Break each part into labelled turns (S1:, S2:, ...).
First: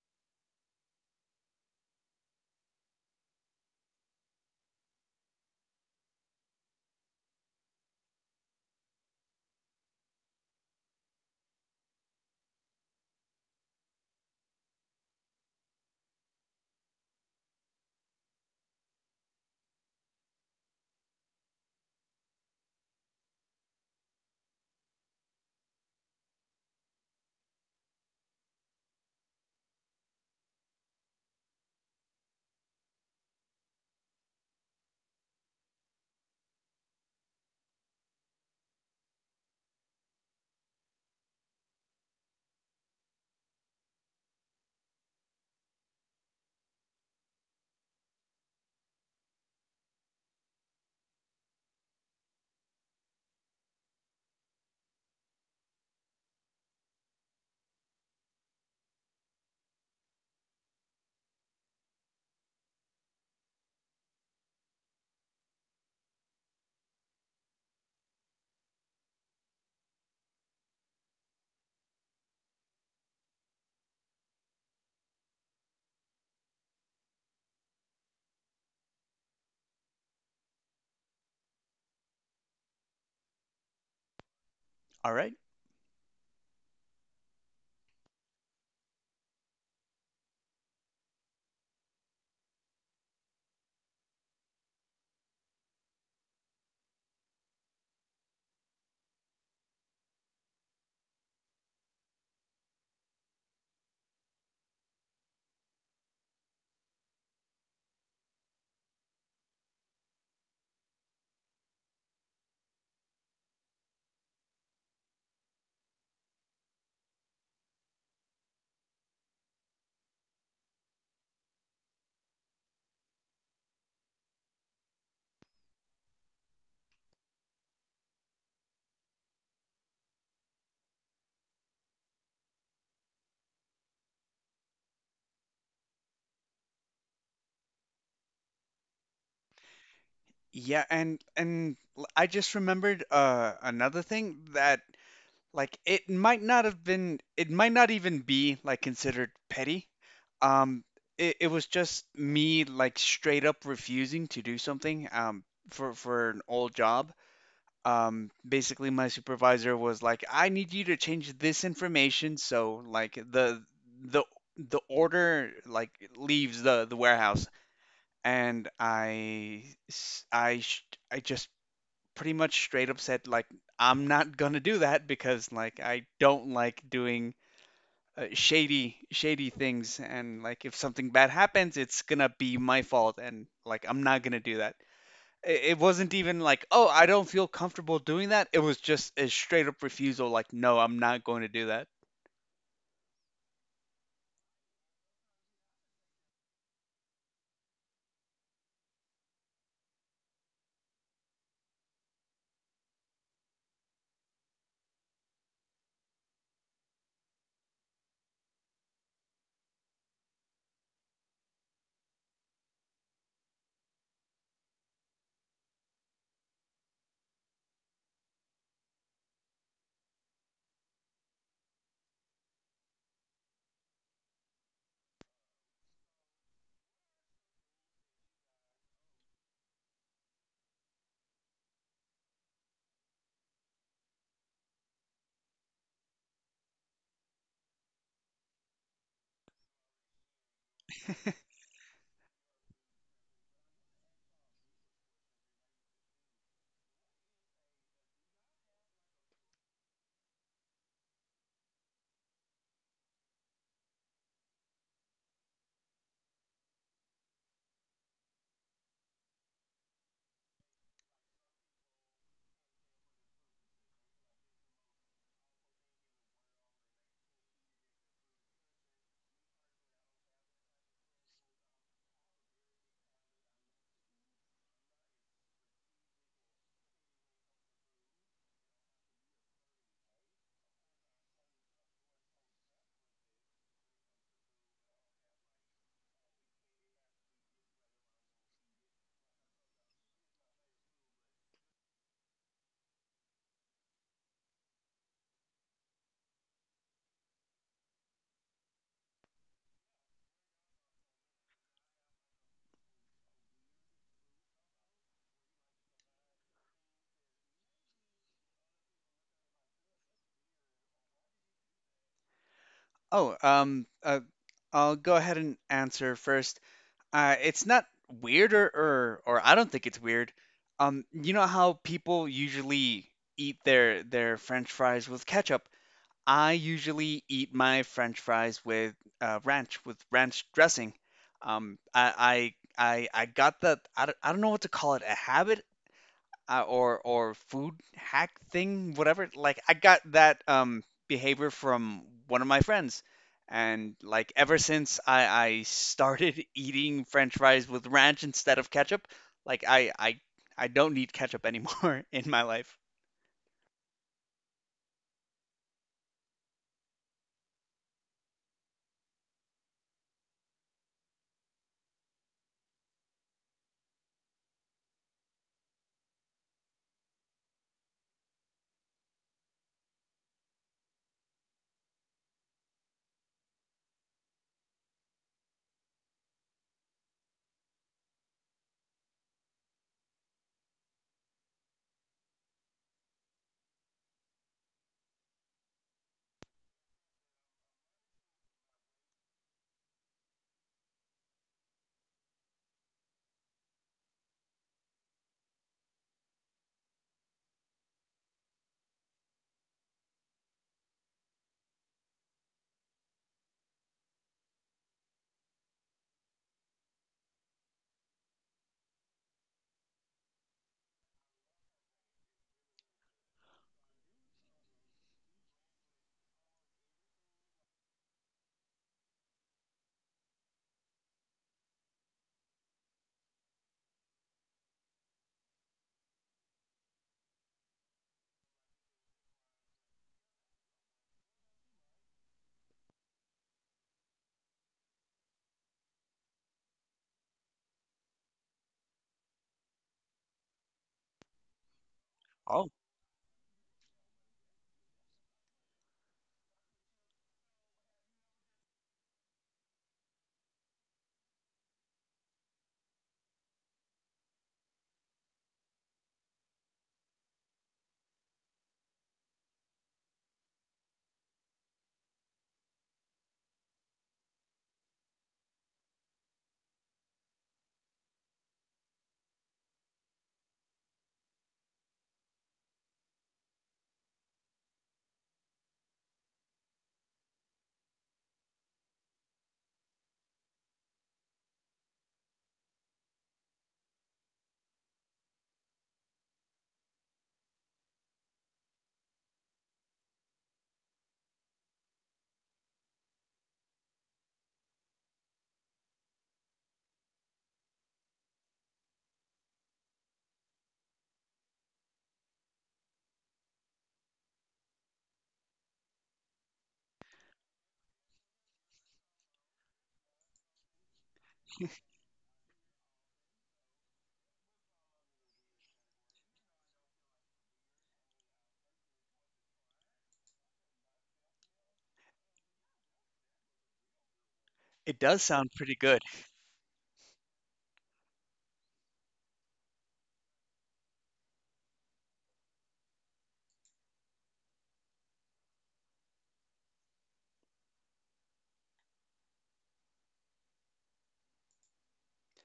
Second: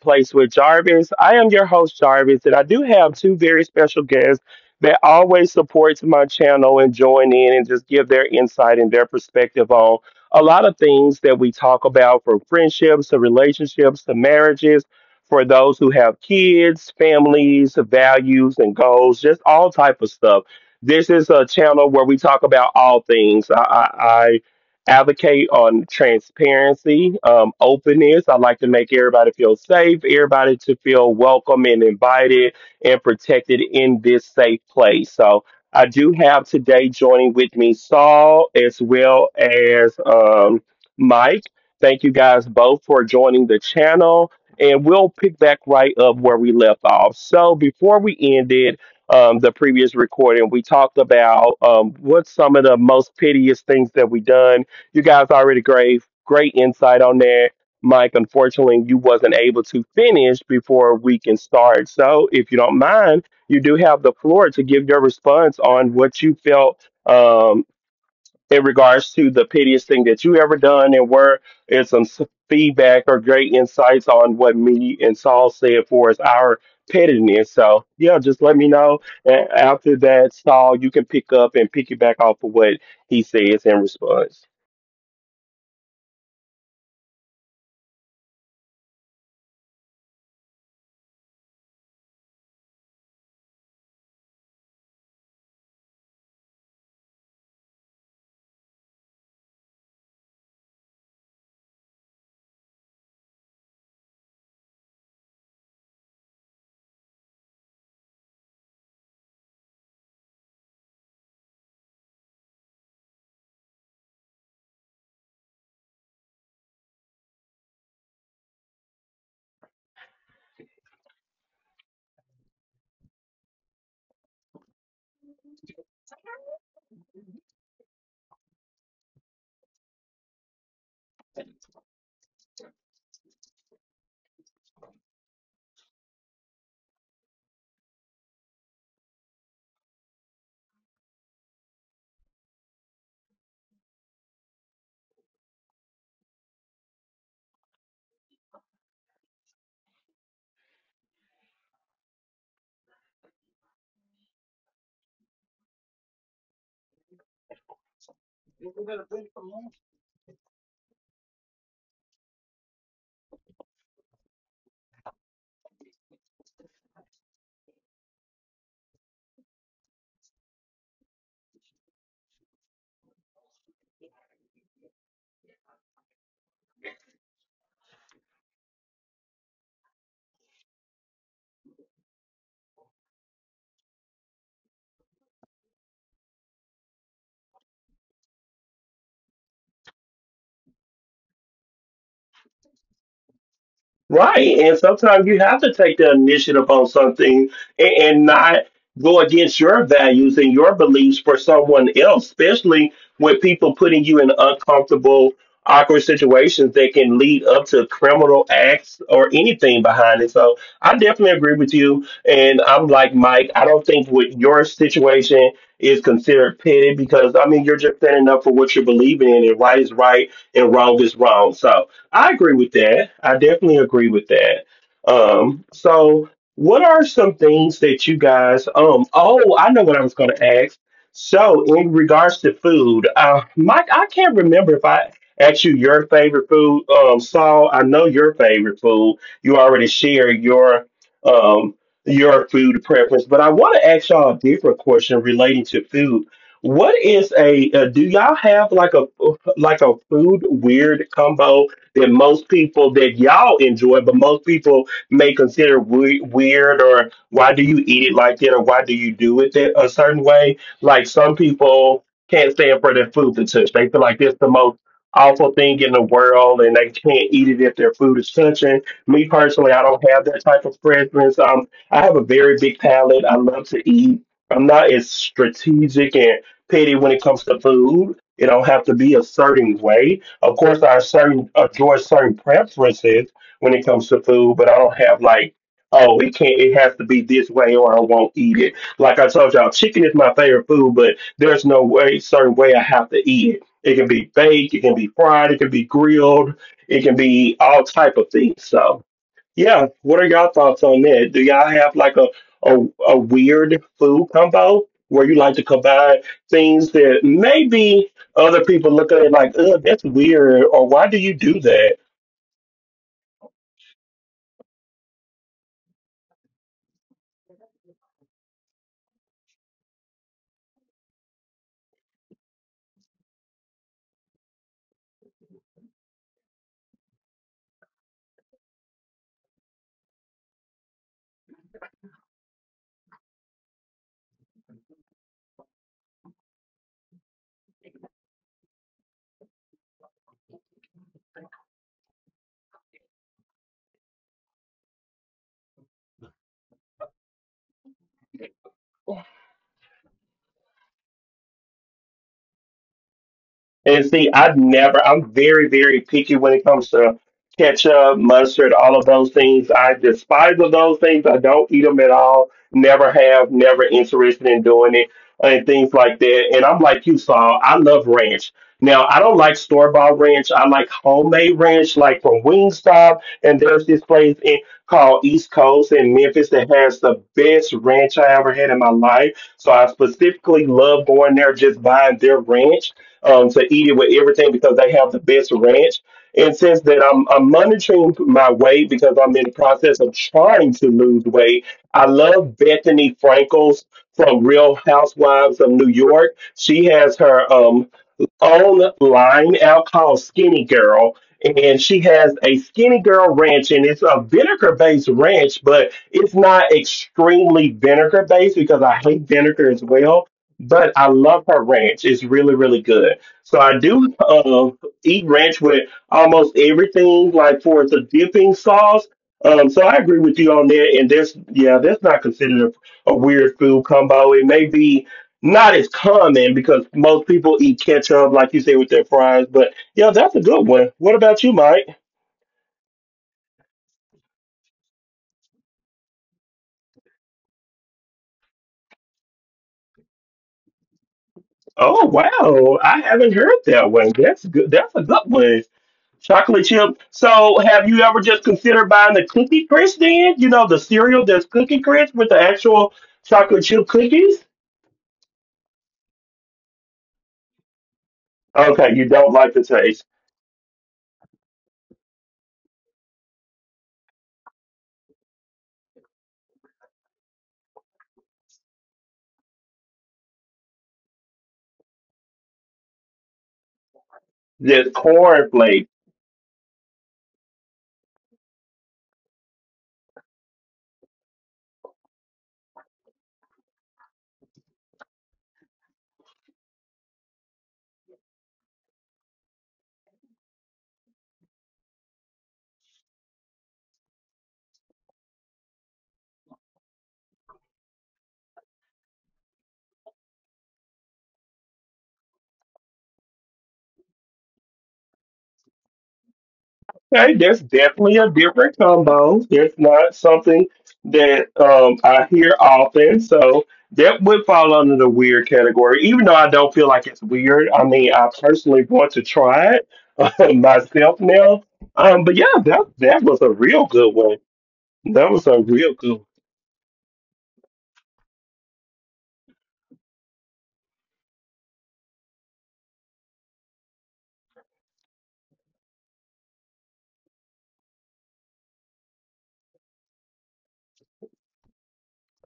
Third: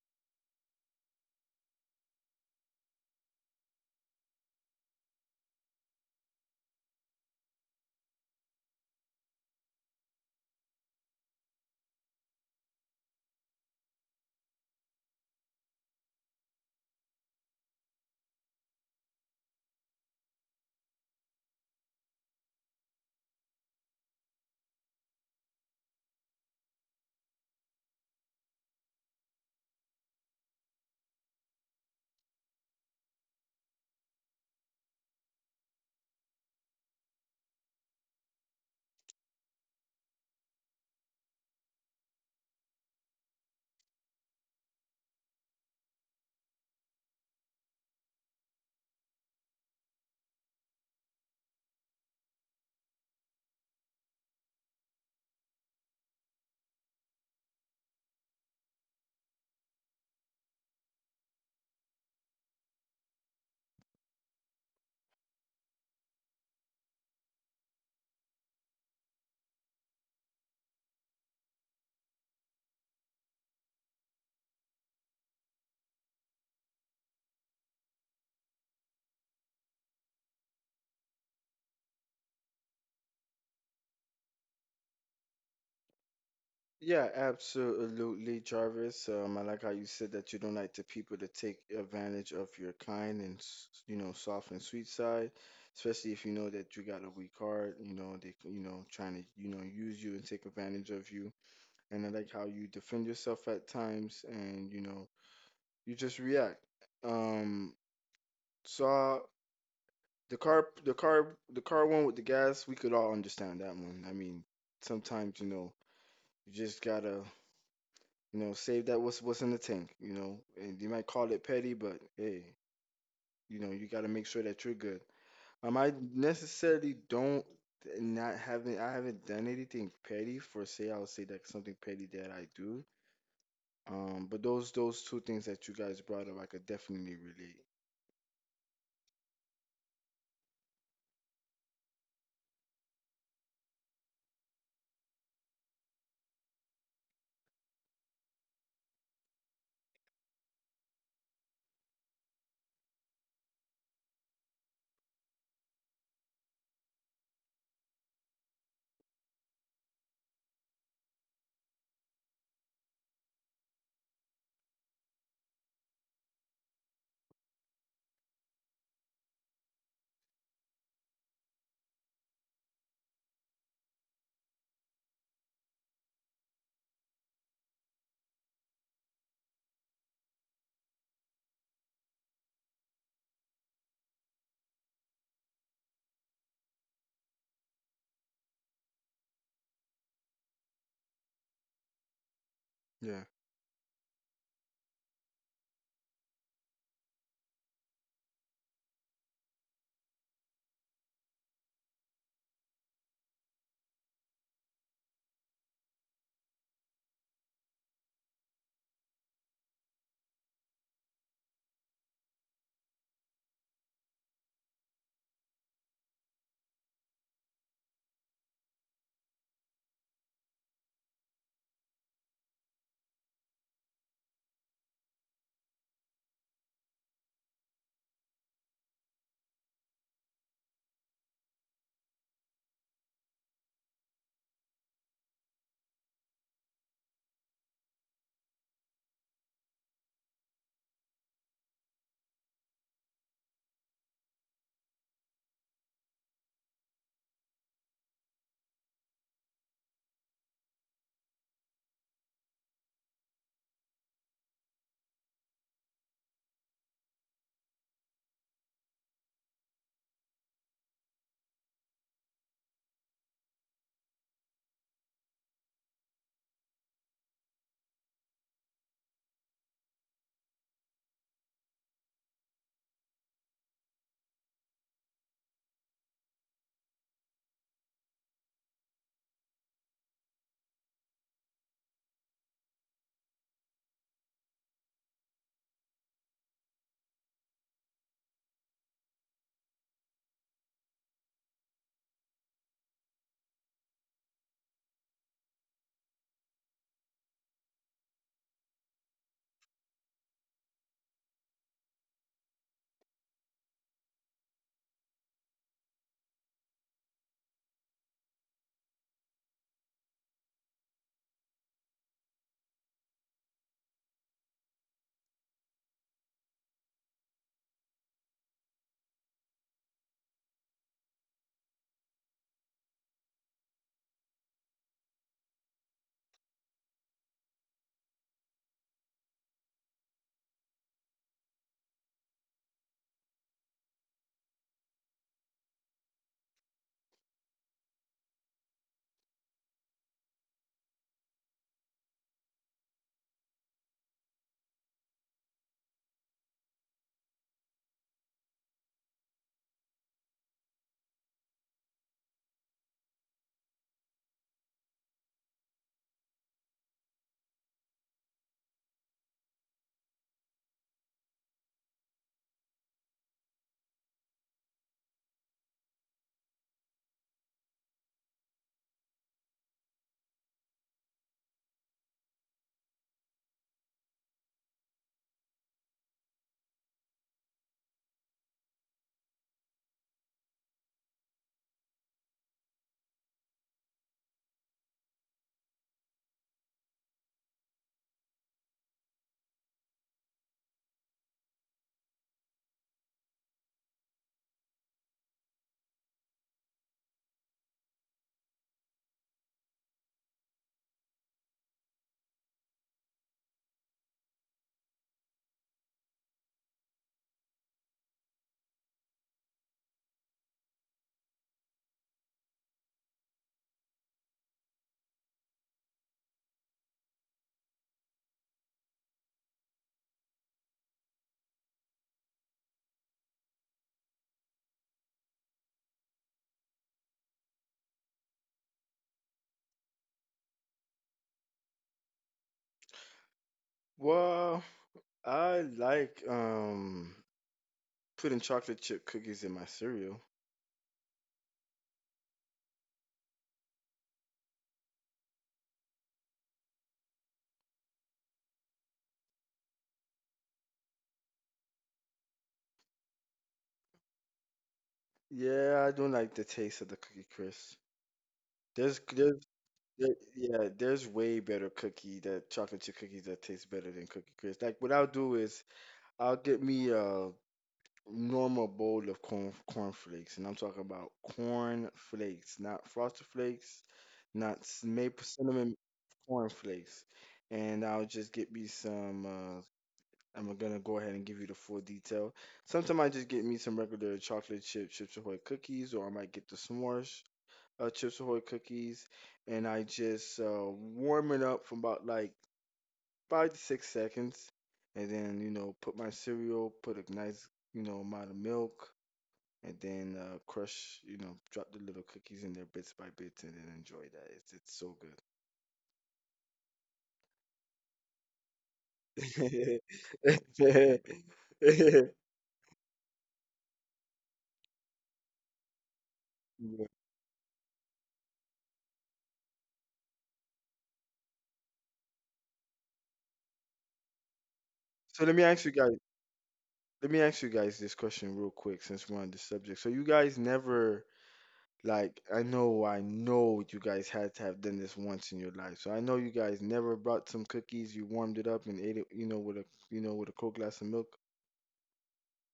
S1: Place with Jarvis. I am your host, Jarvis, and I do have two very special guests that always supports my channel and join in and just give their insight and their perspective on a lot of things that we talk about, from friendships to relationships to marriages, for those who have kids, families, values and goals, just all type of stuff. This is a channel where we talk about all things. I advocate on transparency, openness. I like to make everybody feel safe, everybody to feel welcome and invited and protected in this safe place. So I do have today joining with me Saul as well as Mike. Thank you guys both for joining the channel. And we'll pick back right up where we left off. So before we ended, the previous recording, we talked about what's some of the most piteous things that we done. You guys already gave great insight on there. Mike, unfortunately, you wasn't able to finish before we can start. So, if you don't mind, you do have the floor to give your response on what you felt, in regards to the piteous thing that you ever done, and where is some feedback or great insights on what me and Saul said for us, our pettiness. So, yeah, just let me know. And after that, Saul, you can pick up and piggyback off of what he says in response.
S2: All right.
S3: Yeah, absolutely, Jarvis. I like how you said that you don't like the people to take advantage of your kind and soft and sweet side, especially if you know that you got a weak heart. You know they trying to use you and take advantage of you. And I like how you defend yourself at times, and you just react. Um, saw the car one with the gas. We could all understand that one. I mean, sometimes you just gotta save that what's in the tank, And you might call it petty, but hey, you know, you gotta make sure that you're good. I necessarily don't not having I haven't done anything petty for say. I'll say that something petty that I do. But those two things that you guys brought up, I could definitely relate.
S2: Yeah, and I just remembered another thing that like it might not have been, it might not even be like considered petty. Um it, it was just me like straight up refusing to do something for an old job. Basically, my supervisor was like, I need you to change this information so like the the order like leaves the warehouse, and I s- I sh- I just pretty much straight up said like, I'm not gonna do that because like I don't like doing shady things, and like if something bad happens it's gonna be my fault, and like I'm not gonna do that. It wasn't even like, oh, I don't feel comfortable doing that. It was just a straight up refusal, like, no, I'm not going to do that.
S3: Yeah.
S1: Right. And sometimes you have to take the initiative on something and, not go against your values and your beliefs for someone else, especially when people putting you in uncomfortable, awkward situations that can lead up to criminal acts or anything behind it. So I definitely agree with you. And I'm like, Mike, I don't think what your situation is considered petty, because, I mean, you're just standing up for what you are believing in, and right is right and wrong is wrong. So, I agree with that. I definitely agree with that. So what are some things that you guys um oh, I know what I was gonna ask. So in regards to food, Mike, I can't remember if I asked you your favorite food. Saul, I know your favorite food. You already shared um your food preference, but I want to ask y'all a different question relating to food. What is a do y'all have like a food weird combo that most people, that y'all enjoy, but most people may consider weird, or why do you eat it like that, or why do you do it that a certain way? Like, some people can't stand for their food to touch. They feel like it's the most awful thing in the world, and they can't eat it if their food is touching. Me personally, I don't have that type of preference. I have a very big palate. I love to eat. I'm not as strategic and petty when it comes to food. It don't have to be a certain way. Of course, I certain enjoy certain preferences when it comes to food, but I don't have like, oh, it can't. It has to be this way, or I won't eat it. Like I told y'all, chicken is my favorite food, but there's no way certain way I have to eat it. It can be baked, it can be fried, it can be grilled, it can be all type of things. So. Yeah, what are y'all thoughts on that? Do y'all have like a weird food combo where you like to combine things that maybe other people look at it like, ugh, that's weird, or why do you do that?
S2: Oh um uh, I'll go ahead and answer first. It's not weird, or I don't think it's weird. You know how people usually eat their French fries with ketchup? I usually eat my French fries with ranch dressing. I got that, I don't know what to call it, a habit? Or food hack thing, whatever. Like I got that behavior from one of my friends, and like ever since I started eating French fries with ranch instead of ketchup, like I don't need ketchup anymore in my life.
S1: And see, I've never, I'm very, very picky when it comes to ketchup, mustard, all of those things. I despise of those things. I don't eat them at all. Never have, never interested in doing it and things like that. And I'm like you, Saul, I love ranch. Now, I don't like store-bought ranch. I like homemade ranch, like from Wingstop. And there's this place in, called East Coast in Memphis that has the best ranch I ever had in my life. So I specifically love going there, just buying their ranch, to eat it with everything because they have the best ranch. And since that I'm monitoring my weight because I'm in the process of trying to lose weight, I love Bethany Frankel's from Real Housewives of New York. She has her online out called Skinny Girl, and she has a Skinny Girl ranch, and it's a vinegar based ranch, but it's not extremely vinegar based because I hate vinegar as well. But I love her ranch; it's really, really good. So I do eat ranch with almost everything, like for the dipping sauce. So I agree with you on that. And that's, yeah, that's not considered a weird food combo. It may be not as common because most people eat ketchup, like you say, with their fries. But yeah, that's a good one. What about you, Mike?
S3: Well, I like putting chocolate chip cookies in my cereal.
S1: Oh
S2: Oh,
S1: wow, I haven't heard that one. That's good. That's a good one. Chocolate chip. So, have you ever just considered buying the Cookie Crisp? Then you know the cereal that's Cookie Crisp with the actual chocolate chip cookies.
S3: Yeah, I don't like the taste of the cookie crisp. There's
S1: Okay, you
S3: there's
S1: don't like the taste.
S3: there's way better cookie that chocolate chip cookies that taste better than Cookie Crisp. Like what I'll do is I'll get me a normal bowl of cornflakes, and I'm talking about corn flakes, not frosted flakes, not s-
S1: There's
S3: maple cinnamon
S1: cornflakes.
S3: corn flakes. And I'll just get me some. I'm gonna go ahead and give you the full detail. Sometimes I just get me some regular chocolate chip Chips Ahoy cookies, or I might get the s'mores Chips Ahoy cookies, and I just warm it up for about like 5 to 6 seconds, and then put my cereal, put a nice amount of milk, and then crush, drop the little cookies in there bits by bits, and then enjoy that. It's so
S1: Okay, there's definitely a different combo. It's not something
S3: good.
S1: that I hear often, so that would fall under the weird category. Even though I don't
S3: Yeah.
S1: feel like it's weird, I mean, I personally want to try it myself now. But yeah, that was a real good one.
S2: it
S3: So
S2: does
S3: let
S1: That
S3: me
S1: was
S2: sound
S3: ask
S1: a
S3: you
S2: pretty
S3: guys.
S1: real
S2: good.
S1: good.
S3: Let me ask you guys this question real quick, since we're on the subject. So you guys never Like, I know you guys had to have done this once in your life. So I know you guys never brought some cookies, you warmed it up and ate it, you know, with a, you know, with a cold glass of milk.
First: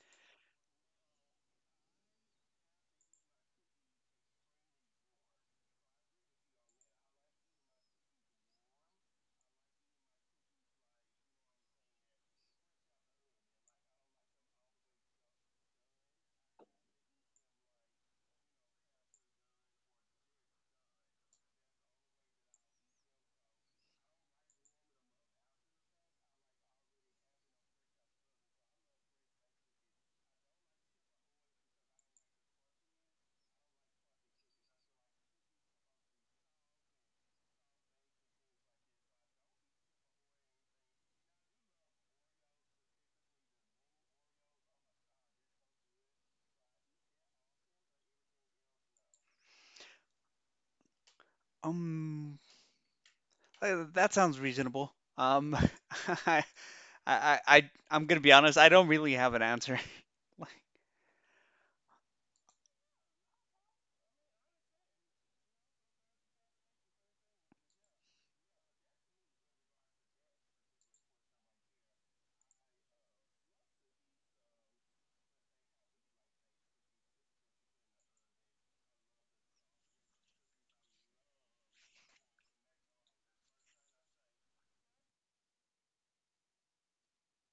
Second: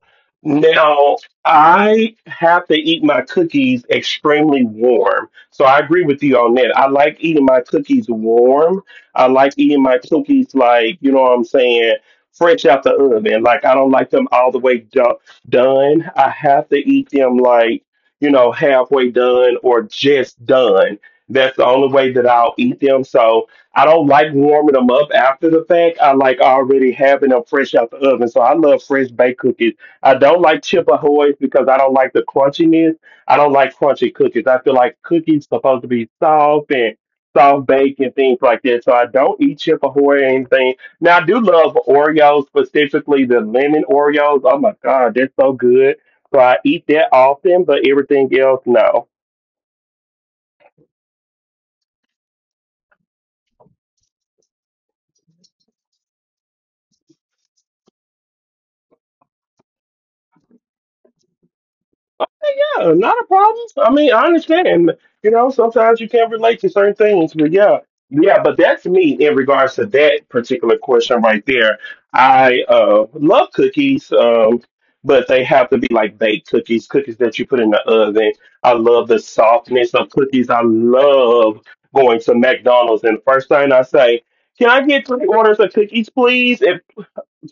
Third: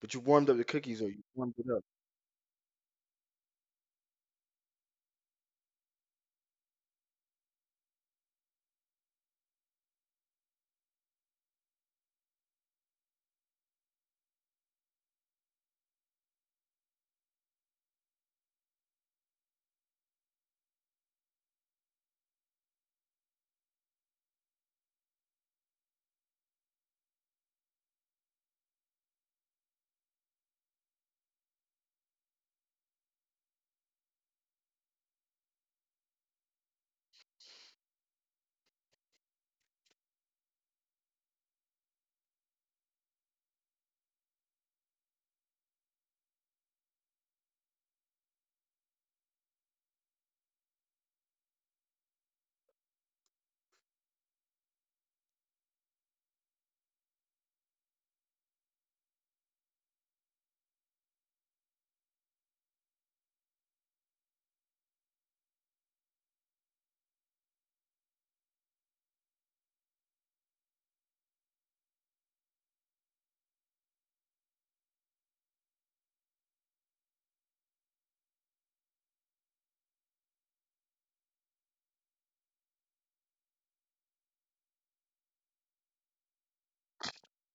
S3: But you warmed up the cookies or
S1: Now,
S3: you warmed it up.
S1: I have to eat my cookies extremely warm. So I agree with you on that. I like eating my cookies warm. I like eating my cookies like, you know what I'm saying, fresh out the oven. Like I don't like them all the way done. I have to eat them like, you know, halfway done or just done. That's the only way that I'll eat them. So I don't like warming them up after the fact. I like already having them fresh out the oven. So I love fresh baked cookies. I don't like chip ahoys because I don't like the crunchiness. I don't like crunchy cookies. I feel like cookies supposed to be soft and soft baked and things like that. So I don't eat chip ahoy or anything. Now I do love Oreos, specifically the lemon Oreos. Oh my god, they're so good. So I eat that often, but everything else, no.
S2: Um, that sounds reasonable. I, I'm gonna be honest. I don't really have an answer. Like,
S1: Yeah, not a problem. I mean, I understand. You know, sometimes you can't relate to certain things, but yeah, yeah. But that's me in regards to that particular question right there. I love cookies, but they have to be like baked cookies, cookies that you put in the oven. I love the softness of cookies. I love going to McDonald's and the first thing I say, "Can I get three orders of cookies, please?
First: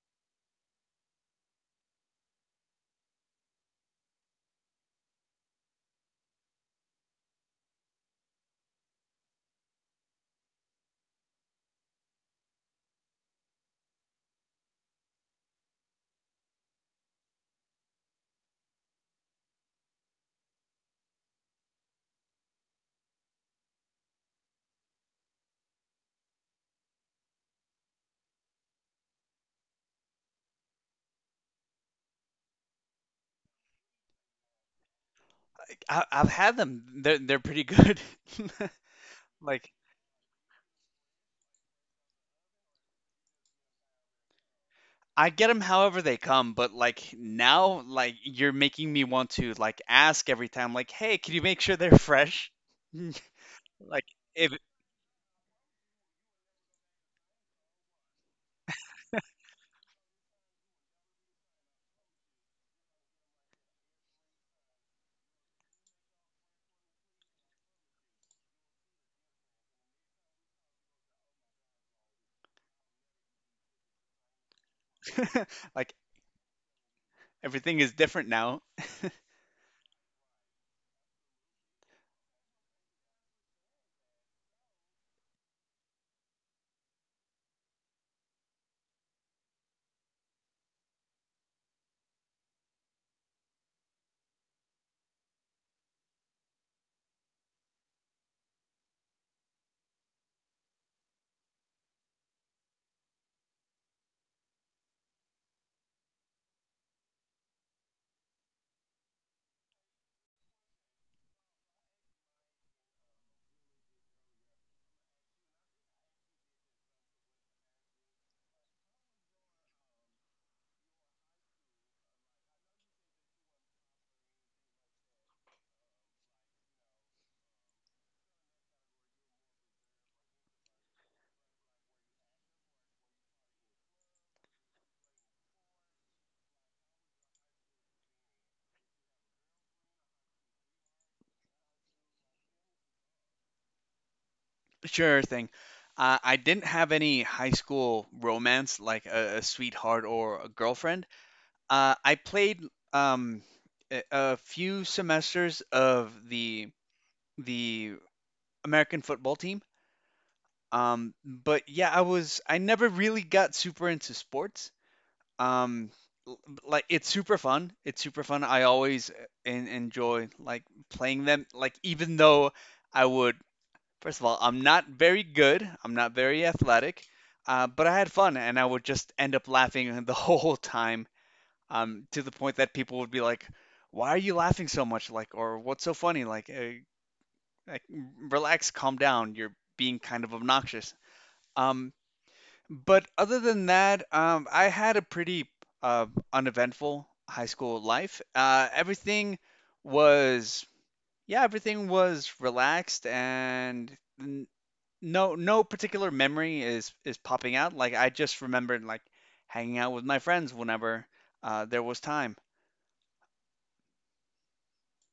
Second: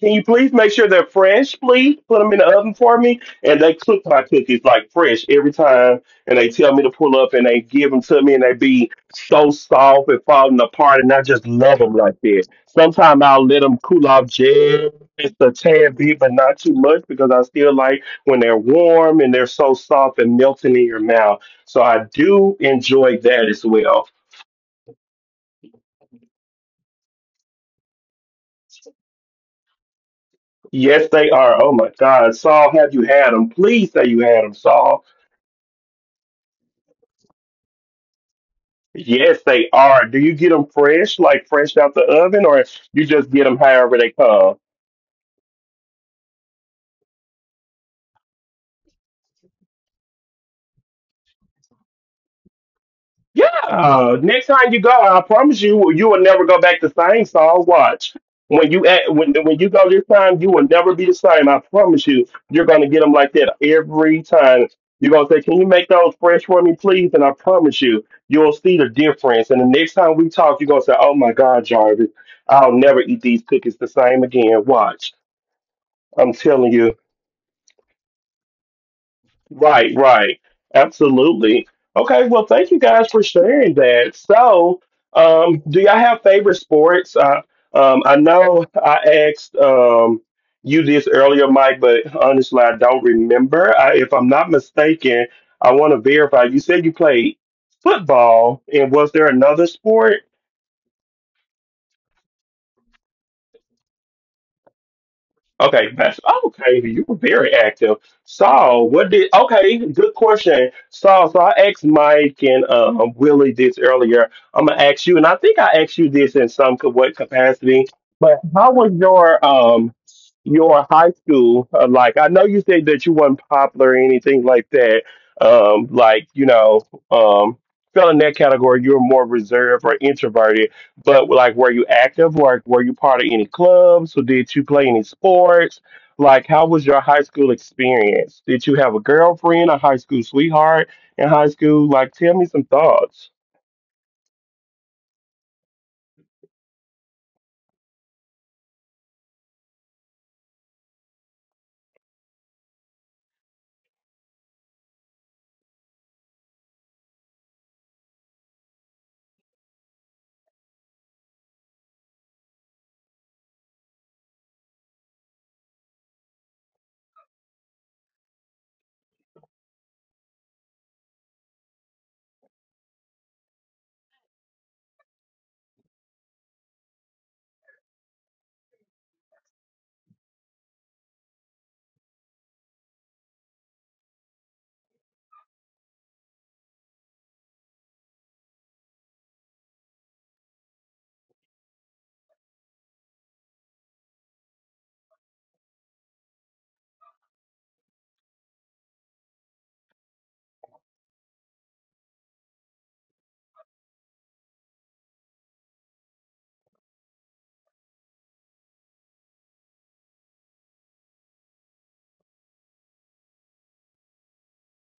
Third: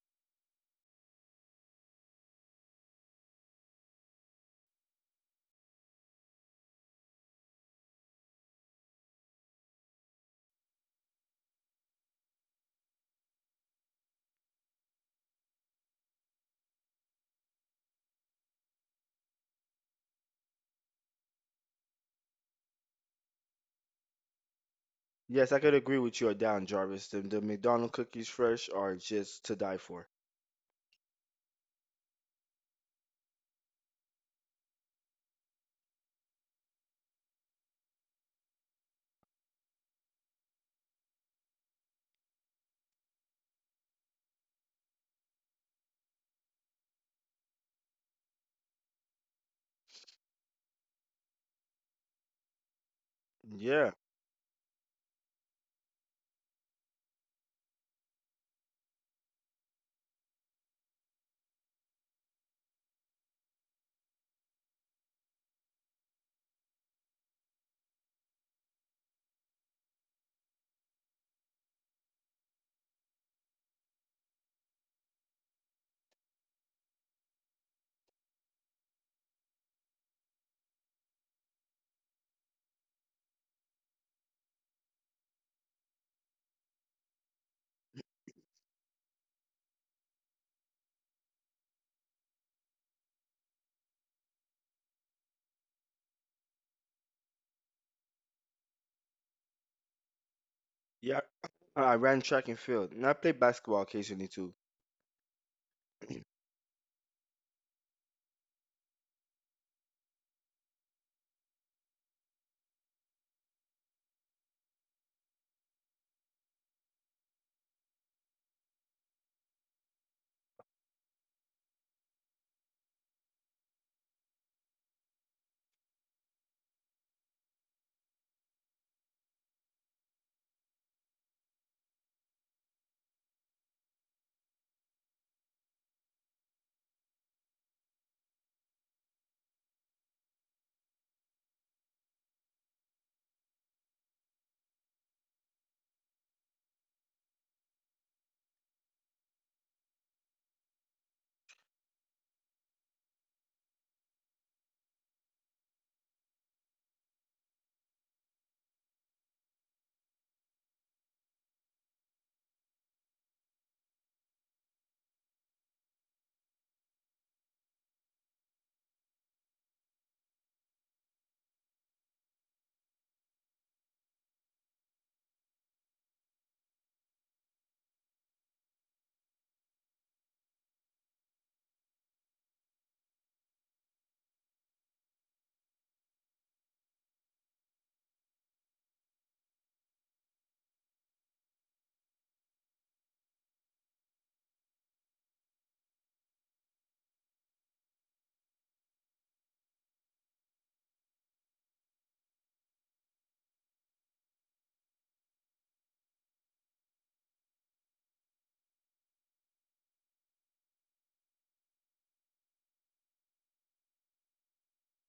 S1: Can you please make sure they're fresh, please? Put them in the oven for me." And they cook my cookies like fresh every time. And they tell me to pull up and they give them to me and they be so soft and falling apart. And I just love them like that. Sometimes I'll let them cool off just a tad bit, but not too much because I still like when they're warm and they're so soft and melting in your mouth. So I do enjoy that as well.
S3: Yes, I could agree with you or down, Jarvis. The McDonald's cookies fresh are just to die for.
S1: Yes, they are. Oh my God. Saul, have you had them? Please say you had them, Saul.
S2: I, I've had them. They're pretty good.
S1: Yes, they
S2: Like,
S1: are. Do you get them fresh, like fresh out the oven, or you just get them however they come?
S2: I get them however they come, but like now, like, you're making me want to like ask every time, like, hey, can you make sure they're fresh?
S3: Yeah.
S2: Like
S1: Yeah. Next
S2: if
S1: time you go, I promise you, you will never go back the same. So I'll watch. When you at, when you go this time, you will never be the same. I promise you. You're gonna get them like that every time. You're gonna say, "Can you make those fresh for me, please?" And I promise you, you'll see the difference. And the next time we talk, you're gonna say, "Oh my God, Jarvis, I'll never eat these cookies the same again." Watch.
S2: like
S1: I'm telling you.
S2: everything is different now.
S1: Right, right. Absolutely. Okay, well, thank you guys for sharing that. So, do y'all have favorite sports? I know I asked you this earlier, Mike, but honestly, I don't remember. I, if I'm not mistaken, I want to verify. You said you played football, and was there another sport?
S3: Yeah. I ran track and field. And I played basketball occasionally too.
S1: Okay, Pastor. Okay, you were very active. Saul, what did? Okay, good question, Saul. So I asked Mike and Willie this earlier. I'm gonna ask you, and I think I asked you this in what capacity. But how was your high school like? I know you said that you weren't popular or anything like that. Um, like you know, um, fell in that category. You were more reserved or introverted, but were you active? Like, were you part of any clubs? Or did you play any sports? Like, how was your high school experience? Did you have a girlfriend, a high school sweetheart in high school? Like, tell me some thoughts.
S2: Sure thing. I didn't have any high school romance, like a sweetheart or a girlfriend. I played um a few semesters of the American football team. But yeah, I was, I never really got super into sports. um like, it's super fun, I always enjoy like playing them, like even though I would, first of all, I'm not very good, I'm not very athletic. But I had fun, and I would just end up laughing the whole time, to the point that people would be like, why are you laughing so much, like, or what's so funny, like, like relax, calm down, you're being kind of obnoxious. um but other than that, I had a pretty uh, uneventful high school life. Everything was, yeah, everything was relaxed, and no particular memory is popping out. Like, I just remembered like hanging out with my friends whenever there was time.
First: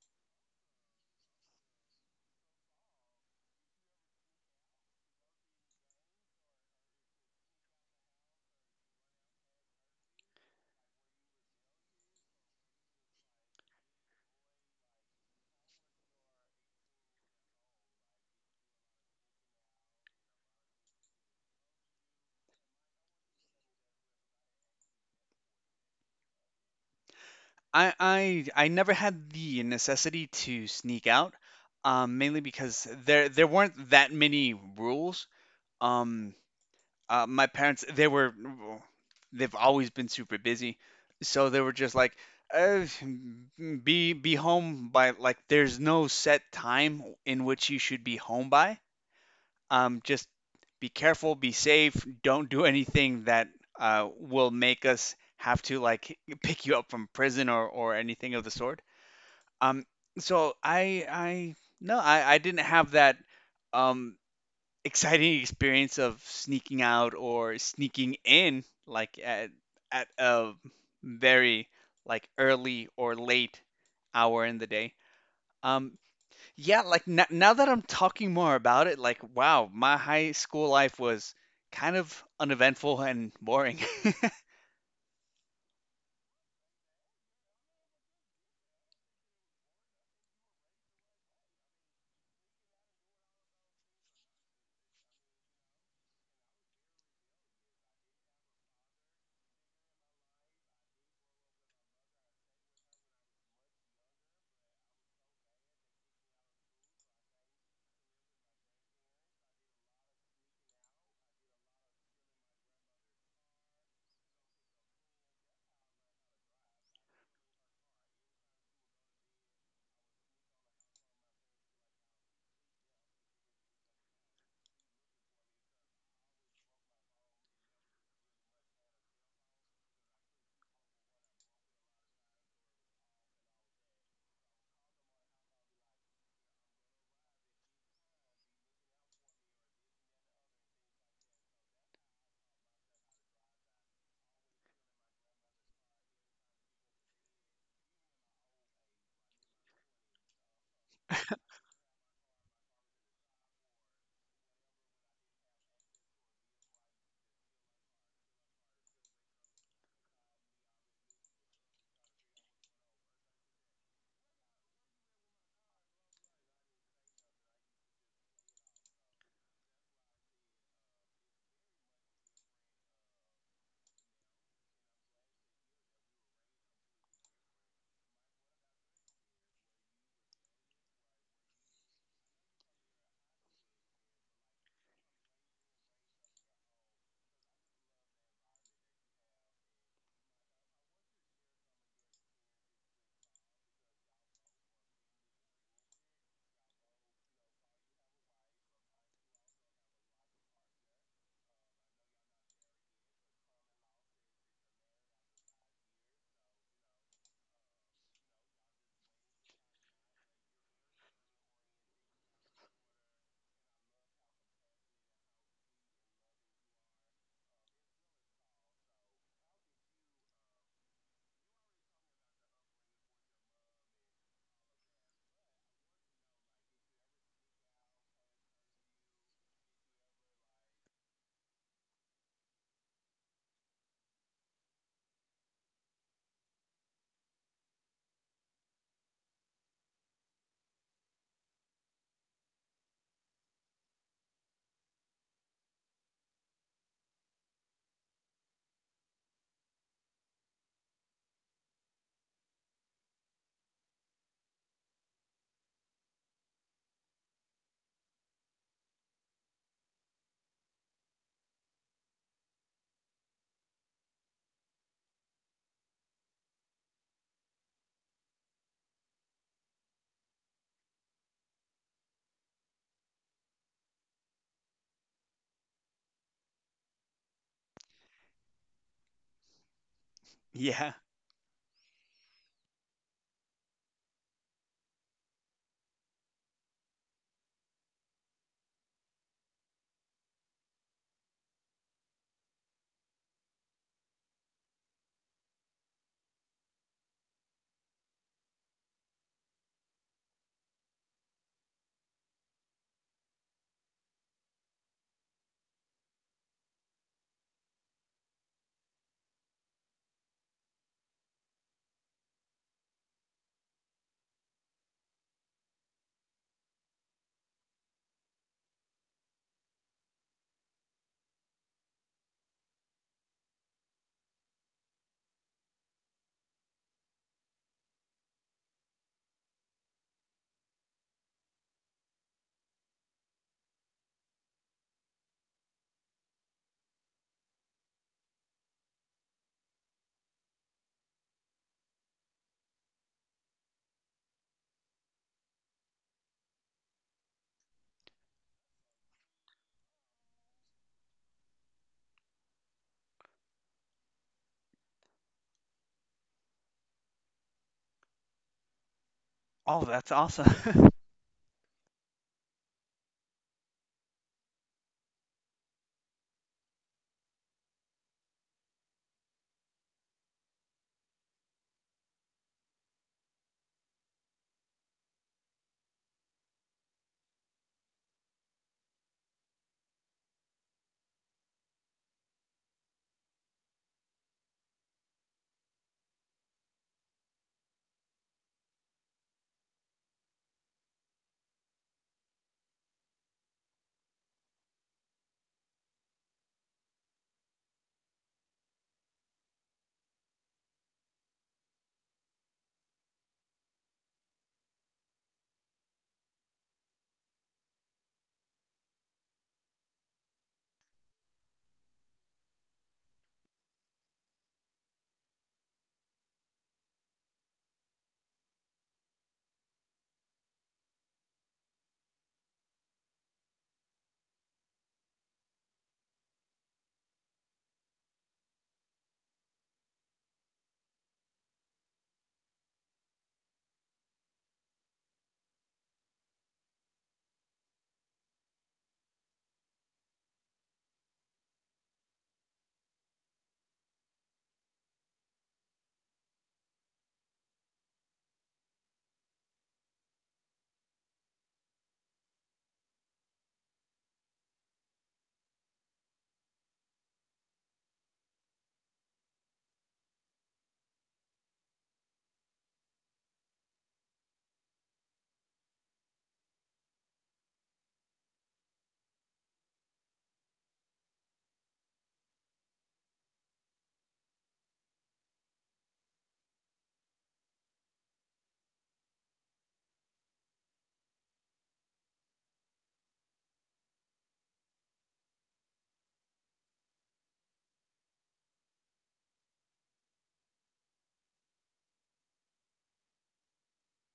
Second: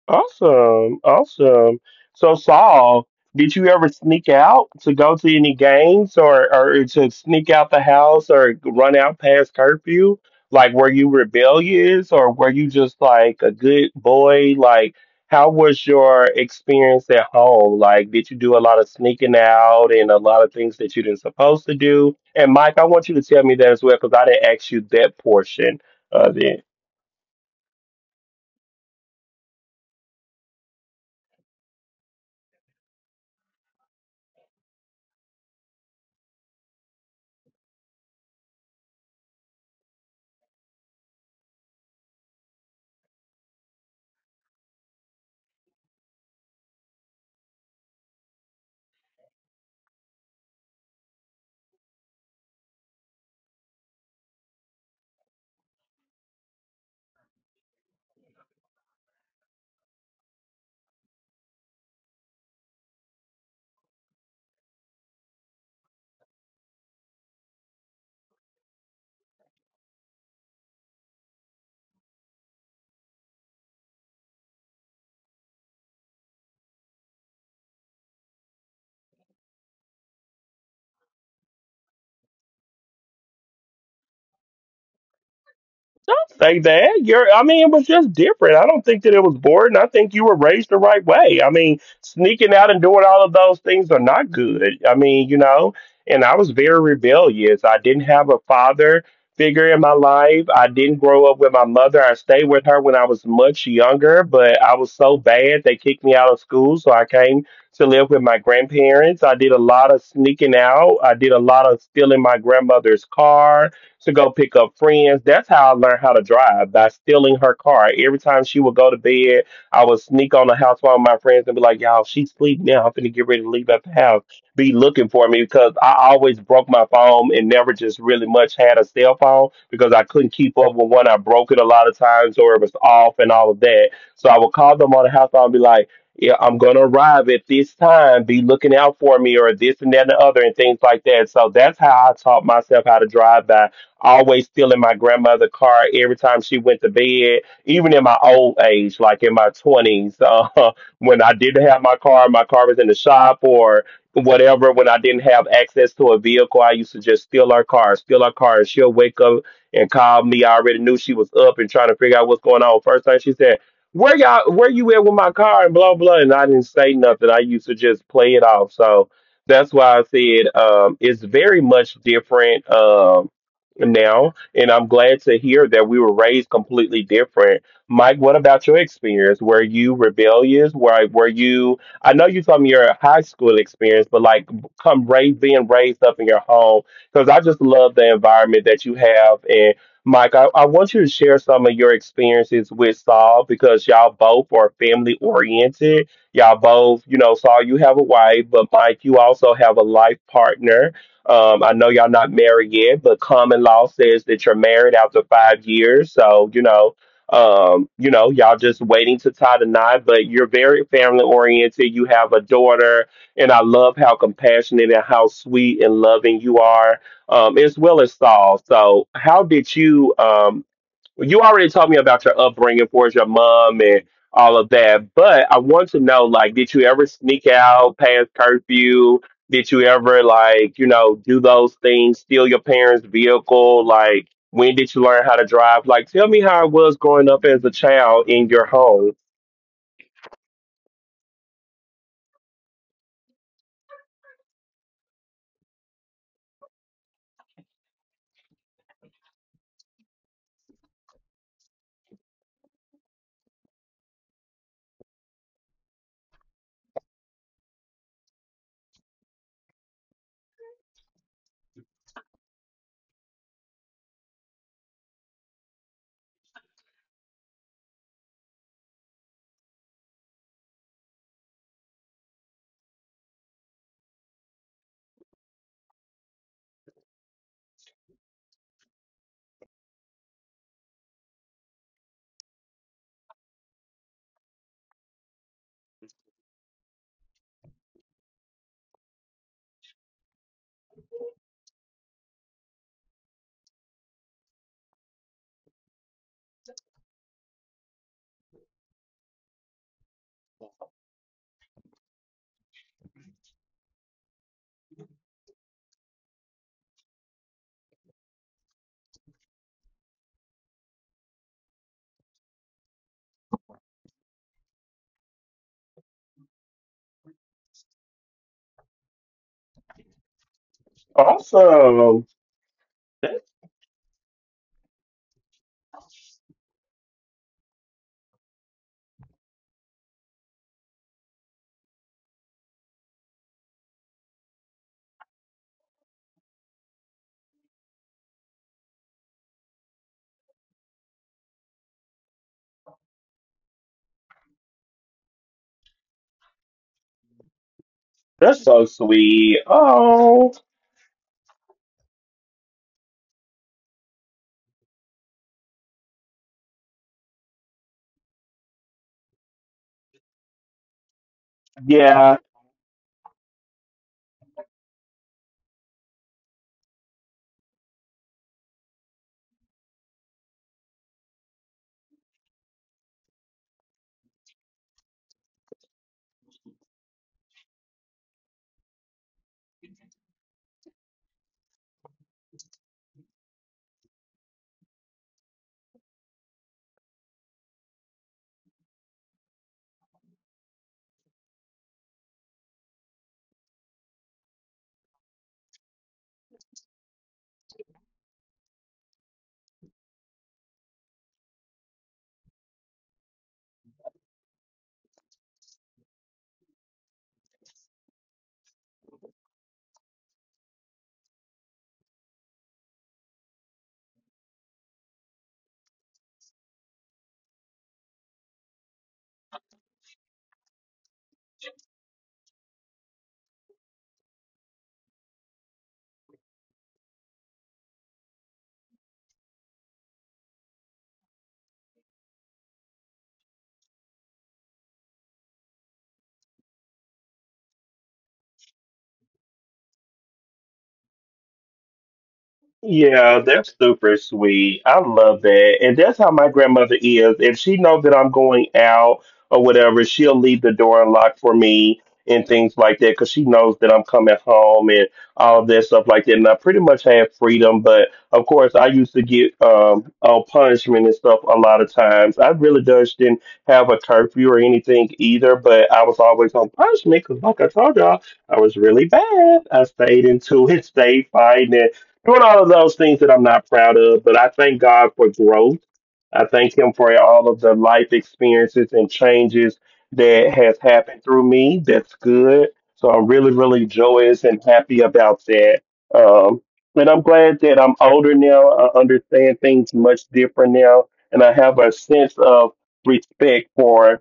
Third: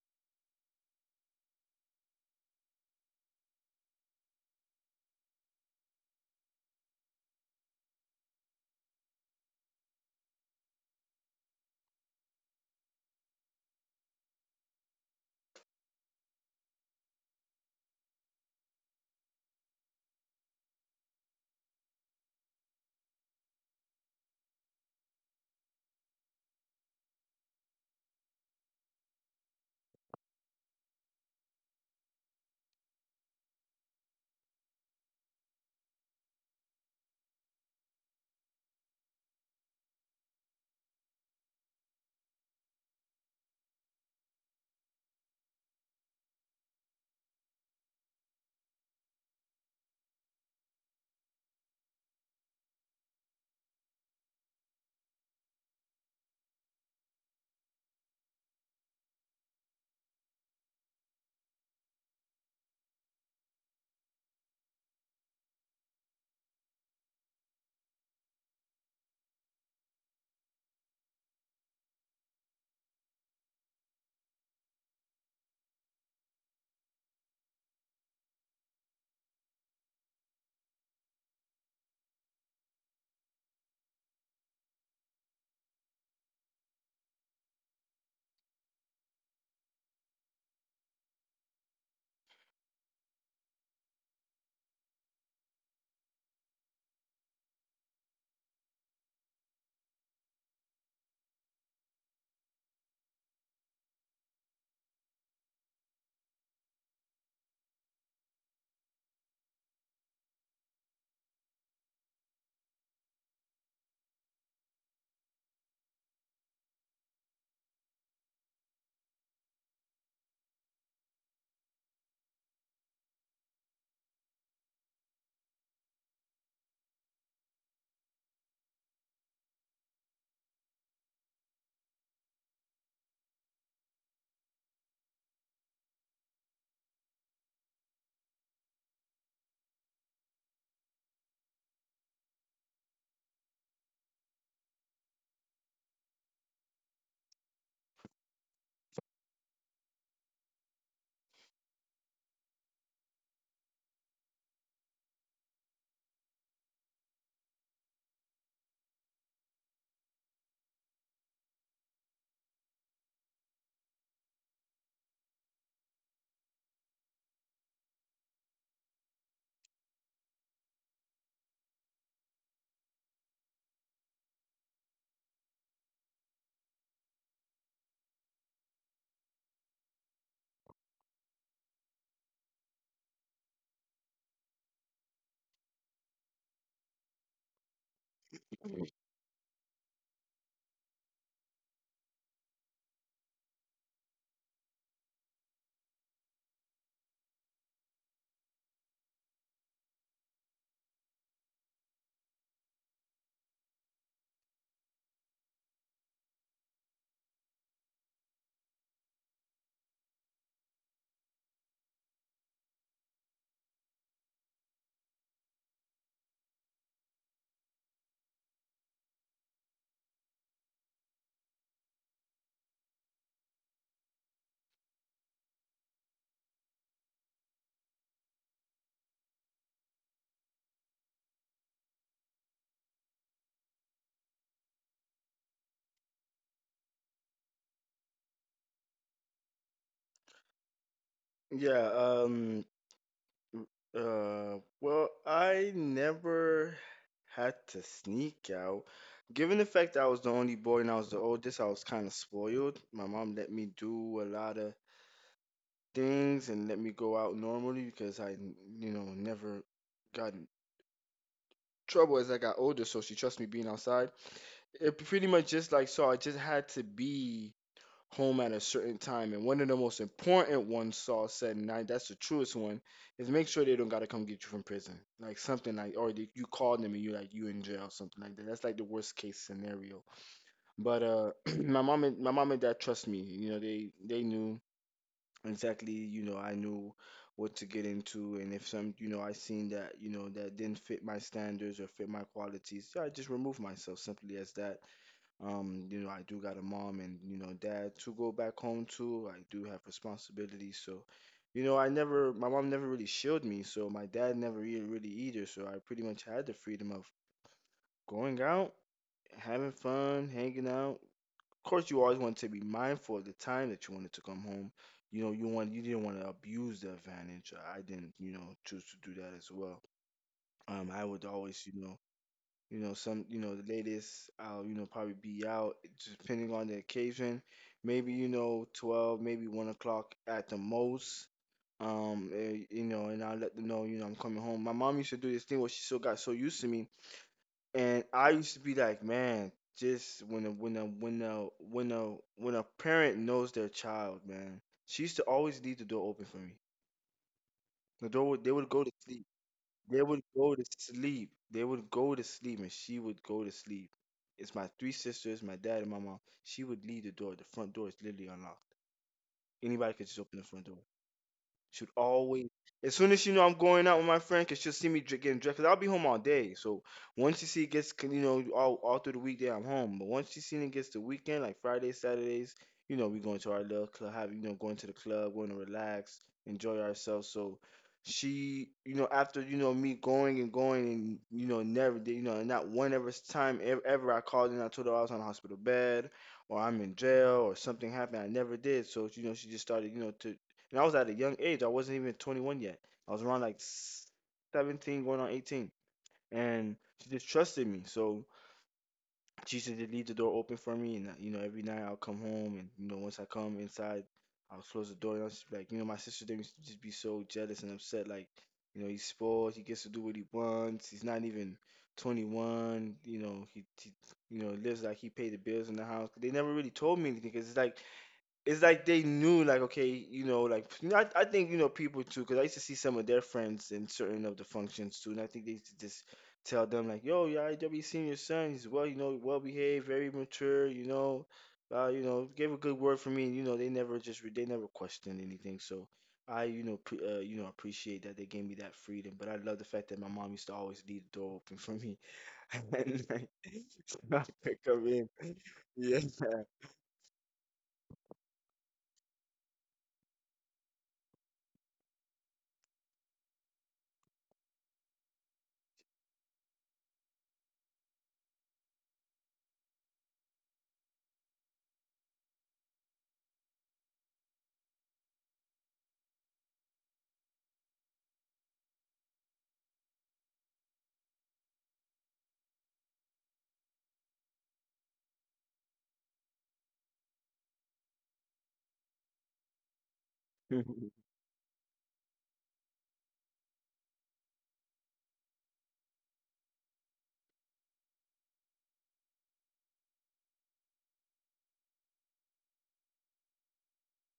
S1: Awesome. Awesome. So, Saul, did you ever sneak out to go to any games, or to sneak out the house or run out past curfew? Like, were you rebellious or were you just like a good boy? Like, how was your experience at home? Like, did you do a lot of sneaking out and a lot of things that you didn't supposed to do? And Mike, I want you to tell me that as well because I didn't ask you that portion of it.
S2: I never had the necessity to sneak out, mainly because there weren't that many rules. Um, my parents, they were, they've always been super busy, so they were just like, uh, be home by like. There's no set time in which you should be home by. Just be careful, be safe. Don't do anything that will make us have to like pick you up from prison or anything of the sort. Um, so I No, I didn't have that um exciting experience of sneaking out or sneaking in like at a very like early or late hour in the day. Um yeah, like now that I'm talking more about it, like, wow, my high school life was kind of uneventful and boring.
S1: Say that. You're, I mean, it was just different. I don't think that it was boring. I think you were raised the right way. I mean, sneaking out and doing all of those things are not good. I mean, you know, and I was very rebellious. I didn't have a father figure in my life. I didn't grow up with my mother. I stayed with her when I was much younger, but I was so bad they kicked me out of school. So I came to live with my grandparents. I did a lot of sneaking out. I did a lot of stealing my grandmother's car to go pick up friends. That's how I learned how to drive, by stealing her car. Every time she would go to bed, I would sneak on the house with my friends and be like, "Y'all, she's asleep now. I'm finna get ready to leave out the house." Be looking for me because I always broke my phone and never just really much had a cell phone because I couldn't keep up with one. I broke it a lot of times or it was off and all of that. So I would call them on the house phone and be like, yeah, I'm gonna arrive at this time. Be looking out for me, or this and that and the other, and things like that. So that's how I taught myself how to drive, by always stealing my grandmother's car every time she went to bed, even in my old age, like in my 20s, when I didn't have my car was in the shop or whatever, when I didn't have access to a vehicle, I used to just steal her car, and she'll wake up and call me. I already knew she was up and trying to figure out what's going on. First thing she said, where y'all, where you at with my car and blah, blah. And I didn't say nothing. I used to just play it off. So that's why I said, it's very much different. Now, and I'm glad to hear that we were raised completely different. Mike, what about your experience? Were you rebellious? Were you? I know you told me your high school experience, but like come raised, being raised up in your home, because I just love the environment that you have. And Mike, I want you to share some of your experiences with Saul because y'all both are family oriented. Y'all both, you know, Saul, you have a wife, but Mike, you also have a life partner. I know y'all not married yet, but common law says that you're married after 5 years. So, you know, y'all just waiting to tie the knot, but you're very family oriented. You have a daughter, and I love how compassionate and how sweet and loving you are, as well as Saul. So, how did you? You already told me about your upbringing towards your mom and all of that, but I want to know like, did you ever sneak out past curfew? Did you ever like, you know, do those things, steal your parents' vehicle? Like, when did you learn how to drive? Like, tell me how it was growing up as a child in your home.
S3: Yeah, well, I never had to sneak out. Given the fact that I was the only boy and I was the oldest, I was kind of spoiled. My mom let me do a lot of things and let me go out normally because I never got in trouble as I got older. So she trusts me being outside. It pretty much just like so. I just had to be home at a certain time. And one of the most important ones Saul said, that's the truest one, is make sure they don't gotta come get you from prison. Like something like, or they, you call them and you like you in jail, something like that. That's like the worst case scenario.
S2: Yeah.
S3: But my mom and dad trust me. You know, they knew exactly. You know, I knew what to get into, and if some, you know, I seen that, you know, that didn't fit my standards or fit my qualities, yeah, I just remove myself, simply as that. You know, I do got a mom and, you know, dad to go back home to. I do have responsibilities. So, you know, I never, my mom never really shielded me. So my dad never really, really either. So I pretty much had the freedom of going out, having fun, hanging out. Of course, you always want to be mindful of the time that you wanted to come home. You know, you want, you didn't want to abuse the advantage. I didn't, you know, choose to do that as well. I would always,
S1: Awesome.
S3: you know, some, you
S1: That-
S3: know, the latest, I'll, you know, probably be out, just depending on the occasion. Maybe, you know, 12, maybe 1 o'clock at the most. You know, and I'll let them know, you know, I'm coming home. My mom used to do this thing where she still got so used to me. And I used to be like, man, just when a, when a parent knows their child, man, she used to always leave the door open for me. They
S1: That's
S3: would go
S1: so
S3: to sleep.
S1: sweet. Oh,
S3: They would go to sleep, and she would go to sleep. It's my three sisters, my dad, and my mom. She would leave the door. The front door is literally unlocked.
S2: Oh,
S3: Anybody could just
S2: that's
S3: open the front door.
S2: awesome.
S3: Should
S1: yeah.
S3: always. As soon as you know I'm going out with my friend, cause she'll see me getting dressed. Cause I'll be home all day. So once you see it gets, you know, all through the weekday I'm home. But once you see it gets the weekend, like Fridays, Saturdays, you know, we going to our little club, have you know, going to the club, going to relax, enjoy ourselves. So she, you know, after you know me going and going and you know never did, you know, not one ever time ever, ever I called and I told her I was on a hospital bed or I'm in jail or something happened. I never did. So you know, she just started, you know, to and I was at a young age. I wasn't even 21 yet. I was around like 17, going on 18. And she just trusted me. So she used to just leave the door open for me. And, you know, every night I'll come home. And, you know, once I come inside, I'll close the door. And I'll just be like, you know, my sister, they used to just be so jealous and upset. Like, you know, he's spoiled. He gets to do what he wants. He's not even 21. You know, he you know, lives like he paid the bills in the house. They never really told me anything because it's like they knew like okay you know like you know, I think you know people too because I used to see some of their friends in certain of the functions too and I think they used to just tell them like yo yeah I w seen your son he's well you know well behaved very mature you know gave a good word for me, and you know they never just they never questioned anything. So I you know you know appreciate that they gave me that freedom, but I love the fact that my mom used to always leave the door open for me at night
S1: Yeah, that's
S3: so
S1: super
S3: I could
S1: sweet.
S3: come
S1: I
S3: in.
S1: love that. And
S3: Yeah.
S1: that's how my grandmother is. If she knows that I'm going out or whatever, she'll leave the door unlocked for me and things like that because she knows that I'm coming home and all that stuff like that. And I pretty much have freedom, but of course, I used to get on punishment and stuff a lot of times. I really just didn't have a curfew or anything either, but I was always on punishment because, like I told y'all, I was really bad. I stayed into it, stayed fighting, doing all of those things that I'm not proud of. But I thank God for growth. I thank Him for all of the life experiences and changes that has happened through me. That's good. So I'm really, really joyous and happy about that. Um, and I'm glad that I'm older now. I understand things much different now, and I have a sense of respect for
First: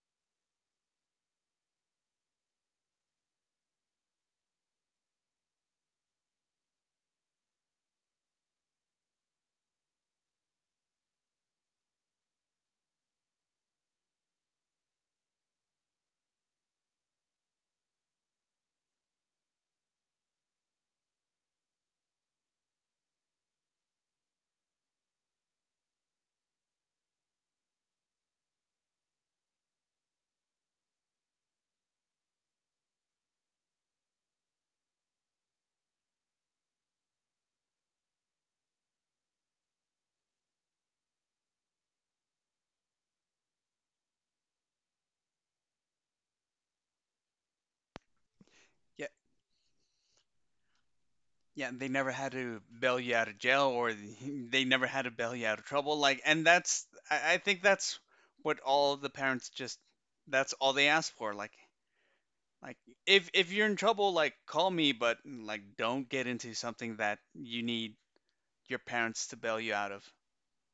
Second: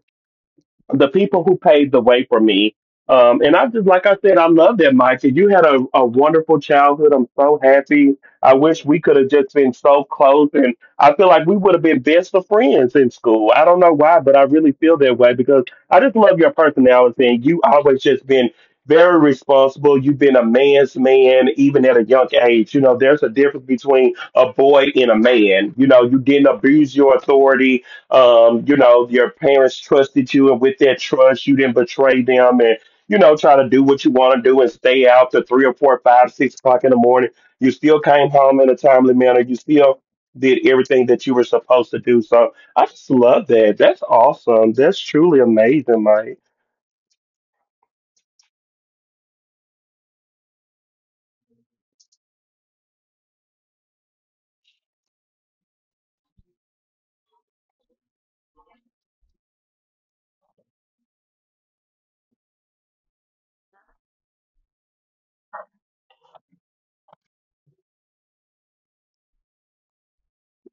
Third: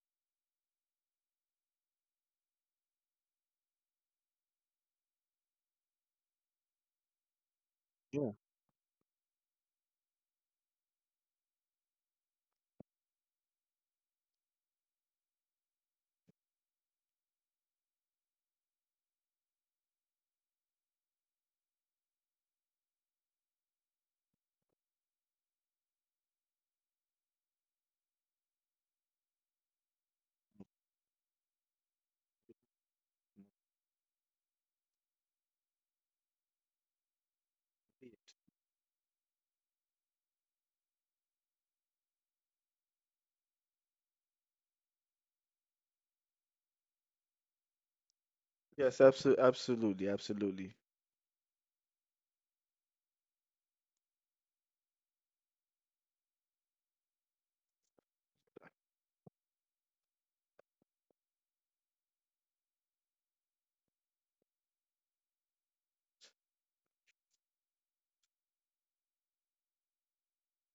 S1: the people who paved the way for me. And I just, like I said, I love that, Micah. You had a wonderful childhood. I'm so happy.
S3: Yeah.
S1: I wish we could have just been so close. And I feel like we would have been best of friends in school. I don't know why, but I really feel that way because I just love your personality. And you always just been very responsible. You've been a man's man, even at a young age. You know, there's a difference between a boy and a man. You know, you didn't abuse your authority. You know, your parents trusted you, and with that trust, you didn't betray them, and you know, try to do what you want to do and stay out to three or four, five, 6 o'clock in the morning. You still came home in a timely manner. You still did everything that you were supposed to do. So I just love that. That's awesome. That's truly amazing, Mike.
S3: Yes,
S2: Yeah.
S3: absolutely, absolutely, absolutely,
S2: Yeah, they never had to bail you out of jail, or they never had to bail you out of trouble. Like, and that's, I think that's what all the parents just, that's all they ask for. Like, if you're in trouble, like, call me, but like, don't get into something that you need your parents to bail you out of.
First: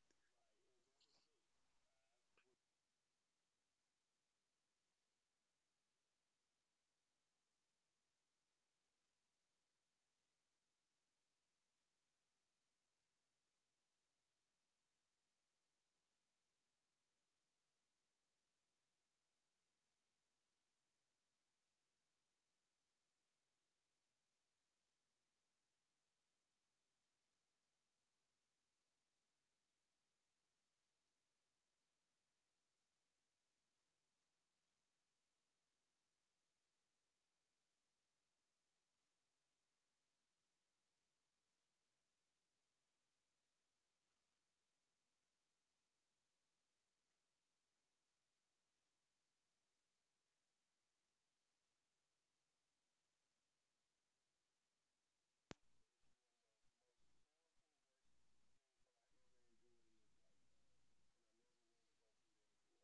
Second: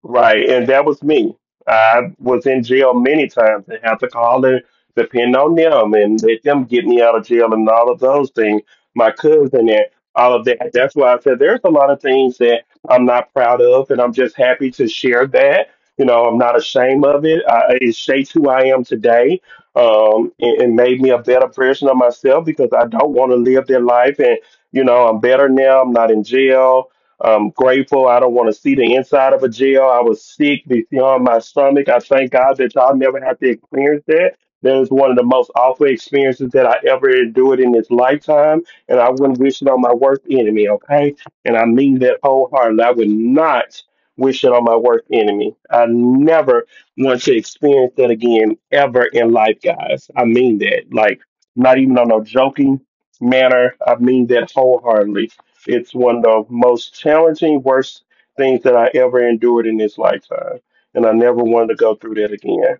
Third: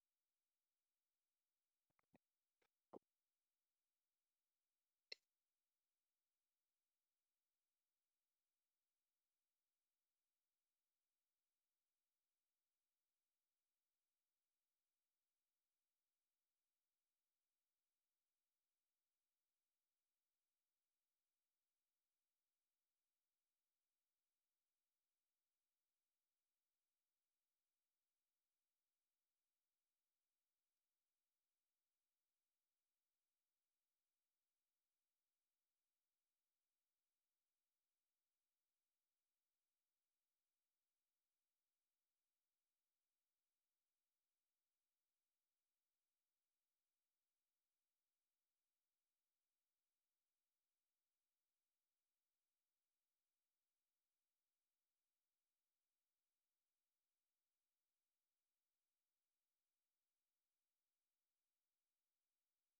S1: Right, and that was me. I was in jail many times and had to call and depend on them and let them get me out of jail and all of those things. My cousin and all of that. That's why I said there's a lot of things that I'm not proud of, and I'm just happy to share that. You know, I'm not ashamed of it. I, it shapes who I am today. And made me a better version of myself because I don't want to live that life. And you know, I'm better now. I'm not in jail. I'm grateful. I don't want to see the inside of a jail. I was sick beyond my stomach. I thank God that y'all never have to experience that. That is one of the most awful experiences that I ever endured in this lifetime, and I wouldn't wish it on my worst enemy, okay? And I mean that wholeheartedly. I would not wish it on my worst enemy. I never want to experience that again ever in life, guys. I mean that. Like, not even on a joking manner. I mean that wholeheartedly. It's one of the most challenging, worst things that I ever endured in this lifetime. And I never wanted to go through that again.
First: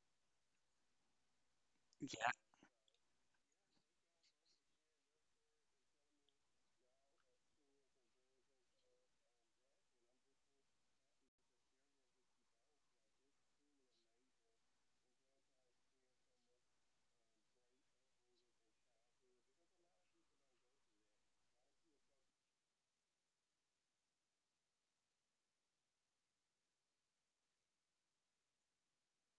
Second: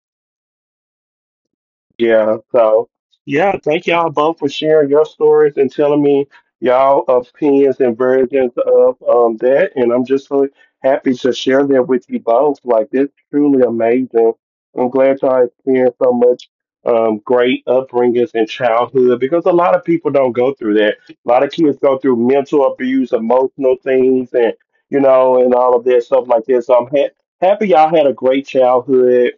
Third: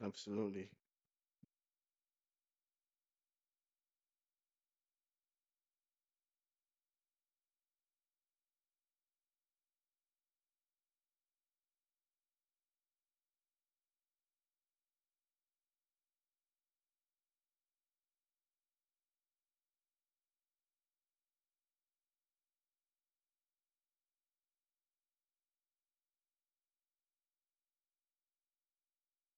S3: absolutely.
S2: Yeah.
S1: Yeah, so yeah, thank y'all both for sharing your stories and telling me y'all opinions and versions of that. And I'm just so happy to share that with you both. Like this truly amazing. I'm glad y'all experienced so much great upbringings in childhood because a lot of people don't go through that. A lot of kids go through mental abuse, emotional things and you know, and all of that stuff like that. So happy y'all had a great childhood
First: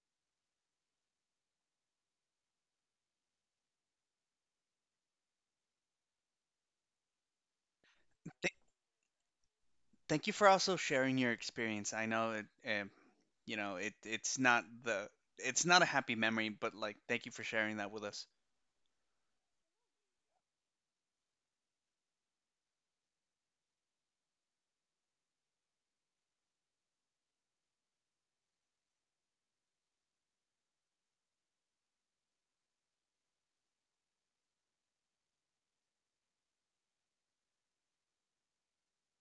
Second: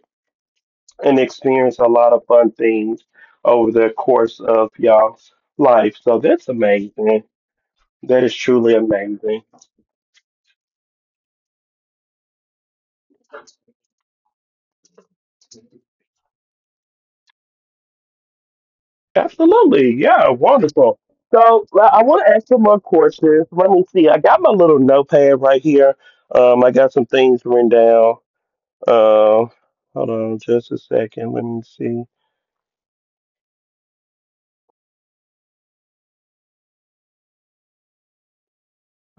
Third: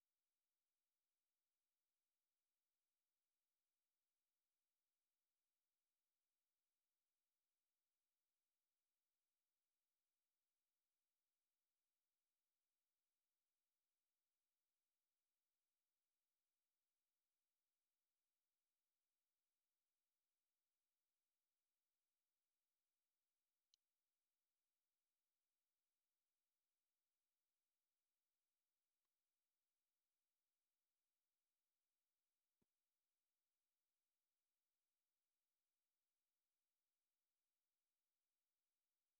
S1: and experience a lot of fun things over the course of y'all's life. So that's amazing. That is
S2: Th-
S1: truly amazing.
S2: Thank you for also sharing your experience. I know it, you know, it's not the, it's not a happy memory, but like, thank you for sharing that with us.
S1: Absolutely. Yeah, wonderful. So I want to ask some more questions. Let me see. I got my little notepad right here. I got some things written down. Um, hold on just a second. Let me see.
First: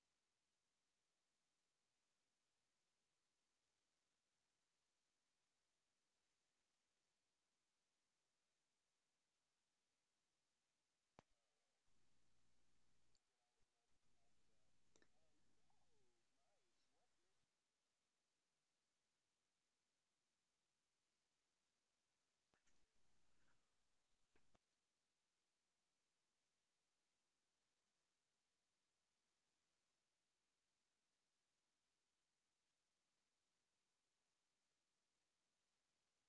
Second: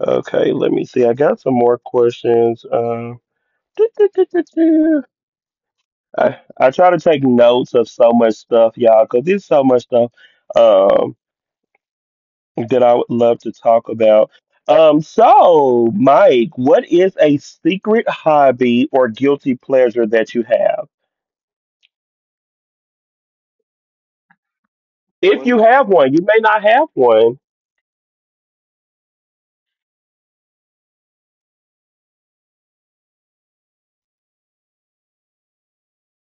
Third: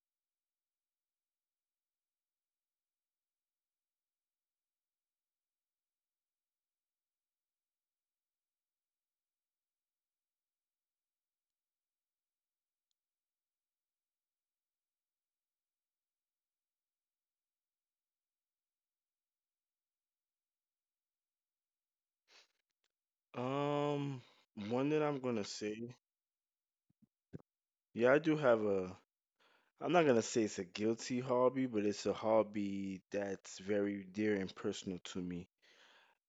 S1: Okay, let me see. I got some more questions. I try to take notes of so much stuff, y'all, because there's so much stuff um, that I would love to talk about. So, Mike, what is a secret hobby or guilty pleasure that you have?
S3: Um, One that I'm gonna
S1: If you Well, have
S3: say,
S1: one, you may not have one,
S3: yeah, I do have a. I'm not gonna say it's a guilty hobby, but it's a hobby that's very dear and personal to me,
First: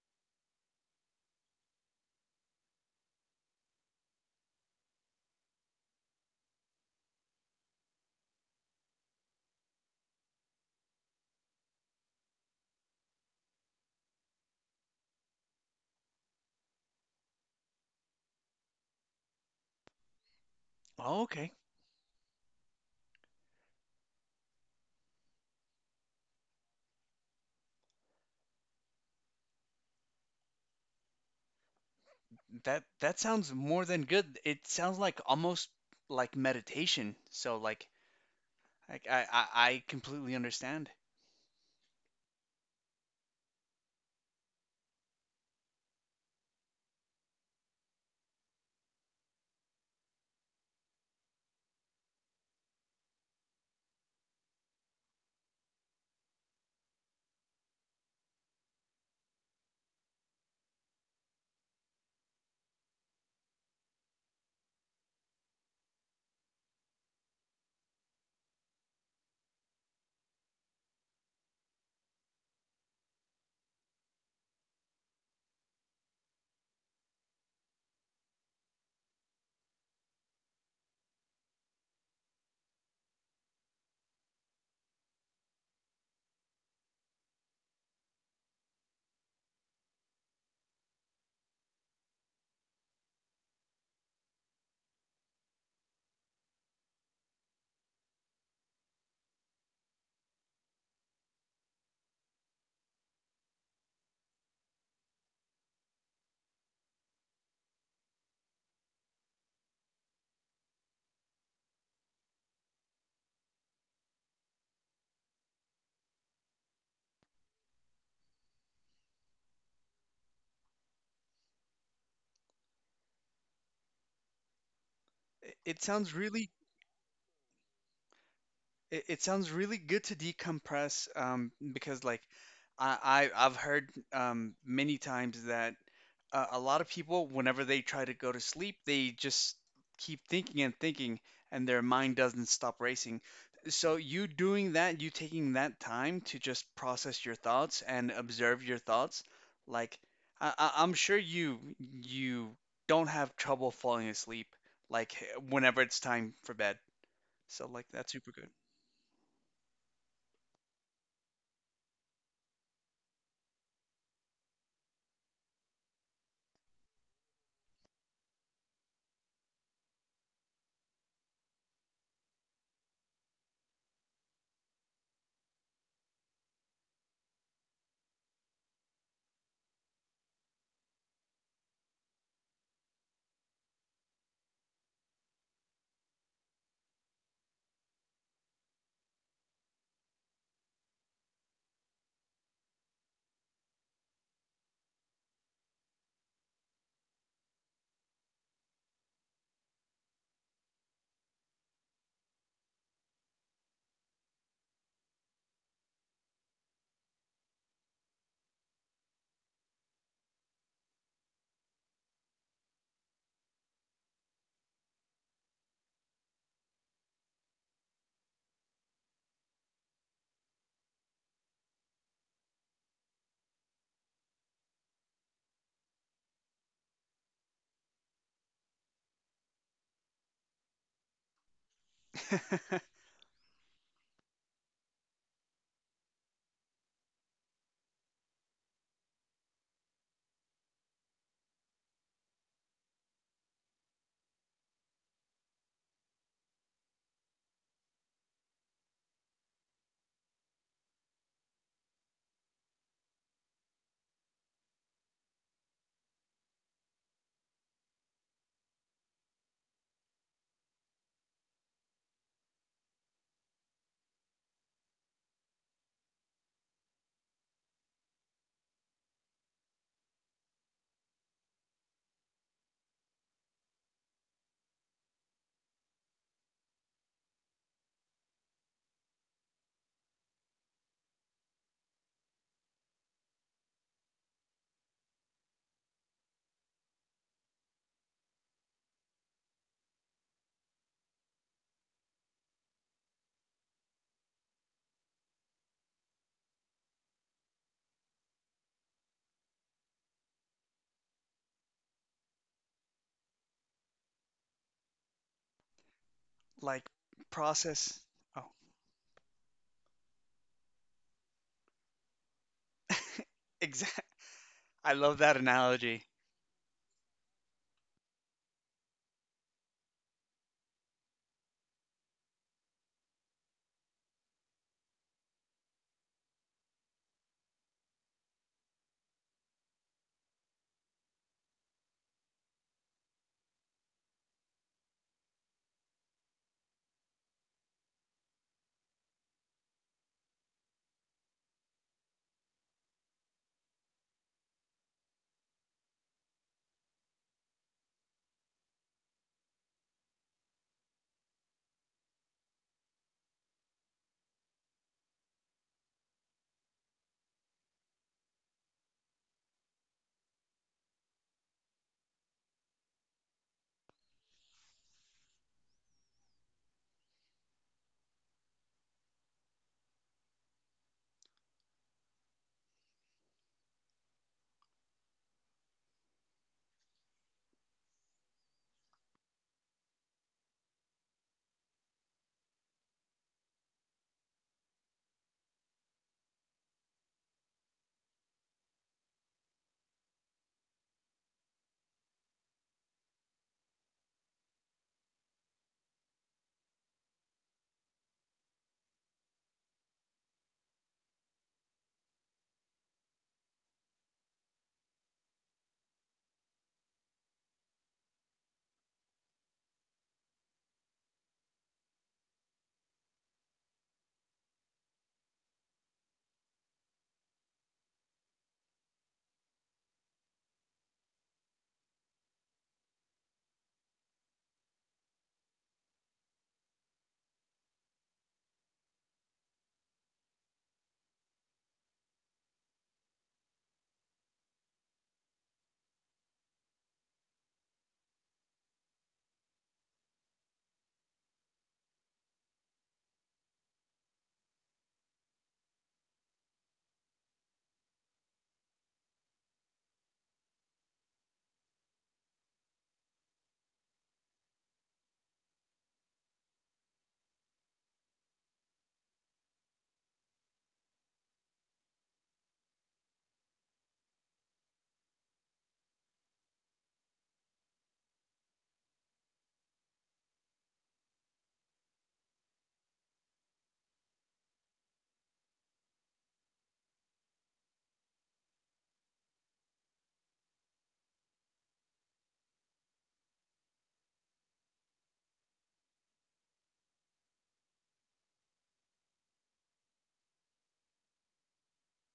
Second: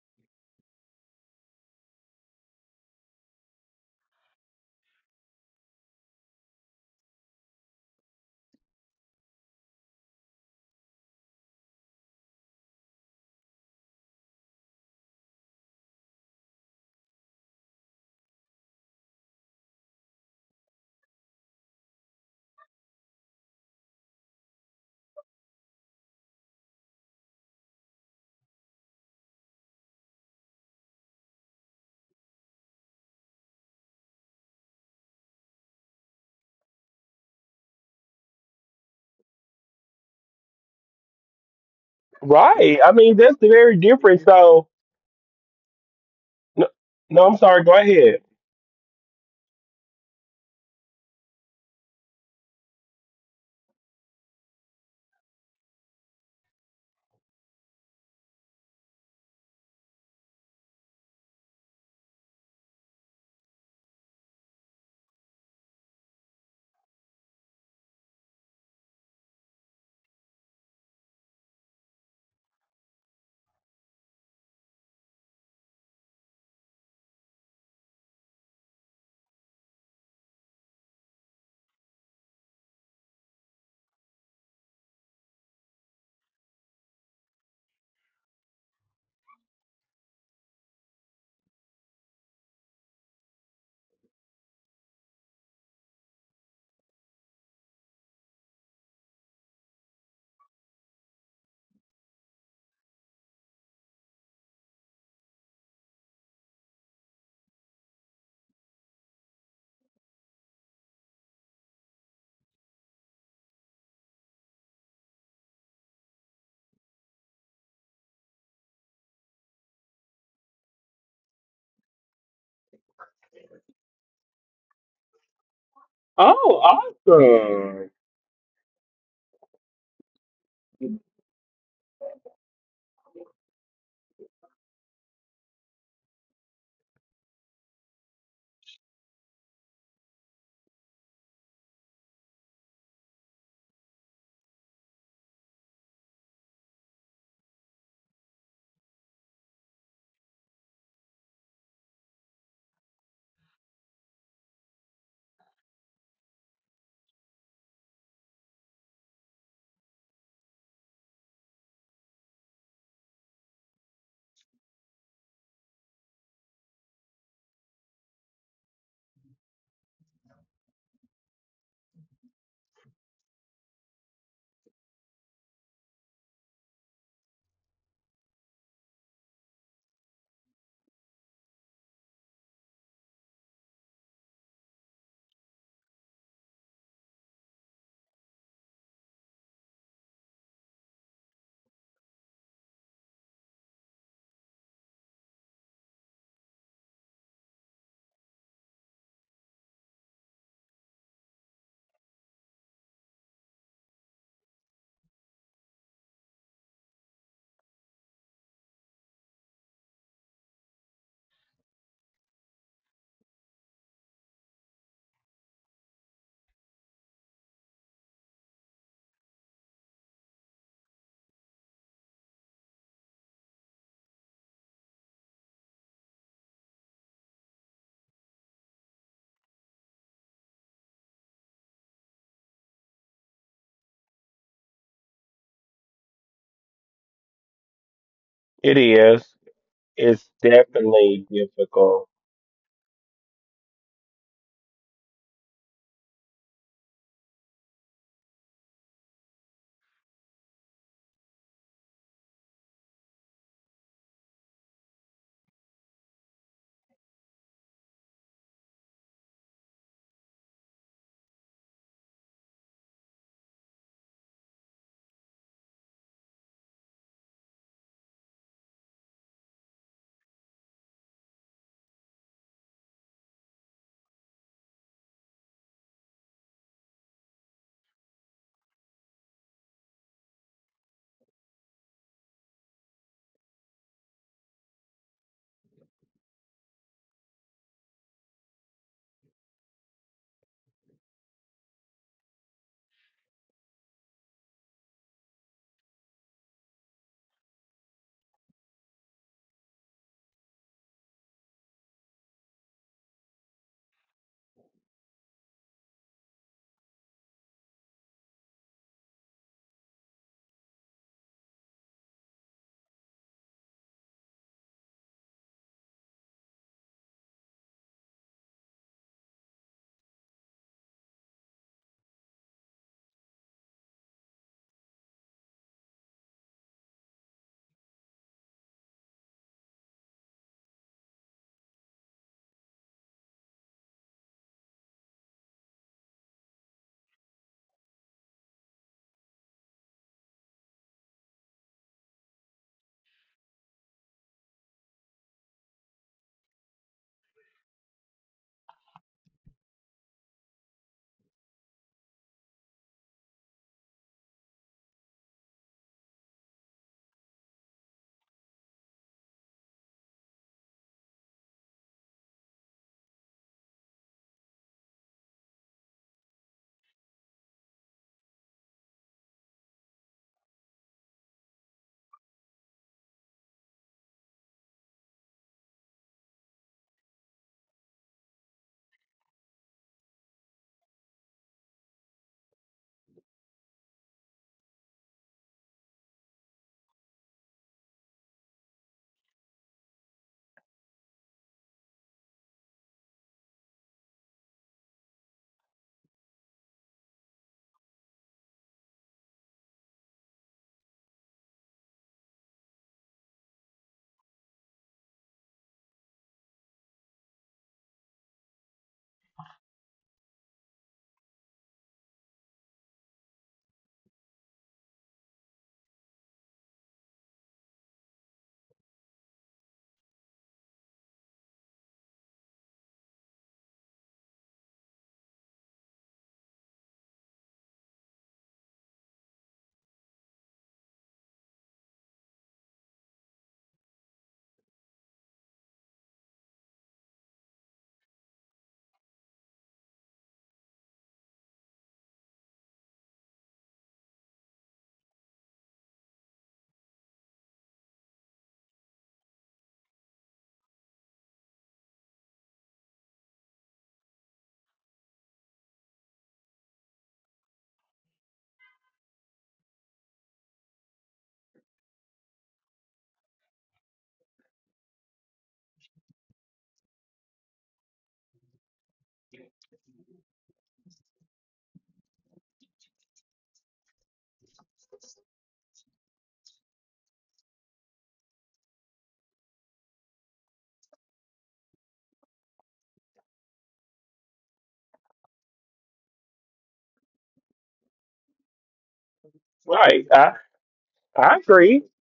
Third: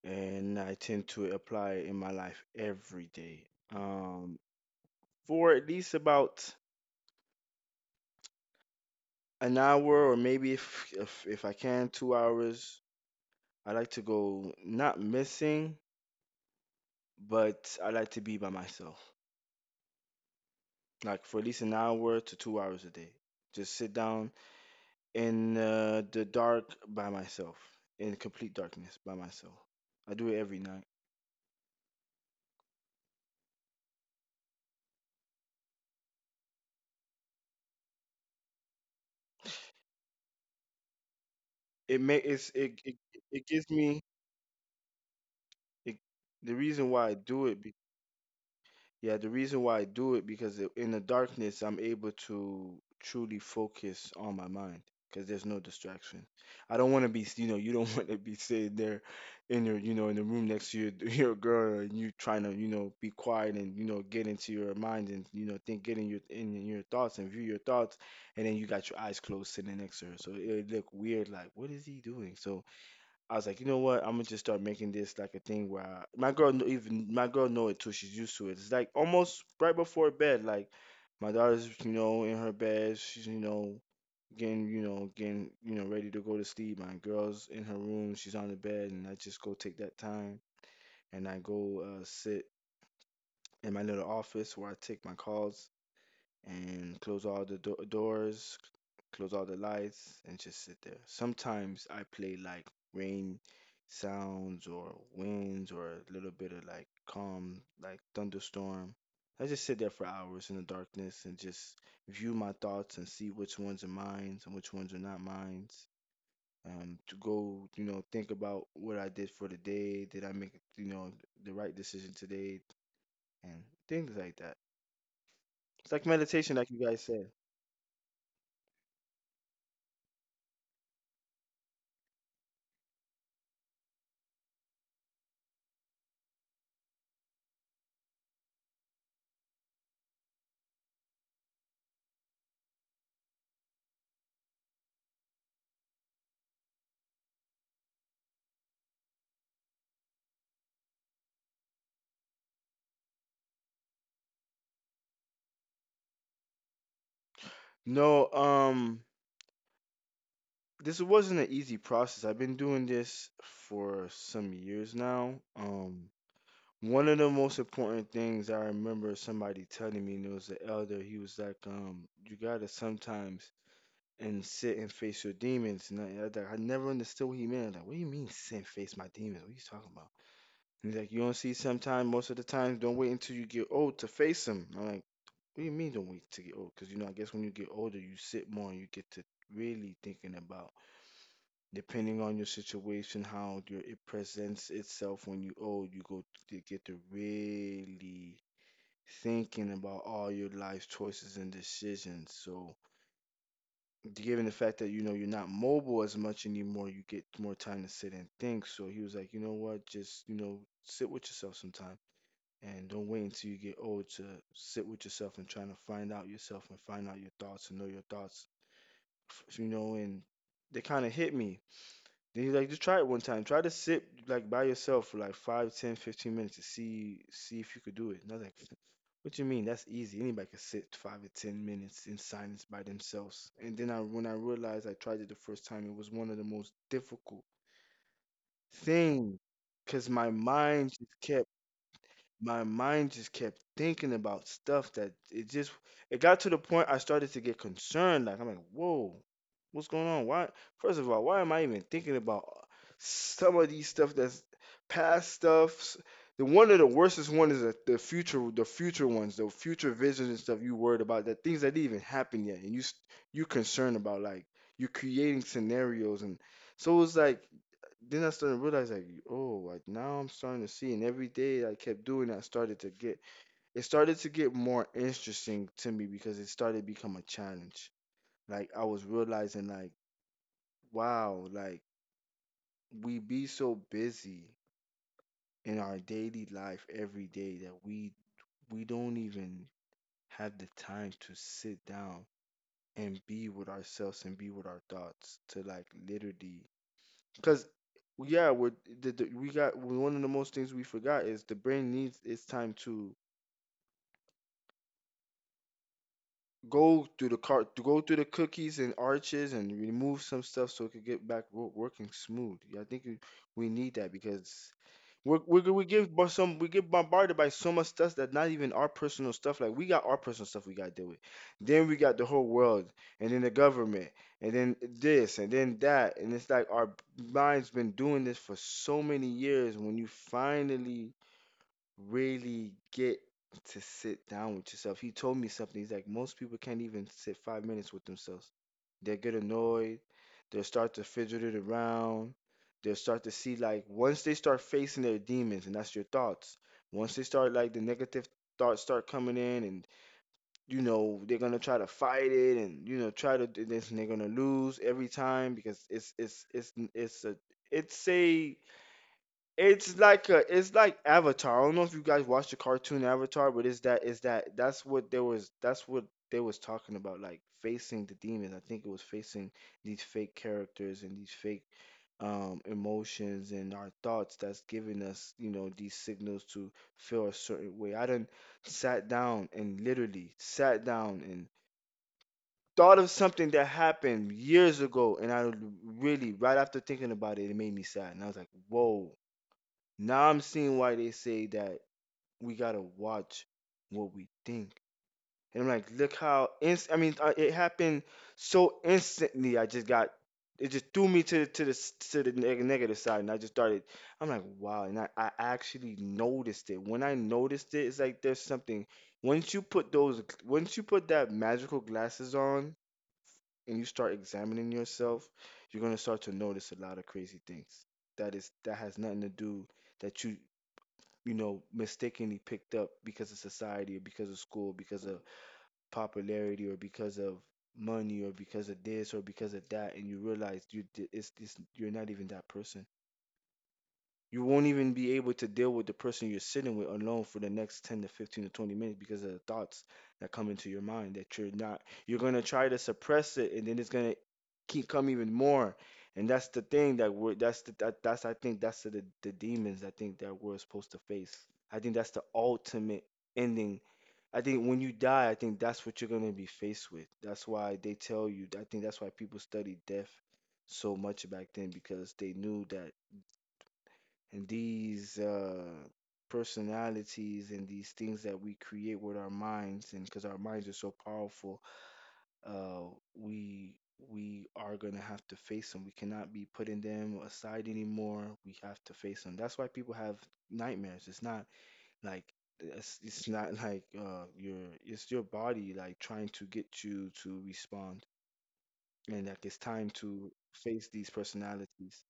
S3: and I tend to apply it in my life every day. Um, for at least about an hour, or maybe if I can, 2 hours. I like to go not missing, but I like to be by myself.
S2: Oh,
S3: Like for at
S2: okay.
S3: least an hour to 2 hours a day. Just sit down in the dark by myself, in complete darkness by myself. I do it every night.
S2: That that sounds more than good. It sounds like almost like meditation. So like I completely understand.
S3: It may it's
S1: right?
S3: it
S1: I
S3: it,
S1: mean, that's
S3: it gives
S1: very
S3: me
S1: different. So,
S3: it, The
S1: no,
S3: reason why I
S1: no I'm
S3: do it.
S1: sorry. Go ahead.
S3: Yeah, the reason why I do it because in the darkness I'm able to truly focus on my mind because there's no distraction. I don't want to be, you know, you don't want to be sitting there in your, you know, in the room next to your your girl, and you trying to, you know, be quiet and you know get into your mind and you know think get in your thoughts and view your thoughts, and then you got your eyes closed sitting next to her, so it look weird like what is he doing? So I was like, you know what? I'm gonna just start making this like a thing where my girl even my girl know it too. She's used to it. It's like almost right before bed. Like my daughter's you know in her bed. She's you know getting you know ready to go to sleep. My girl's in her room. She's on the bed, and I just go take that time and I go sit in my little office where I take my calls and close all the doors, close all the lights, and just sit there. Sometimes I play like rain sounds or winds or a little bit of like calm, like thunderstorm. I just sit there for hours in the darkness and just view my thoughts and see which ones are mine and which ones are not mine. To go, you know, think about what I did for the day. Did I make, you know, the right decision today? And things like that.
S2: It
S3: It's like
S2: sounds really,
S3: meditation,
S1: Oh,
S3: like you guys said.
S1: awesome!
S2: it sounds really good to decompress, because, like, I, I've heard many times that a lot of people, whenever they try to go to sleep, they just keep thinking and thinking, and their mind doesn't stop racing. So you doing that, you taking that time to just process your thoughts and observe your thoughts, like, I'm sure you you don't have trouble falling asleep, like whenever it's time for bed. So like, that's
S3: No,
S2: super good.
S3: this wasn't an easy process. I've been doing this for some years now. One of the most important things I remember somebody telling me, and it was the elder, he was like, you gotta sometimes and sit and face your demons. And like, I never understood what he meant. Like, what do you mean sit and face my demons? What are you talking about? And he's like, you don't see sometimes, most of the time, don't wait until you get old to face them. I'm like, what do you mean don't wait to get old? Because, you know, I guess when you get older, you sit more and you get to really thinking about depending on your situation, how your, it presents itself when you old, you go to get to really thinking about all your life choices and decisions. So, given the fact that you know you're not mobile as much anymore, you get more time to sit and think. So he was like, you know what, just you know, sit with yourself sometime. And don't wait until you get old to sit with yourself and trying to find out yourself and find out your thoughts and know your thoughts, you know. And they kind of hit me. Then he's like, just try it one time. Try to sit like by yourself for like 5, 10, 15 minutes to see if you could do it. And I was like, what you mean? That's easy. Anybody can sit 5 or 10 minutes in silence by themselves. And then I when I realized I tried it the first time, it was one of the most difficult
S1: It is.
S3: things because my
S1: It's
S3: mind just
S1: definitely
S3: kept
S1: difficult,
S3: my mind just kept thinking about stuff that it got to the point I started to get concerned. Like I'm like, whoa, what's going on? Why? First of all, why am I even thinking about some of these stuff that's past stuffs? The one of the worstest one is the future, the future ones, the future visions and stuff you worried about, that things that didn't even happen yet, and you concerned about like you're creating scenarios, and so it was like then I started to realize like, oh, like now I'm starting to see, and every day I kept doing, it, I started to get, it started to get more interesting to me because it started to become a challenge. Like I was realizing, like, wow, like we be so busy in our daily life every day that we don't even have the time to sit down and be with ourselves and be with our thoughts to like literally. Because yeah, we got one of the most things we forgot is the brain needs its time to
S2: Like
S3: go through the car to go
S2: process.
S3: through the
S2: Oh,
S3: cookies and arches and remove some stuff so it could get back working smooth. Yeah, I think we need
S2: exact.
S3: that because
S2: I love that
S3: we're, we
S2: analogy.
S3: give bo- some we get bombarded by so much stuff that not even our personal stuff. Like we got our personal stuff we gotta deal with. Then we got the whole world and then the government and then this and then that, and it's like our minds been doing this for so many years. When you finally really get to sit down with yourself. He told me something. He's like, most people can't even sit 5 minutes with themselves. They'll get annoyed. They'll start to fidget it around. They'll start to see, like, once they start facing their demons, and that's your thoughts, once they start, like, the negative thoughts start coming in, and, you know, they're going to try to fight it and, you know, try to do this, and they're going to lose every time because it's a, it's a, it's like Avatar. I don't know if you guys watched the cartoon Avatar, but it's that, that's what there was, that's what they was talking about, like facing the demons. I think it was facing these fake characters and these fake emotions and our thoughts that's giving us, you know, these signals to feel a certain way. I done sat down and literally sat down and thought of something that happened years ago, and I really, right after thinking about it, it made me sad, and I was like, whoa. Now I'm seeing why they say that we gotta watch what we think. And I'm like, look how it happened so instantly. I just got it just threw me to the negative side, and I just started. I'm like, wow, and I actually noticed it. When I noticed it, it's like there's something. Once you put those, once you put that magical glasses on, and you start examining yourself, you're gonna start to notice a lot of crazy things. That is that has nothing to do that you mistakenly picked up because of society or because of school, because of popularity or because of money or because of this or because of that, and you realize you it's you're not even that person. You won't even be able to deal with the person you're sitting with alone for the next 10 to 15 to 20 minutes because of the thoughts that come into your mind that you're not, you're going to try to suppress it and then it's going to keep coming even more. And that's the thing that we're, that's the, that, that's, I think that's the demons I think that we're supposed to face. I think that's the ultimate ending. I think when you die, I think that's what you're going to be faced with. That's why they tell you, I think that's why people study death so much back then because they knew that. And these personalities and these things that we create with our minds, and because our minds are so powerful, uh, we we are going to have to face them. We cannot be putting them aside anymore. We have to face them. That's why people have nightmares. It's not like it's not like, your, it's your body like trying to get you to respond, and like it's time
S1: right? I
S3: to face these
S1: I agree.
S3: personalities.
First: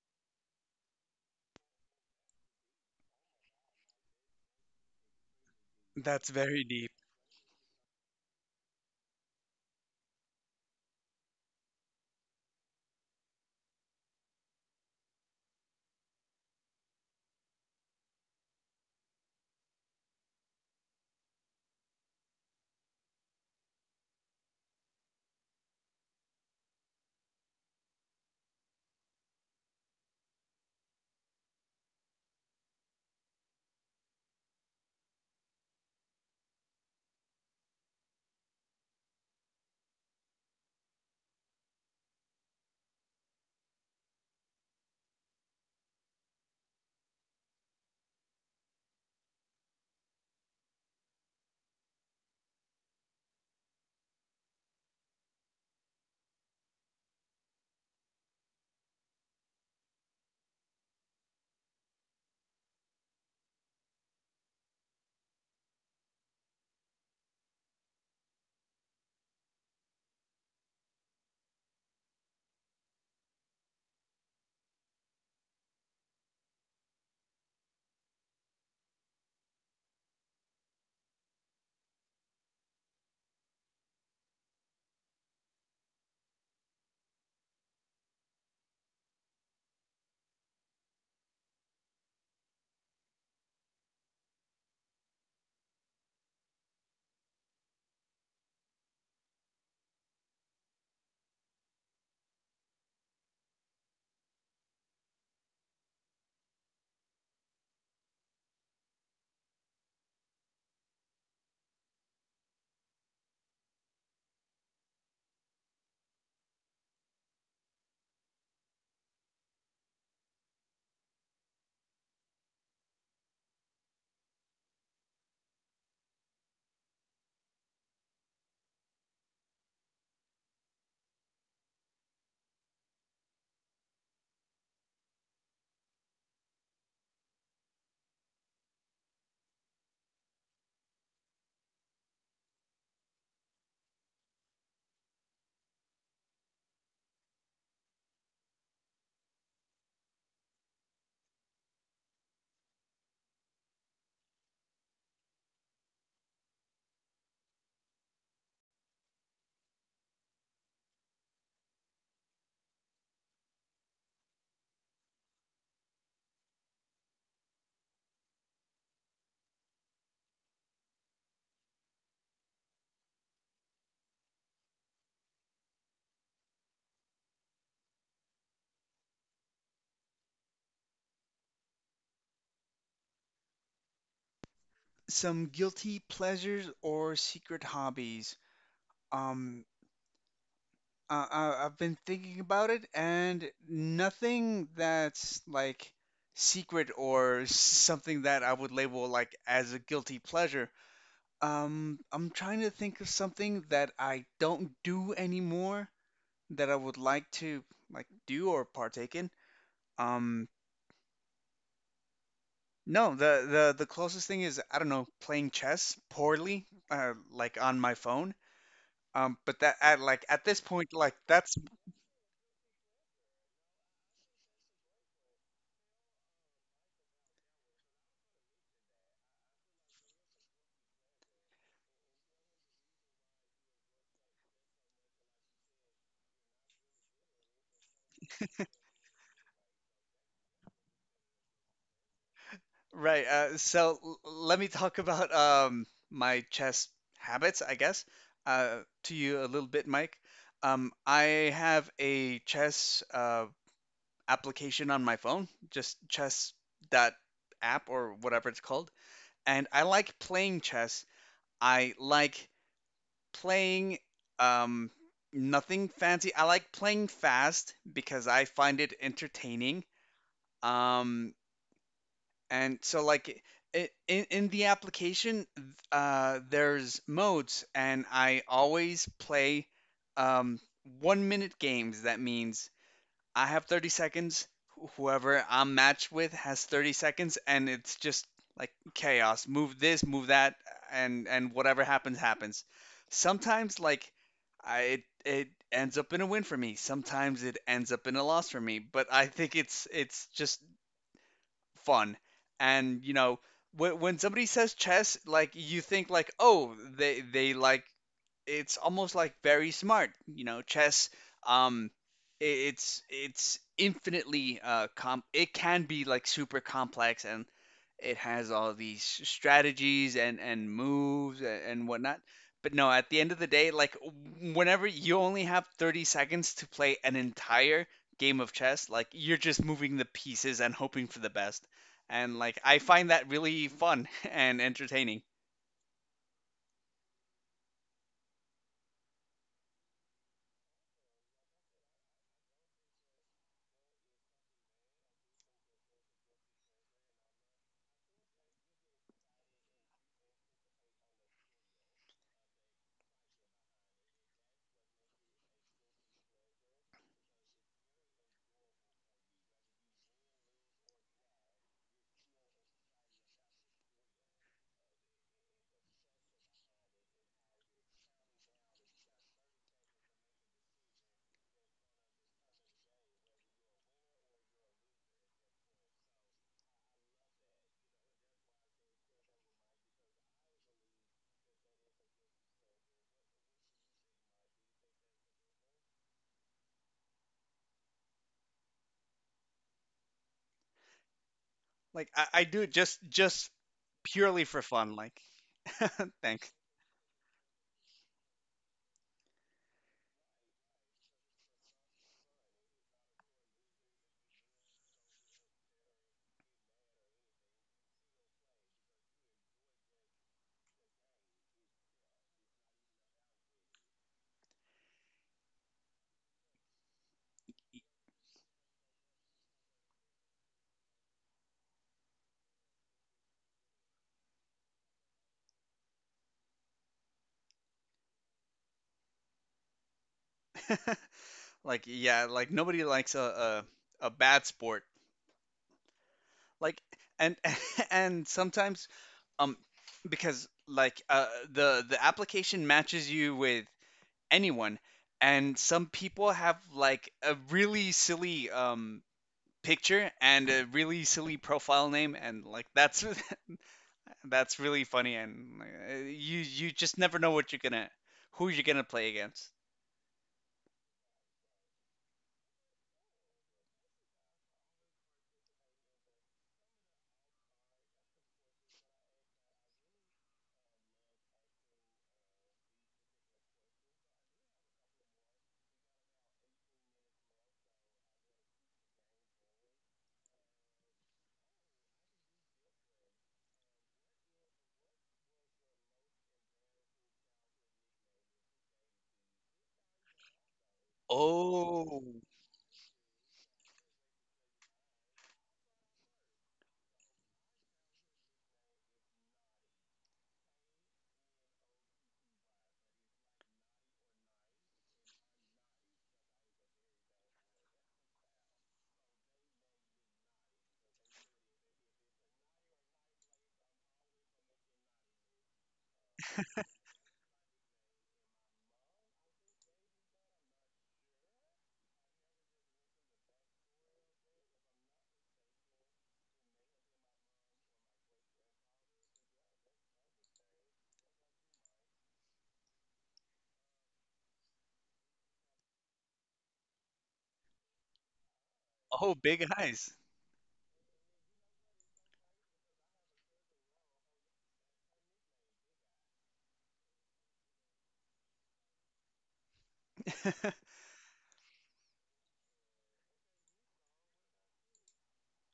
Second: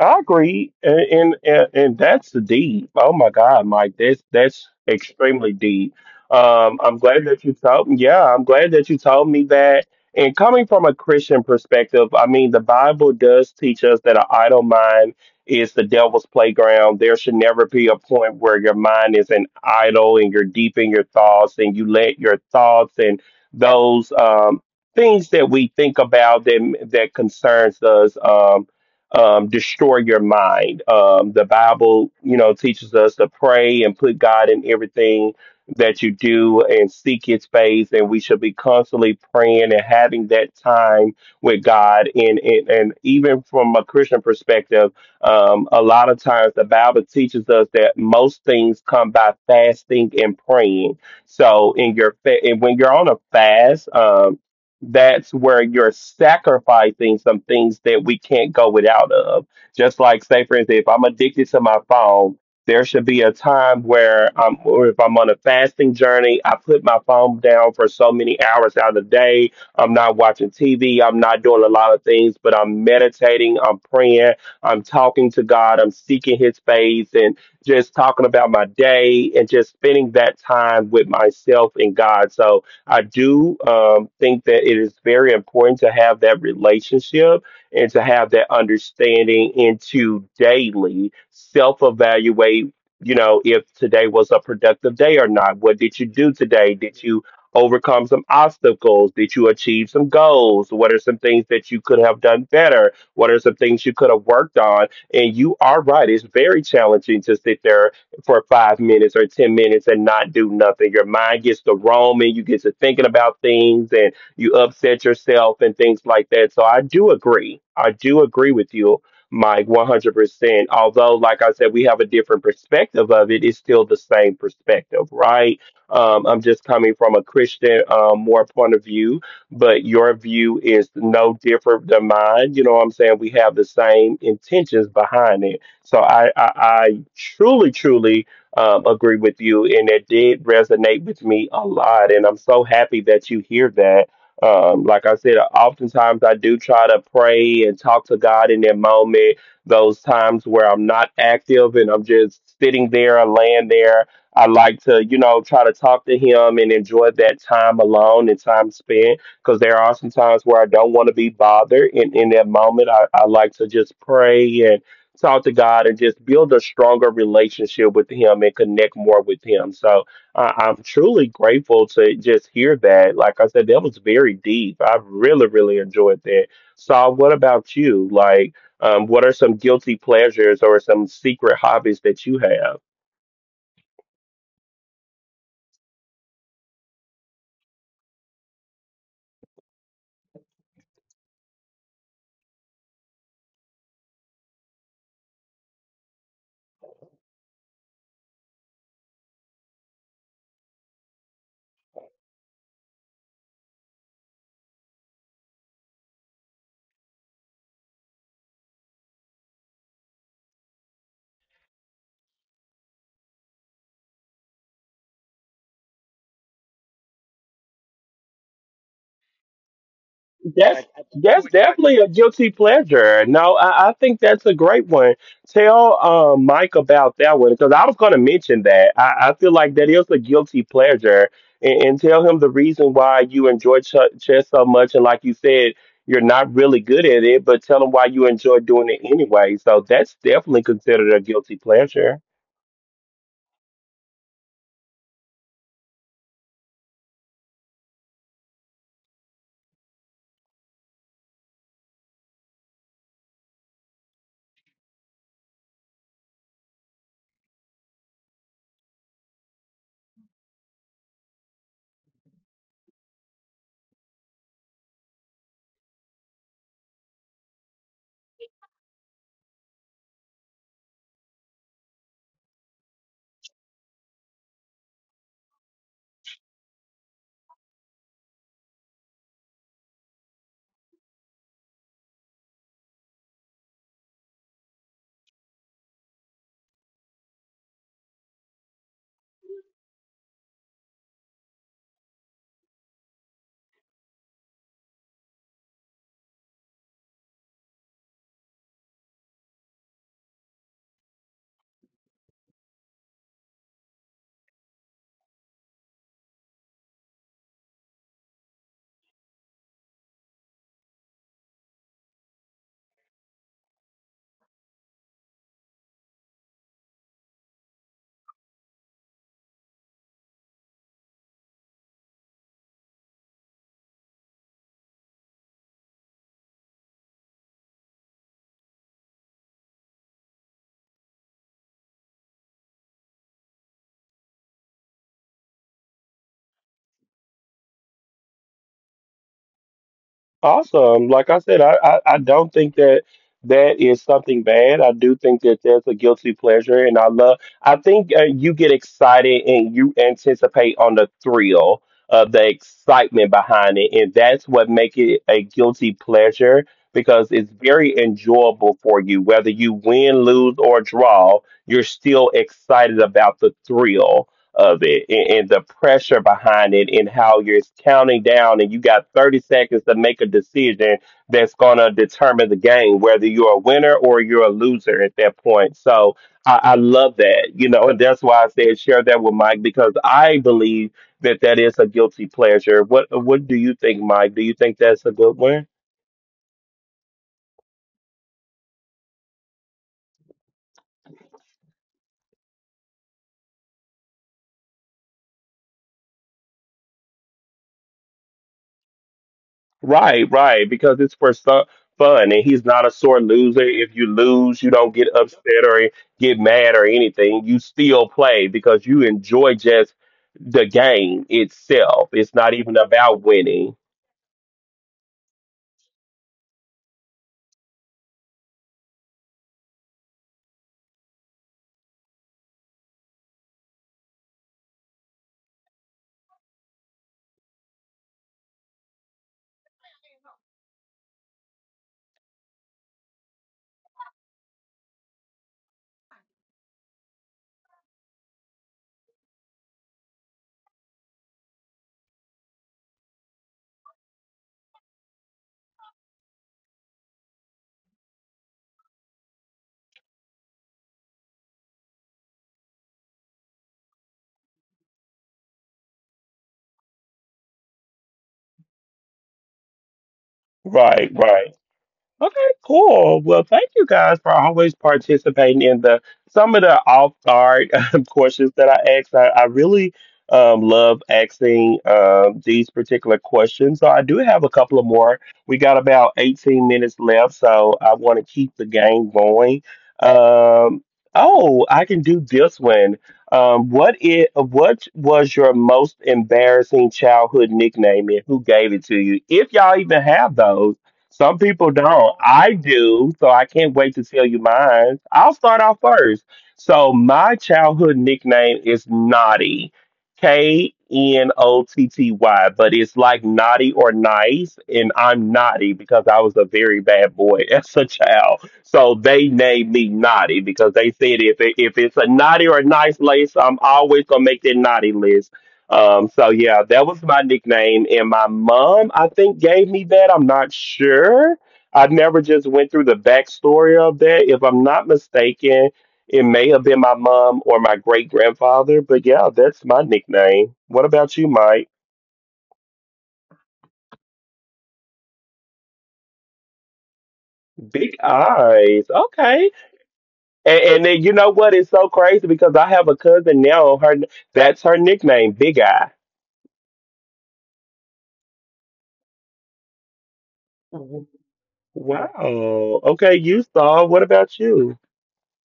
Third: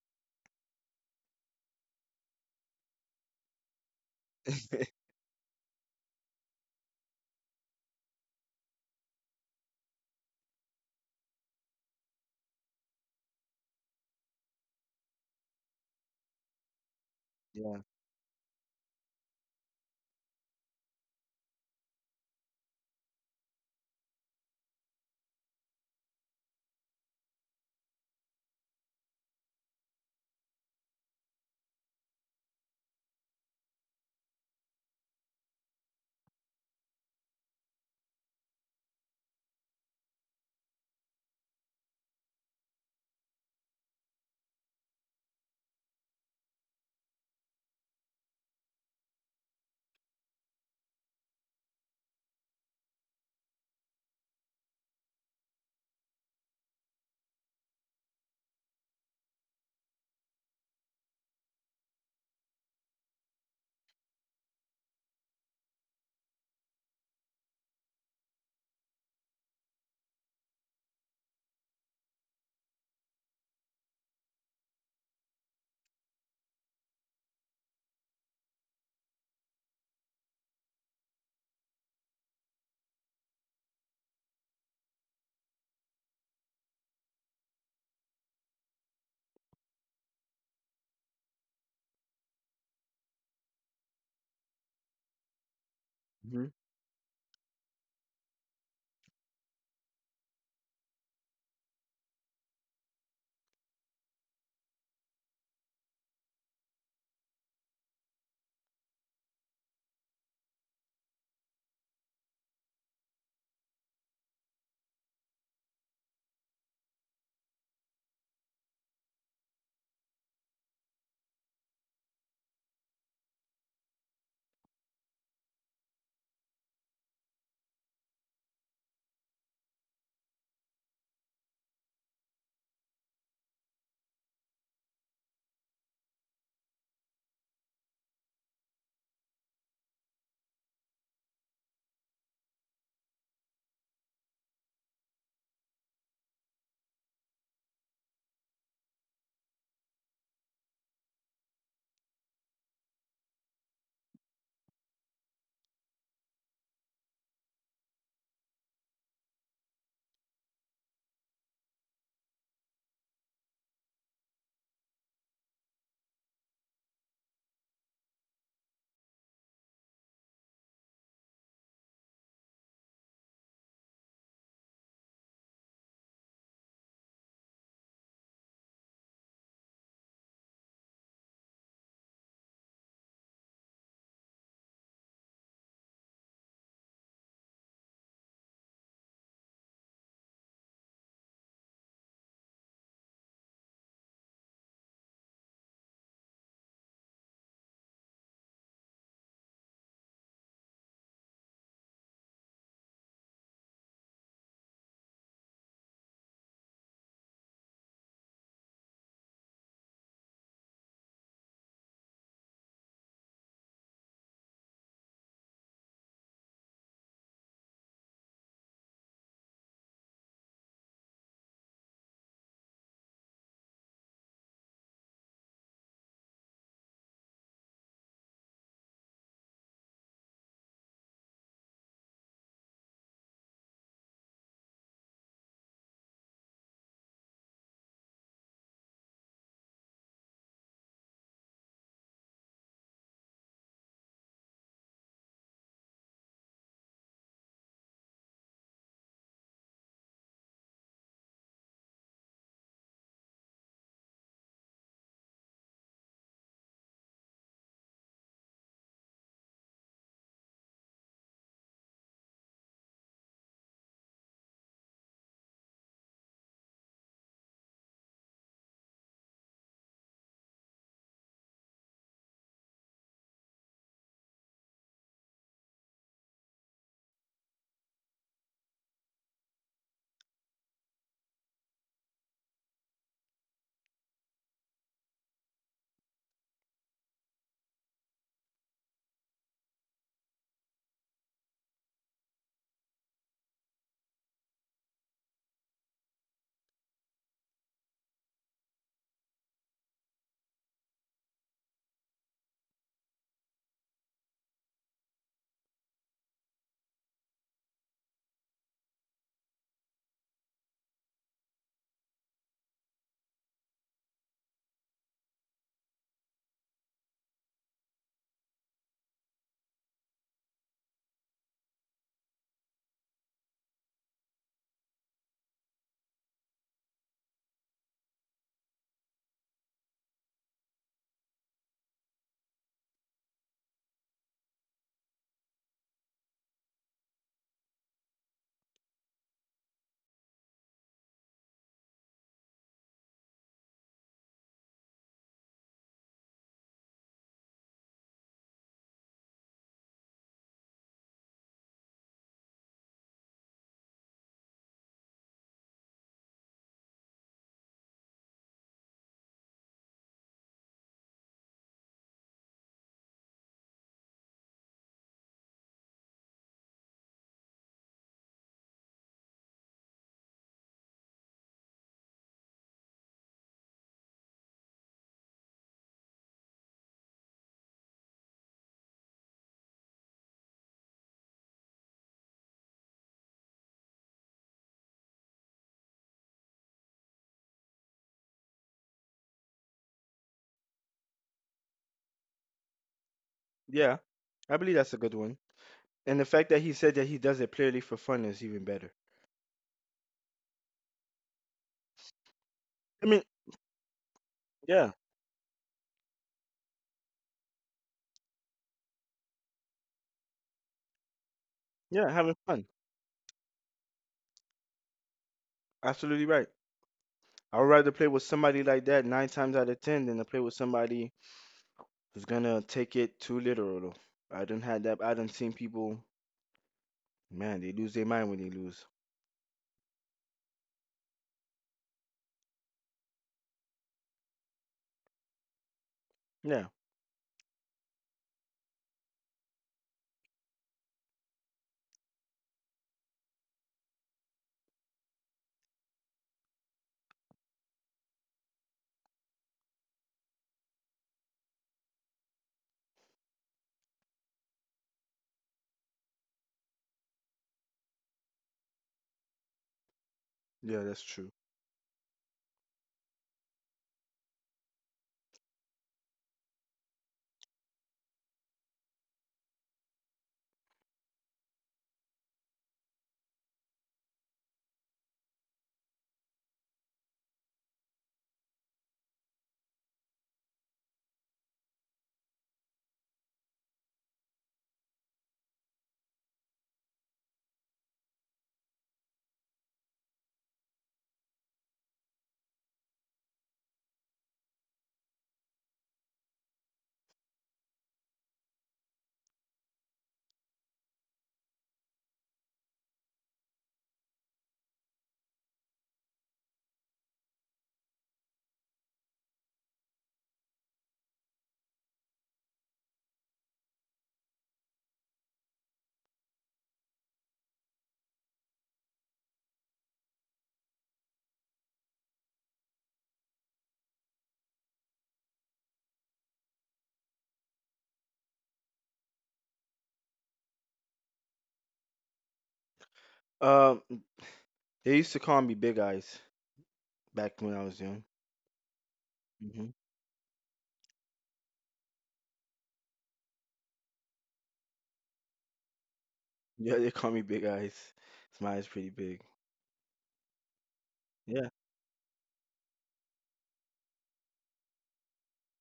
S1: I agree, and that's the deep. Oh my God, Mike, that's extremely deep.
S2: That's very deep.
S1: I'm glad that you told. Yeah, I'm glad that you told me that. And coming from a Christian perspective, I mean, the Bible does teach us that an idle mind is the devil's playground. There should never
S3: Yeah.
S1: be a point where your mind is an idle and you're deep in your thoughts, and you let your thoughts and those things that we think about that concerns us. Destroy your mind. The Bible, you know, teaches us to pray and put God in everything that you do and seek His face, and we should be constantly praying and having that time with God. And even from a Christian perspective, a lot of times the Bible teaches us that most things come by fasting and praying. So and when you're on a fast. That's where you're sacrificing some things that we can't go without of. Just like say for instance, if I'm addicted to my phone, there should be a time where I'm or if I'm on a fasting journey, I put my phone down for so many hours out of the day. I'm not watching TV, I'm not doing a lot of things, but I'm meditating, I'm praying, I'm talking to God, I'm seeking his face and just talking about my day and just spending that time with myself and God. So I do think that it is very important to have that relationship and to have that understanding and to daily self evaluate. You know, if today was a productive day or not. What did you do
S3: Hmm.
S1: today? Did you overcome some obstacles? Did you achieve some goals? What are some things that you could have done better? What are some things you could have worked on? And you are right, it's very challenging to sit there for 5 minutes or 10 minutes and not do nothing. Your mind gets to roaming, you get to thinking about things and you upset yourself and things like that. So I do agree. I do agree with you, Mike, 100%. Although, like I said, we have a different perspective of it, it's still the same perspective, right? I'm just coming from a Christian, more point of view, but your view is no different than mine. You know what I'm saying? We have the same intentions behind it, so I truly, truly agree with you, and it did resonate with me a lot. And I'm so happy that you hear that. Like I said, oftentimes I do try to pray and talk to God in that moment, those times where I'm not active and I'm just sitting there or laying there. I like to, you know, try to talk to Him and enjoy that time alone and time spent because there are some times where I don't want to be bothered. In that moment, I like to just pray and talk to God and just build a stronger relationship with Him and connect more with Him. So I'm truly grateful to just hear that. Like I said, that was very deep. I really, really enjoyed that. Saul, what about you? Like, what are some guilty pleasures or some secret hobbies that you have?
S2: Some guilty pleasures or secret hobbies. Um, I've been thinking about it, and nothing that's like secret or something that I would label like as a guilty pleasure. I'm trying to think of something that I don't do anymore that I would like to like do or partake in. Um, No, the closest thing is, I don't know, playing chess poorly, like, on my phone. But that at like at this
S1: That's
S2: point,
S1: I
S2: like
S1: that's
S2: that's
S1: wish I definitely a guilty pleasure. No, I think that's a great one. Tell Mike about that one because I was going to mention that. I feel like that is a guilty pleasure, and tell him the reason why you enjoy chess so much. And like you said, you're not really good at it, but tell him why you enjoy doing it anyway. So that's definitely considered a guilty pleasure.
S2: right. Let me talk about my chess habits, I guess, uh, to you a little bit, Mike. I have a chess application on my phone, just chess dot app or whatever it's called, and I like playing chess. I like playing um nothing fancy. I like playing fast because I find it entertaining. Um and so like I In the application there's modes, and I always play um one minute games. That means I have 30 seconds. Whoever I'm matched with has 30 seconds, and it's just like chaos. Move this, move that, and whatever happens happens. Sometimes like I it, it ends up in a win for me. Sometimes it ends up in a loss for me. But I think it's just fun, and you know, when somebody says chess, like you think, like, oh, they like, it's almost like very smart. You know, chess. Um, it's infinitely com. It can be like super complex, and it has all these strategies and moves, and whatnot. But no, at the end of the day, like, whenever you only have 30 seconds to play an entire game of chess, like, you're just moving the pieces and hoping for the best. And like, I find that really fun and entertaining.
S1: Awesome. Like I said, I don't think that that is something bad. I do think that that's a guilty pleasure, and I love. I think you get excited and you anticipate on the thrill of the excitement behind it, and that's what make it a guilty pleasure because it's very enjoyable for you. Whether you win, lose, or draw, you're still excited about the thrill of it and, the pressure behind it and how you're counting down and you got 30 seconds to make a decision that's going to determine the game, whether you're a winner or you're a loser at that point. So I love that, you know, and that's why I said share that with Mike because I believe that that is a guilty pleasure. What do you think, Mike? Do you think that's a good one?
S2: Like, I do it just
S3: Yeah,
S2: purely
S3: I
S2: for
S3: believe that's a
S2: fun.
S3: good
S2: Like,
S3: one. And the fact
S2: thanks.
S3: that he said that he does it purely for fun is even better.
S1: Right, right, because it's for fun, and he's not a
S3: I mean,
S1: sore loser. If you lose, you
S3: yeah,
S1: don't get upset or get mad or anything. You still play because you enjoy just the game
S3: yeah,
S1: itself.
S3: having
S1: It's not
S3: fun.
S1: even about winning.
S3: Absolutely right. I would rather play with somebody like that nine times out of ten than to play with somebody who's gonna take it too literal though. I done had that. I done seen people, man, they lose their mind when they lose.
S2: Like, yeah, like, nobody likes a a bad sport.
S3: Yeah,
S2: Like, and and sometimes, um because like, the application matches you with anyone, and some people have like a really silly picture and a really silly profile name, and like, that's that's really funny, and you just never know what you're gonna, who you're gonna play against.
S3: yeah, that's
S1: Right,
S3: true.
S1: right. Okay, cool. Well, thank you guys for always participating in the some of the off guard questions that I asked. I really love asking these particular questions. So I do have a couple of more. We got about 18 minutes left, so I want to keep the game going. Um, oh, I can do this one. What it what was your most embarrassing childhood nickname and who gave it to you? If y'all even have those, some people
S2: Oh,
S1: don't. I do, so I can't wait to tell you mine. I'll start off first. So my childhood nickname is Naughty, Knotty, but it's like naughty or nice, and I'm naughty because I was a very bad boy as a child. So they named me Naughty because they said if it, if it's a naughty or nice list, I'm always gonna make that naughty list. So yeah, that was my nickname, and my mom, I think, gave me that. I'm not sure. I never just went through the backstory of that. If I'm not mistaken, it may have been my mom or my great grandfather. But yeah, that's my nickname. What about you, Mike?
S3: Um, they used to call me Big Eyes back when I was young.
S1: Big eyes.
S2: oh, big
S1: Okay.
S3: Hmm.
S2: eyes.
S1: And then you know what? It's so crazy because I have a cousin now. Her, that's her nickname, Big Eye.
S3: Yeah, they call me Big Eyes. 'Cause my eyes pretty big. Yeah.
S1: Wow. Okay, you saw. What about you?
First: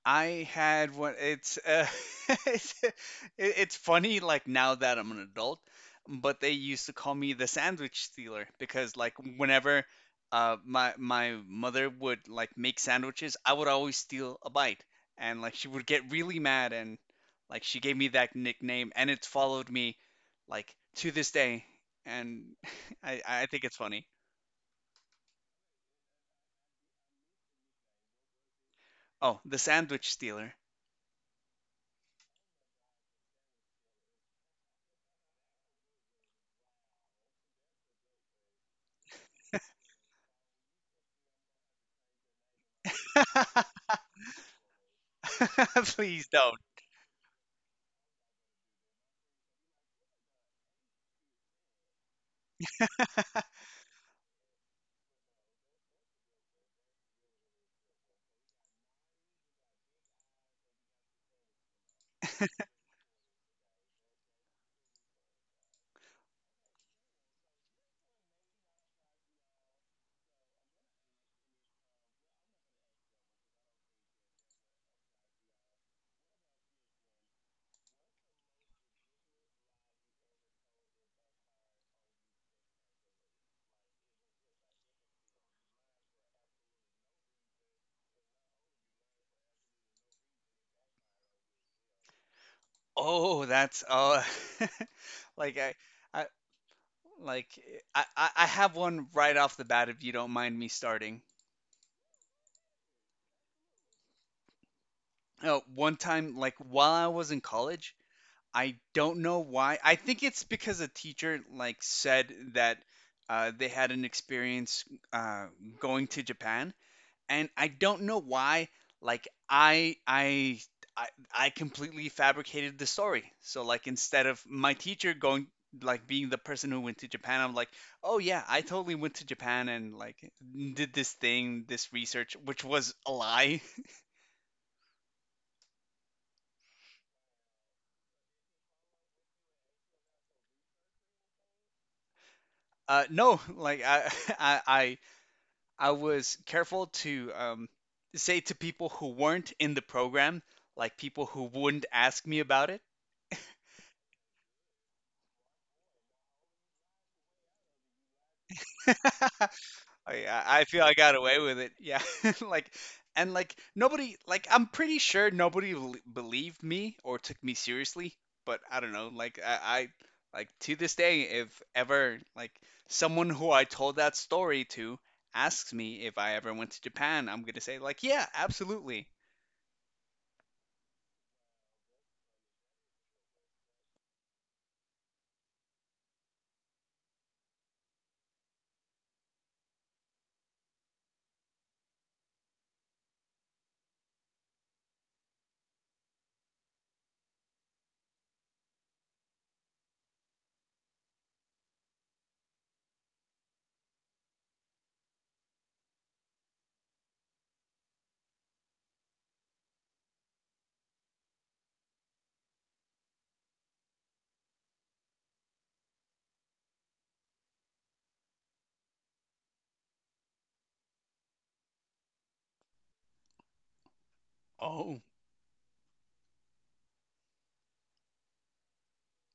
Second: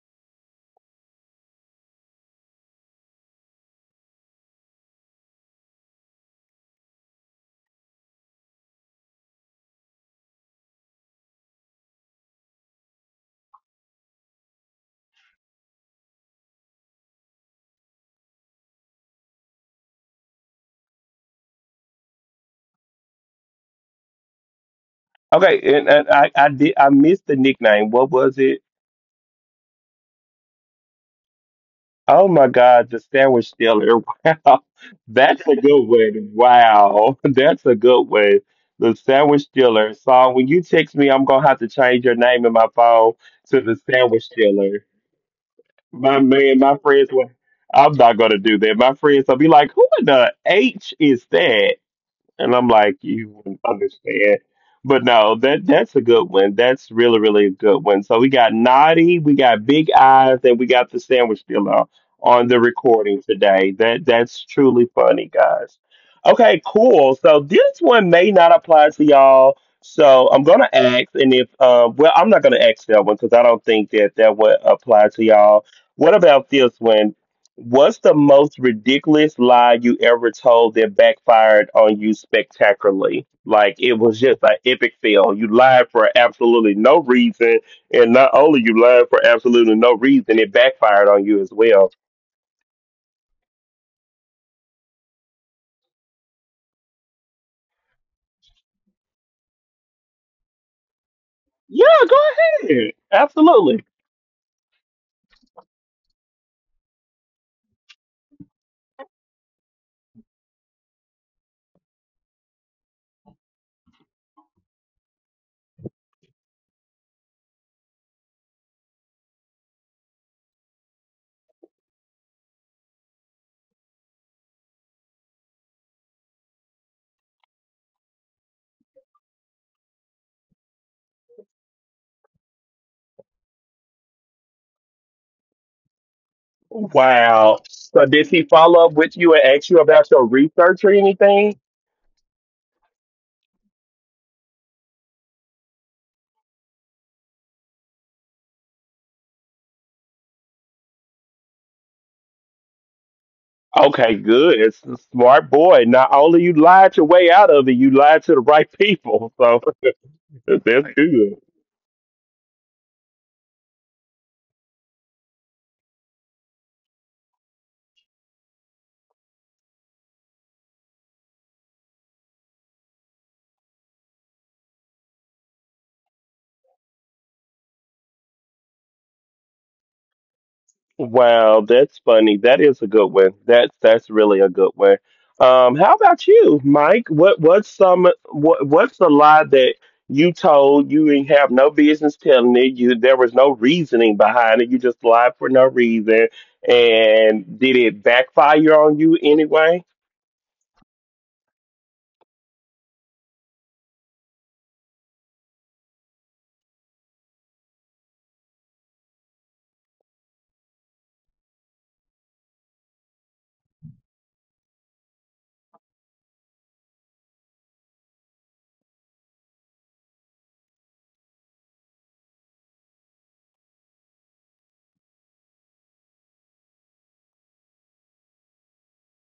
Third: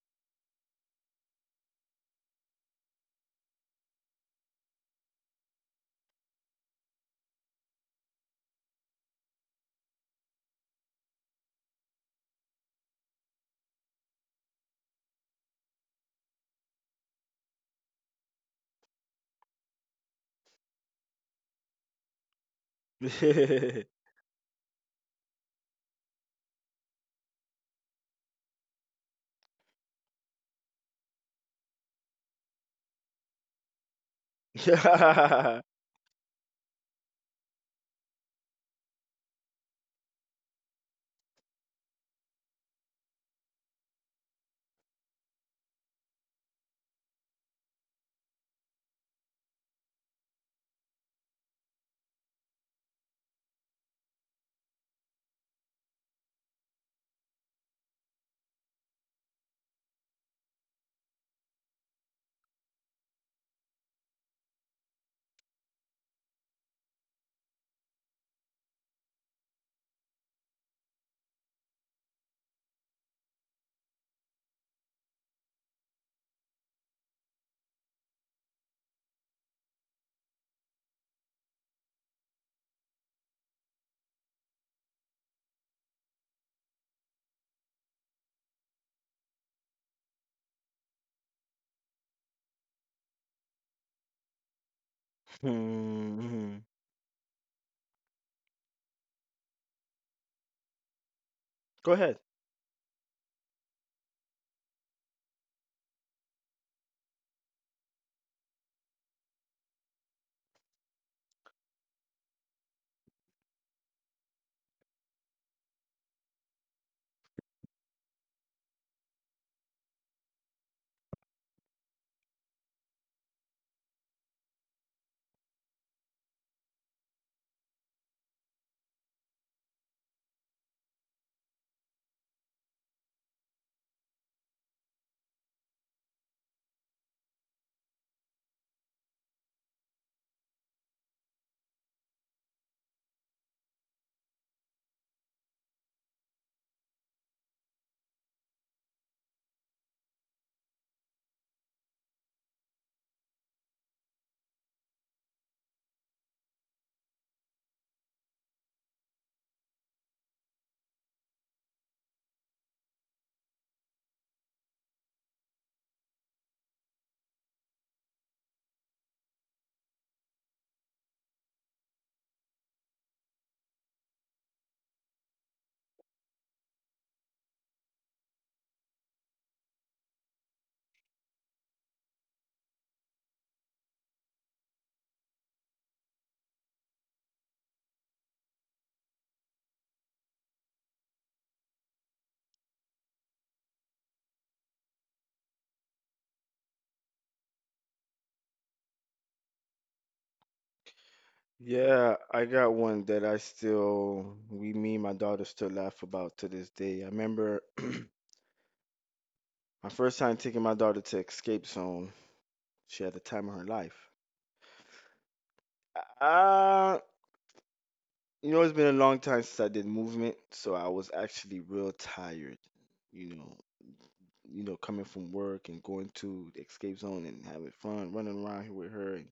S2: I had one. It's it's, it- it's funny. Like, now that I'm an adult, but they used to call me the sandwich stealer because like whenever my mother would like make sandwiches, I would always steal a bite, and like she would get really mad, and like she gave me that nickname, and it's followed me like to this day, and I think it's funny.
S1: Okay, and I did I missed the nickname. What was it?
S2: Oh, the sandwich stealer.
S1: Oh my God, the sandwich stealer. Wow, that's a
S3: Yeah.
S1: good one. Wow, that's a good one. The sandwich stealer. So when you text me, I'm gonna have to change your name in my phone to the sandwich stealer. My
S2: Please.
S1: man, my friends were. I'm not gonna do that. My friends will be like, "Who in the H is that?" And I'm like, you wouldn't understand. But no, that's a good one. That's really, really a good one. So we got Naughty, we got Big Eyes, and we got the sandwich dealer on the recording today. That's truly funny, guys. Okay, cool. So this one may not apply to y'all. So I'm gonna ask, and if well, I'm not gonna ask that one because I don't think that that would apply to y'all. What about this one? What's the most ridiculous lie you ever told that backfired on you spectacularly? Like it was just an epic fail. You lied for absolutely no reason, and not only you lied for absolutely no reason, it backfired on you as well.
S2: Oh, that's like I
S3: Hmm,
S2: I
S3: mhm.
S2: like I have one right off the bat if you don't mind me starting.
S3: Go
S1: Yeah, go
S3: ahead.
S1: ahead. Absolutely.
S2: Oh, one time like while I was in college, I don't know why. I think it's because a teacher like said that they had an experience uh, going to Japan, and I don't know why. Like, I, I completely fabricated the story. So like, instead of my teacher going like, being the person who went to Japan, I'm like, oh yeah, I totally went to Japan and like did this thing, this research, which was a lie.
S1: Wow. So did he follow up with you and ask you about your research or anything?
S2: No, like, I I I, I was careful to say to people who weren't in the program, like people who wouldn't ask me about it.
S1: Okay, good. It's a smart boy. Not only you lied your way out of it, you lied to the right people. So that's
S2: I feel I got
S1: good.
S2: away with it. Yeah. Like, and like, nobody, like, I'm pretty sure nobody believed me or took me seriously, but I don't know. Like, I, like, to this day, if ever, like, someone who I told that story to asks me if I ever went to Japan, I'm gonna say like, "Yeah, absolutely."
S1: Wow, that's funny. That is a good one. That's really a good one. How about you, Mike? What what's some what what's the lie that you told you didn't have no business telling it? You there was no reasoning behind it. You just lied for no reason. And did it backfire on you anyway?
S3: Yeah, I got one that I still, we, me and my daughter still laugh about to this day. I remember my first time taking my daughter to Escape Zone. She had the time of her life. Uh, you know, it's been a long time since I did movement, so I was actually real tired. You know, you know,
S2: Oh.
S3: coming from work and going to the Escape Zone and having fun, running around here with her and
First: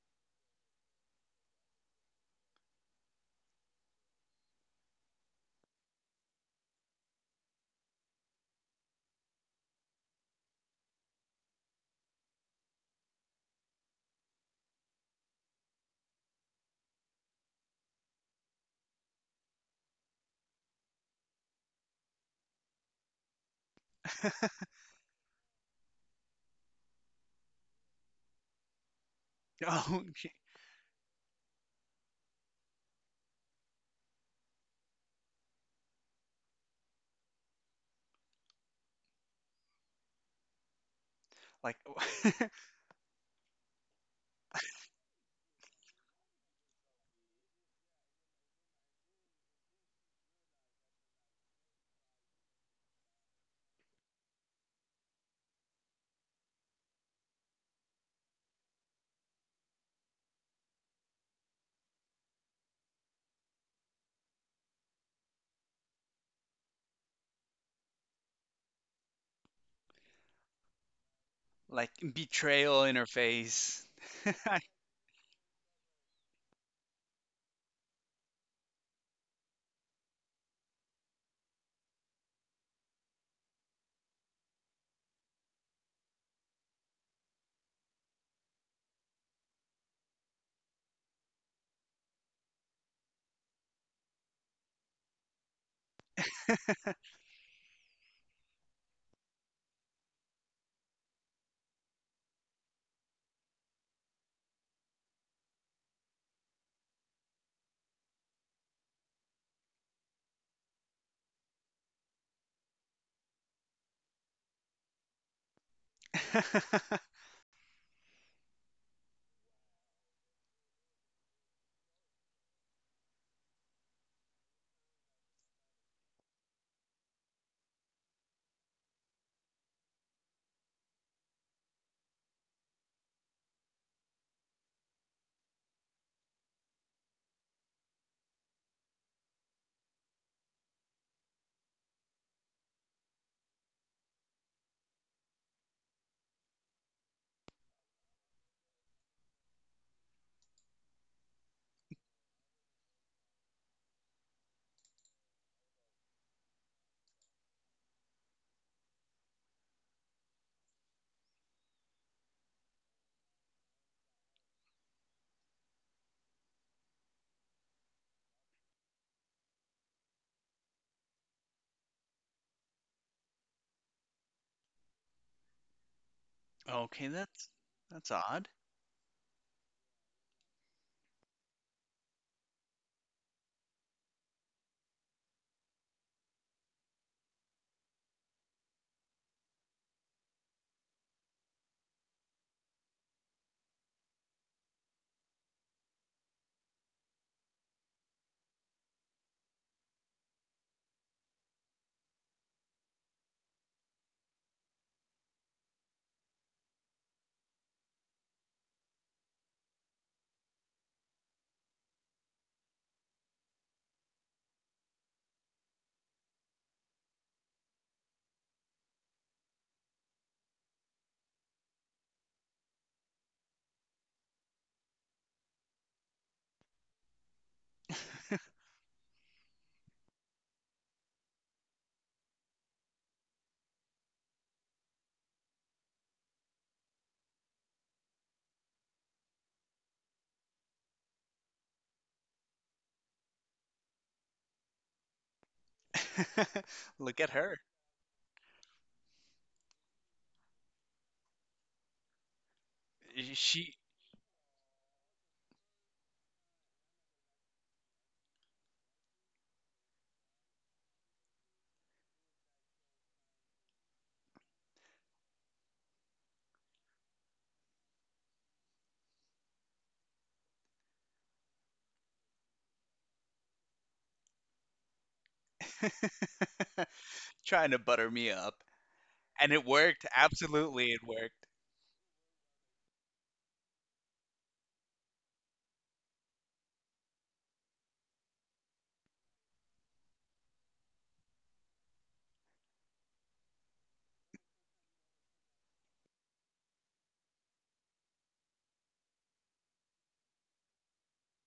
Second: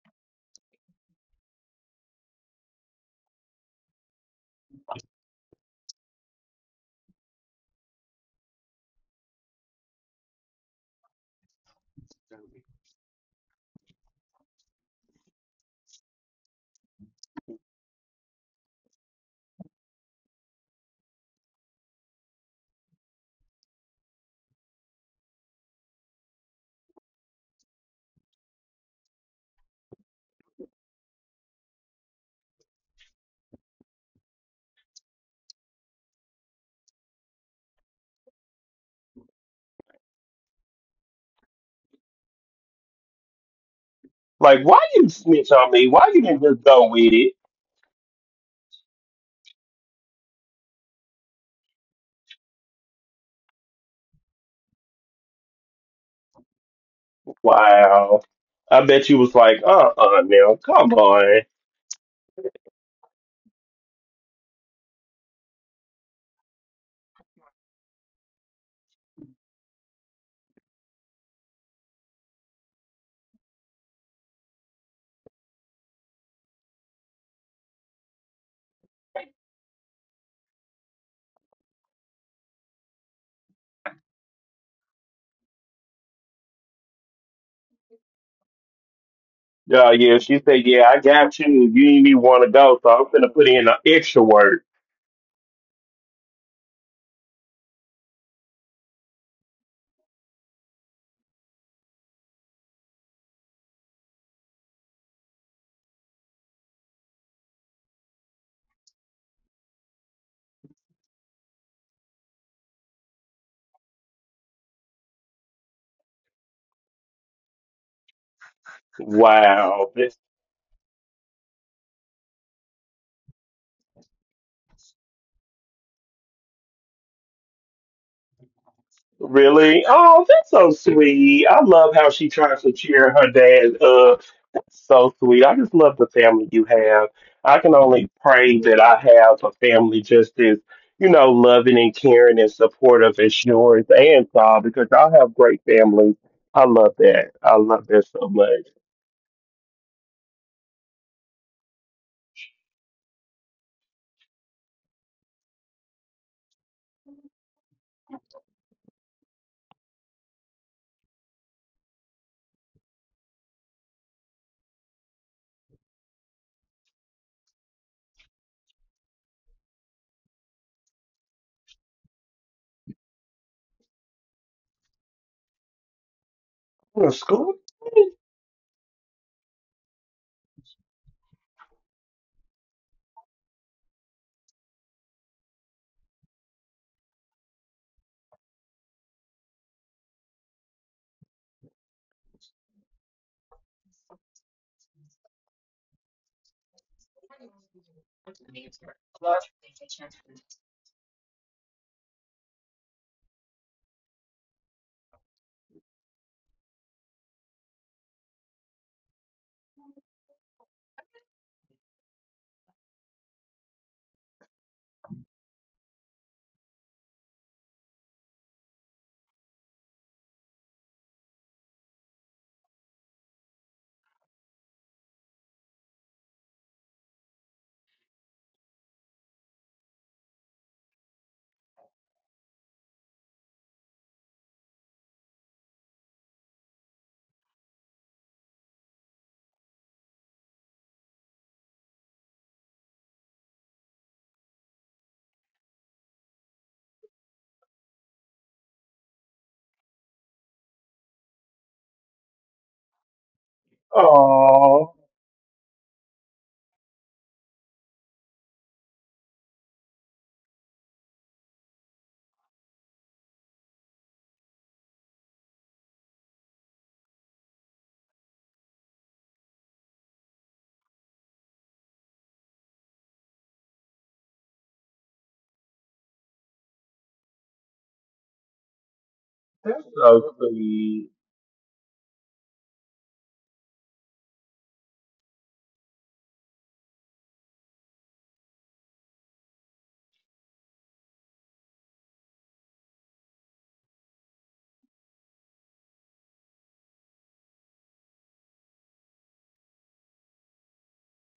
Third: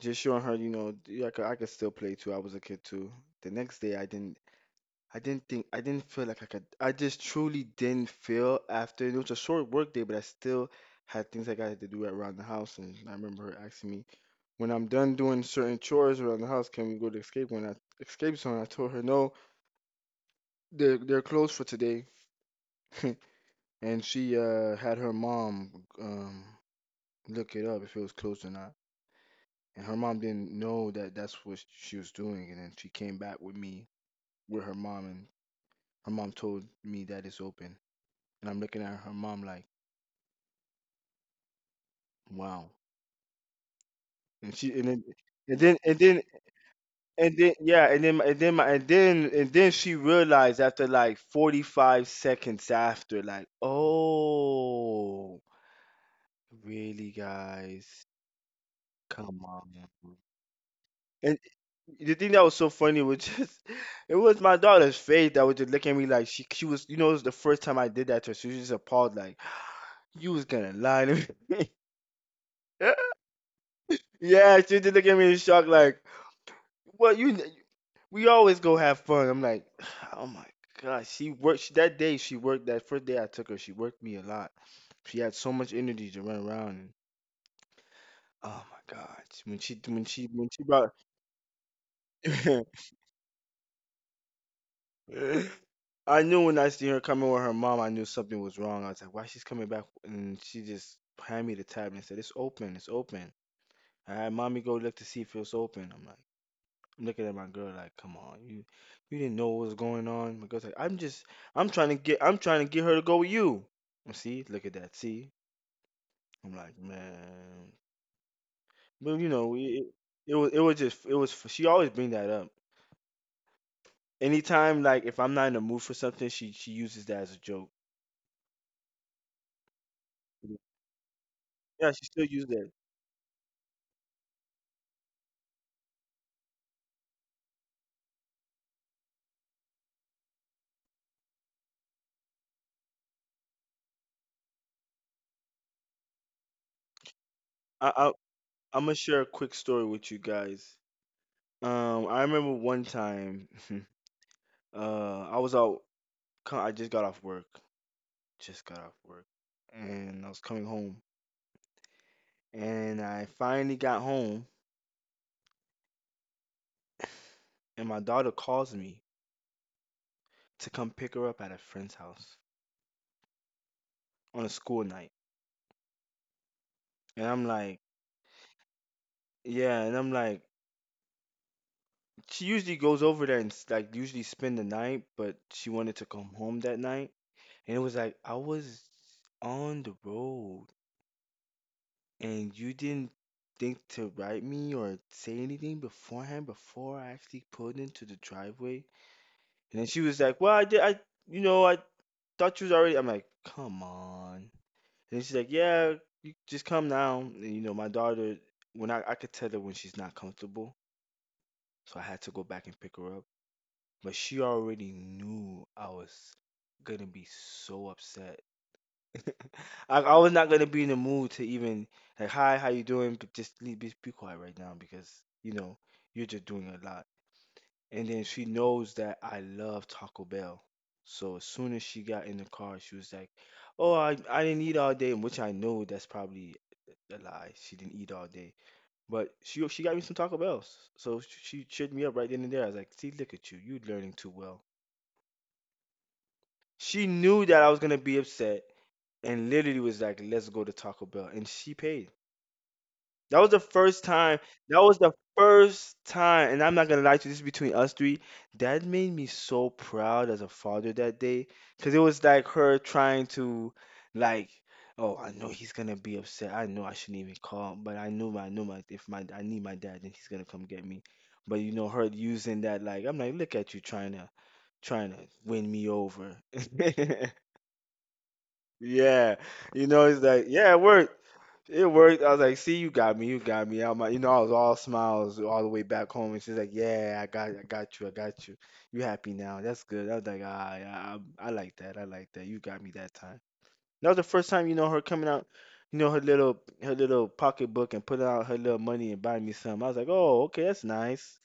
S3: just showing her, you know, I could still play too. I was a kid too. The next day, I didn't. I didn't think I didn't feel like I could. I just truly didn't feel after. It was a short work day, but I still had things like I got to do around the house. And I remember her asking me, "When I'm done doing certain chores around the house, can we go to escape when I escape zone?" I told her, "No, they're closed for today." And she had her mom um look it up if it was closed or not. And her
S2: Oh,
S3: mom
S2: shit.
S3: didn't know that that's what she was doing. And then she came back with me with her mom, and her mom told me that it's open. And I'm looking at her mom like.
S2: Like,
S3: Wow. And
S1: Like,
S3: she
S1: why
S3: and then
S1: you snitch
S3: and
S1: on
S3: then
S1: me?
S3: and
S1: Why
S3: then
S1: you didn't just go with it?
S3: and then yeah, and then my and then she realized after like 45 seconds after, like, oh, really, guys,
S1: Wow. I bet you was
S3: come
S1: like,
S3: on.
S1: uh-uh, now, come
S3: And
S1: on.
S3: the thing that was so funny was just it was my daughter's face that was just looking at me like she was, you know, it was the first time I did that to her. She was just appalled, like, you was gonna lie to me.
S2: like, betrayal in her face.
S3: Yeah, she was just looking at me in shock, like, well, you, we always go have fun. I'm like, oh my God, that day. She worked that first day I took her. She worked me a lot. She had so much energy to run around. And, oh my God, when she when
S1: Yeah,
S3: she
S1: she
S3: when she
S1: said, yeah,
S3: brought,
S1: I got you. You didn't even want to go, so I'm going to put in an extra work.
S3: I knew when I see her coming with her mom, I knew something was wrong. I was like, why she's coming back? And she just handed me the tab and said, it's open, it's open. I had mommy go look to see if it was open. I'm like. I'm looking at my girl like, come on, you didn't know what was going on. My girl's like, I'm just I'm trying to get her to go with you. And see, look at that. See, I'm like, man, but you know,
S1: Wow. This,
S3: was it was just it was. She always bring that up. Anytime like if I'm not in the mood for something, she uses that as a joke.
S1: really? Oh, that's so sweet. I
S3: Yeah,
S1: love
S3: she
S1: how
S3: still
S1: she
S3: uses
S1: tries
S3: that.
S1: to cheer her dad up. So sweet. I just love the family you have. I can only pray that I have a family just as, you know, loving and caring and supportive as yours and Saul, because y'all have great families. I love that. I
S3: I,
S1: love
S3: I
S1: that so much.
S3: I'm gonna share a quick story with you guys. I remember one time, I was out. I just got off work. Just got off work and I was coming home. And I finally got home and my daughter calls me to come pick her up at a friend's house on a school night.
S2: Okay,
S1: Oh,
S3: And I'm
S1: Scoop.
S3: like,
S2: that's odd.
S3: yeah, and I'm like, she usually goes over there like usually spend the night, but she wanted to come home that night. And it was like, I was on the road and you didn't think to write me or say anything beforehand before I actually pulled into the driveway. And then she was like, well, I did, you know, I thought you was already. I'm like, come on. And she's like, yeah, you just come now. And you know, my daughter, when I could tell her when she's not comfortable, so I had to go back and pick her up. But she already knew I was gonna be so upset. I was not gonna be in the mood to even like, hi, how you doing? But just leave, be quiet right now because you know you're just doing a lot. And then she knows that I love Taco Bell. So as soon as she got in the car, she was like, "Oh, I didn't eat all day," which I know that's probably a lie. She didn't eat all day, but she got me some Taco Bells. So she cheered me up right then and there. I was like, "See, look at you, you learning too well." She
S2: Look at
S3: knew
S2: her.
S3: that I was gonna be upset, and literally was like, "Let's go to Taco Bell," and she paid. That was the
S2: She
S3: first time. That was
S1: Oh,
S3: the first time, and I'm not gonna lie to you, this is between us three. That made me so proud as a father that day, cause it was like her trying to, like, oh, I know he's gonna be upset. I know I shouldn't even call him, but I knew my, if my, I need my dad, then he's gonna come get me. But you know, her using that, like, I'm like, look at you trying to, trying to win me over.
S2: trying to butter me up.
S3: Yeah,
S2: And it
S3: you
S1: that's
S2: worked.
S3: know, it's
S1: so
S3: like, yeah, it
S2: Absolutely, it
S3: worked.
S1: sweet.
S2: worked.
S3: It worked. I was like, "See, you got me. You got me." I'm like, you know, I was all smiles all the way back home, and she's like, "Yeah, I got you. I got you. You happy now? That's good." I was like, "Ah, yeah, I like that. I like that. You got me that time." That was the first time, you know, her coming out, you know, her little pocketbook and putting out her little money and buying me some. I was like, "Oh, okay, that's nice."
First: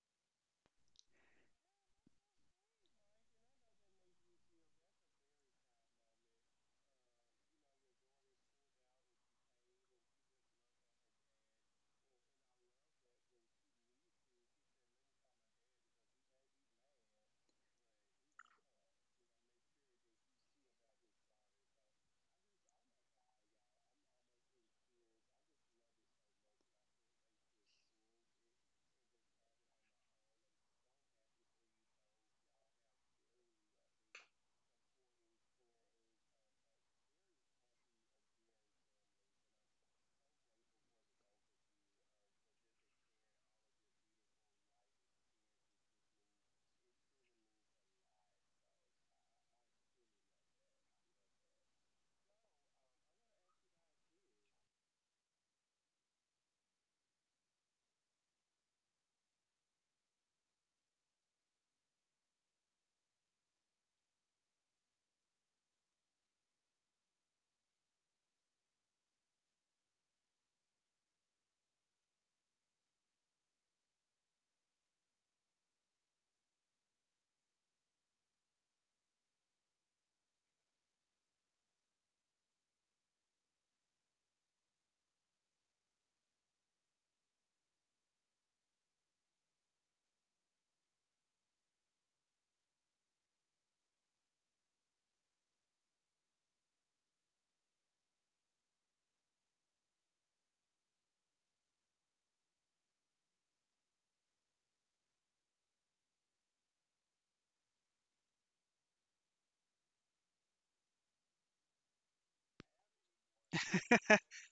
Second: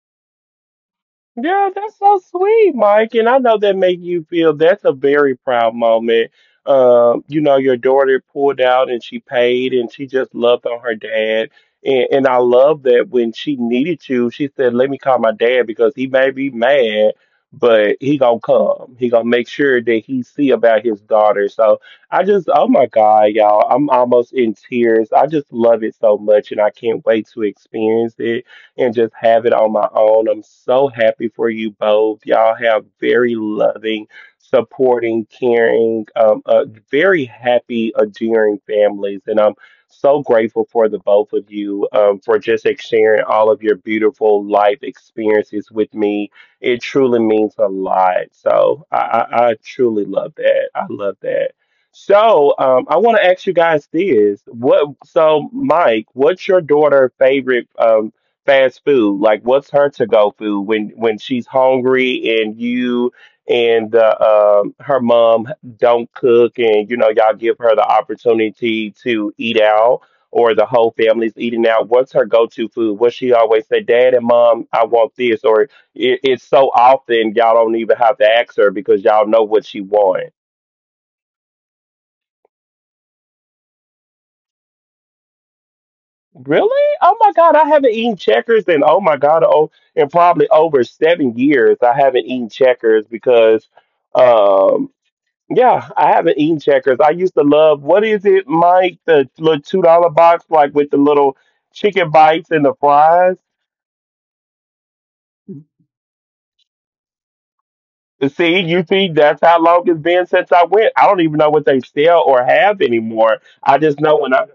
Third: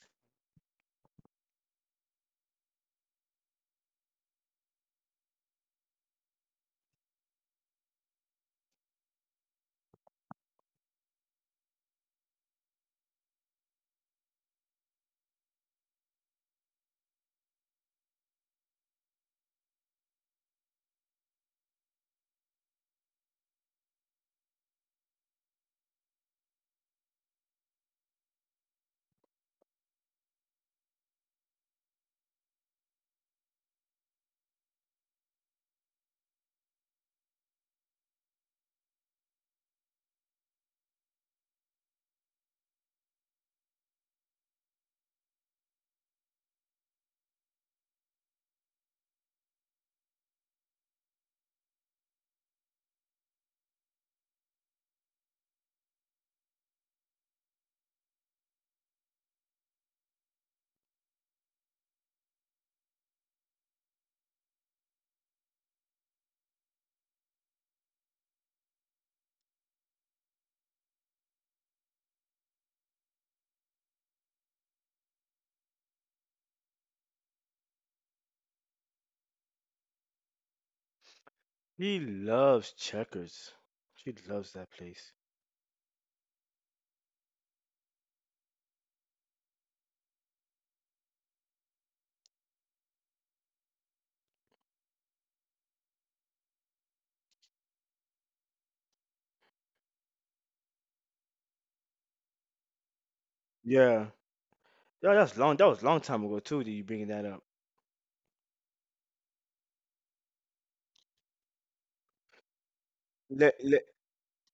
S1: Yeah, that's so sweet, Mike. And I know that make you feel that's a very proud moment. You know, your daughter pulled out and she paid and she just loved on her dad. And I love that when she needed you, she said, "Let me call my dad because he may be mad, but he gonna come. He gonna make sure that he see about his daughter." So I just, oh my God, y'all, I'm almost in tears. I just love it so much, and I can't wait to experience it and just have it on my own. I'm so happy for you both. Y'all have very loving, supporting, caring, very happy, endearing families. And I'm so grateful for the both of you, for just sharing all of your beautiful life experiences with me. It truly means a lot. So I truly love that. I love that. So, I want to ask you guys this. So Mike, what's your daughter favorite, fast food? Like, what's her to go food when she's hungry and you and her mom don't cook, and you know y'all give her the opportunity to eat out, or the whole family's eating out? What's her go to food? What she always say, "Dad and Mom, I want this," or it's so often y'all don't even have to ask her because y'all know what she wants?
S3: She loves Checkers. She loves that place.
S1: Really? Oh my God, I haven't eaten checkers in, oh my God, oh, in probably over 7 years. I haven't eaten checkers because um yeah, I haven't eaten checkers. I used to love, what is it, Mike? The little $2 box like with the little chicken bites and the fries.
S3: Yeah. Yeah, that's long. That was a long time ago too. That you bringing that up?
S1: See, you see, that's how long it's been since I went. I don't even know what they sell or have anymore.
S3: Let,
S1: I
S3: let,
S1: just know when I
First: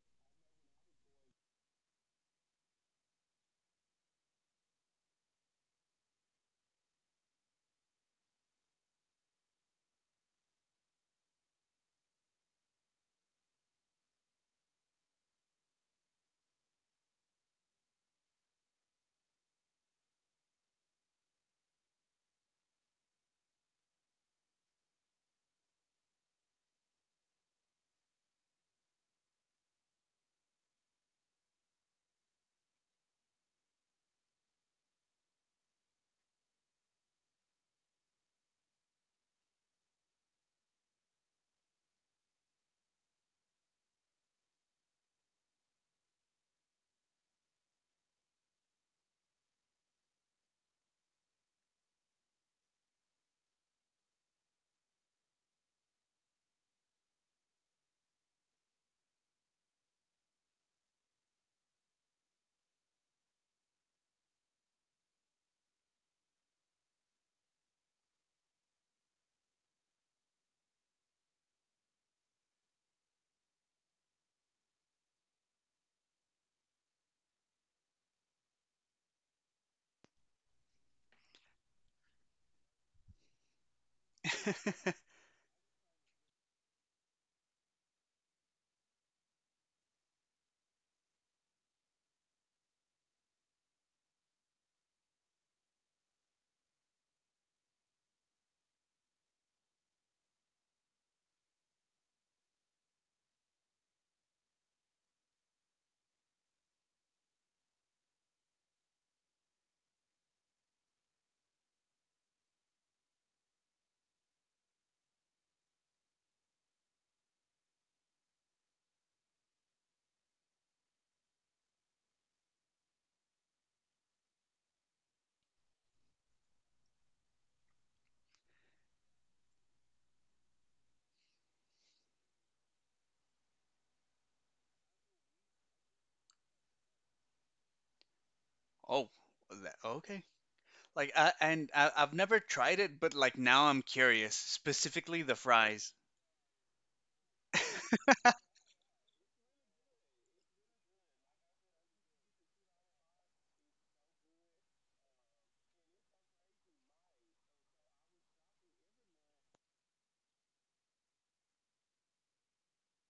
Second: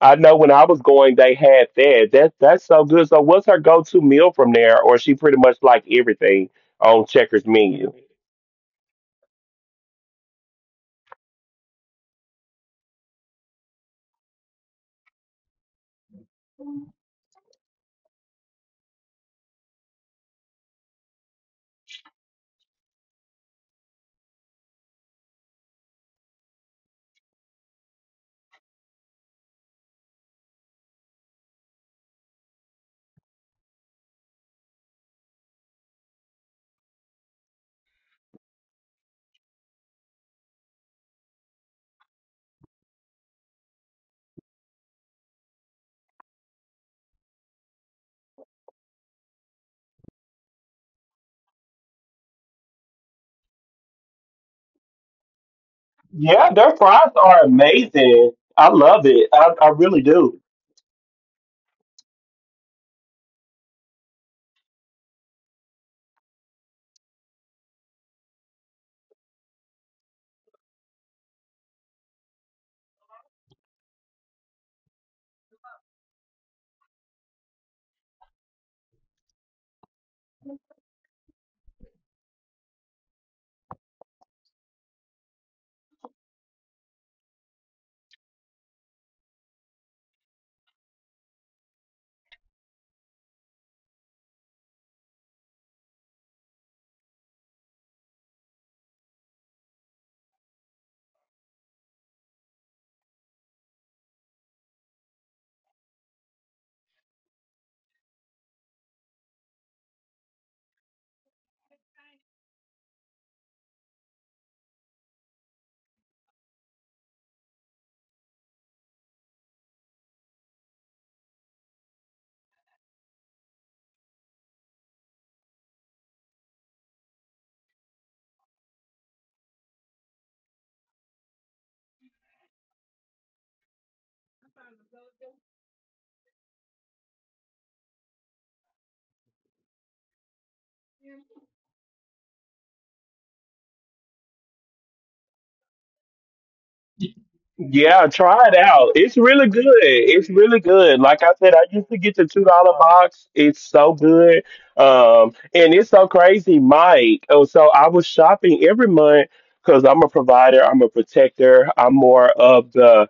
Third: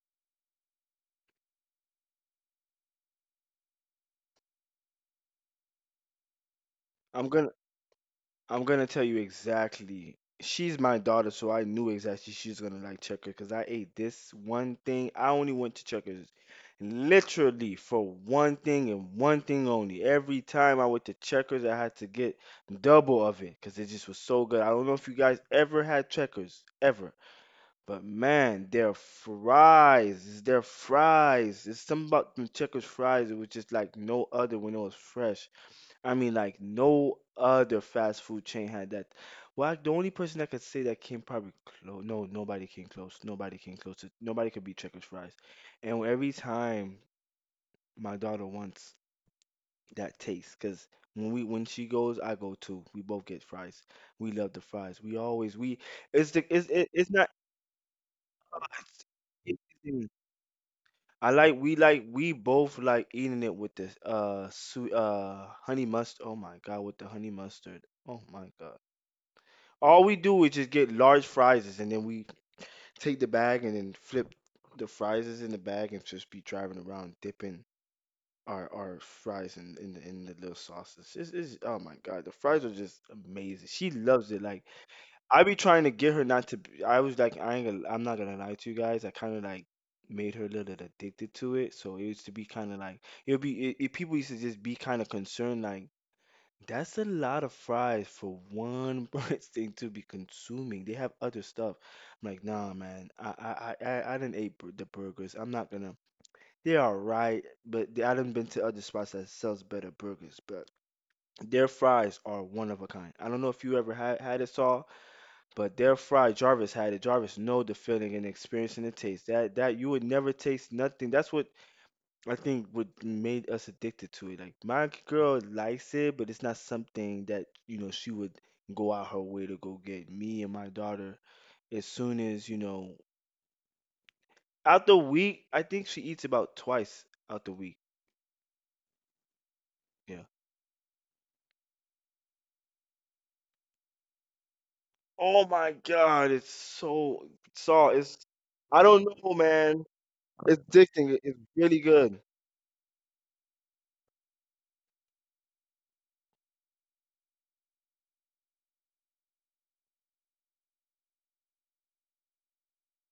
S1: I know when I was going, they had that. That's so good. So what's her go-to meal from there, or she pretty much like everything on
S3: I'm
S1: Checkers
S3: gonna.
S1: menu?
S3: I'm gonna tell you exactly. She's my daughter, so I knew exactly she's gonna like Checkers because I ate this one thing. I only went to Checkers literally for one thing and one thing only. Every time I went to Checkers, I had to get double of it because it just was so good. I don't know if you guys ever had Checkers, ever, but man, their fries. It's something about them Checkers fries. It was just like no other when it was fresh. I mean, like no other fast food chain had that. Well, the only person that could say that came probably close. No, nobody came close. Nobody came close. Nobody could beat Checkers fries. And every time my daughter wants that taste, because when she goes, I go too. We both get fries. We love the fries. We always we. It's the
S1: Yeah,
S3: it's
S1: their
S3: it,
S1: fries
S3: it's not.
S1: are amazing.
S3: Uh,
S1: I love it. I,
S3: it's-
S1: I
S3: it-
S1: really
S3: it-
S1: do.
S3: I like we both like eating it with the sweet honey mustard. Oh my God, with the honey mustard. Oh my God. All we do is just get large fries and then we take the bag and then flip the fries in the bag and just be driving around dipping our fries in the in the little sauces. It's, oh my God, the fries are just amazing. She loves it. Like I be trying to get her not to. I was like, I ain't gonna, I'm not gonna lie to you guys. I kind of like made her a little addicted to it. So it used to be kind of like it'll be it, it, people used to just be kind of concerned like that's a lot of fries for one person to be consuming. They have other stuff. I'm like, nah, man. I didn't eat the burgers. I'm not gonna. They are right, but they, I done been to other spots that sells better burgers. But their fries are one of a kind. I don't know if you ever had it, Saul, but their fries, Jarvis had it. Jarvis know the feeling and the experience and the taste. That that you would never taste nothing. That's what I think what made us addicted to it. Like my girl likes it, but it's not something that, you know, she would go out her way to go get. Me and my daughter, as soon as, you know, out the week, I think she eats about twice out the week.
S2: Oh, that,
S3: Yeah.
S2: okay. Like, and I've never tried it, but like, now I'm curious, specifically the
S3: Oh my
S2: fries.
S3: God, it's so
S1: Yeah,
S3: it's
S1: try it
S3: I
S1: out.
S3: don't
S1: It's
S3: know,
S1: really good.
S3: man.
S1: It's really
S3: It's
S1: good.
S3: addicting.
S1: Like I
S3: It's
S1: said, I
S3: really
S1: used to get
S3: good.
S1: the $2 box. It's so good. And it's so crazy, Mike. Oh, so I was shopping every month because I'm a provider. I'm a protector. I'm more of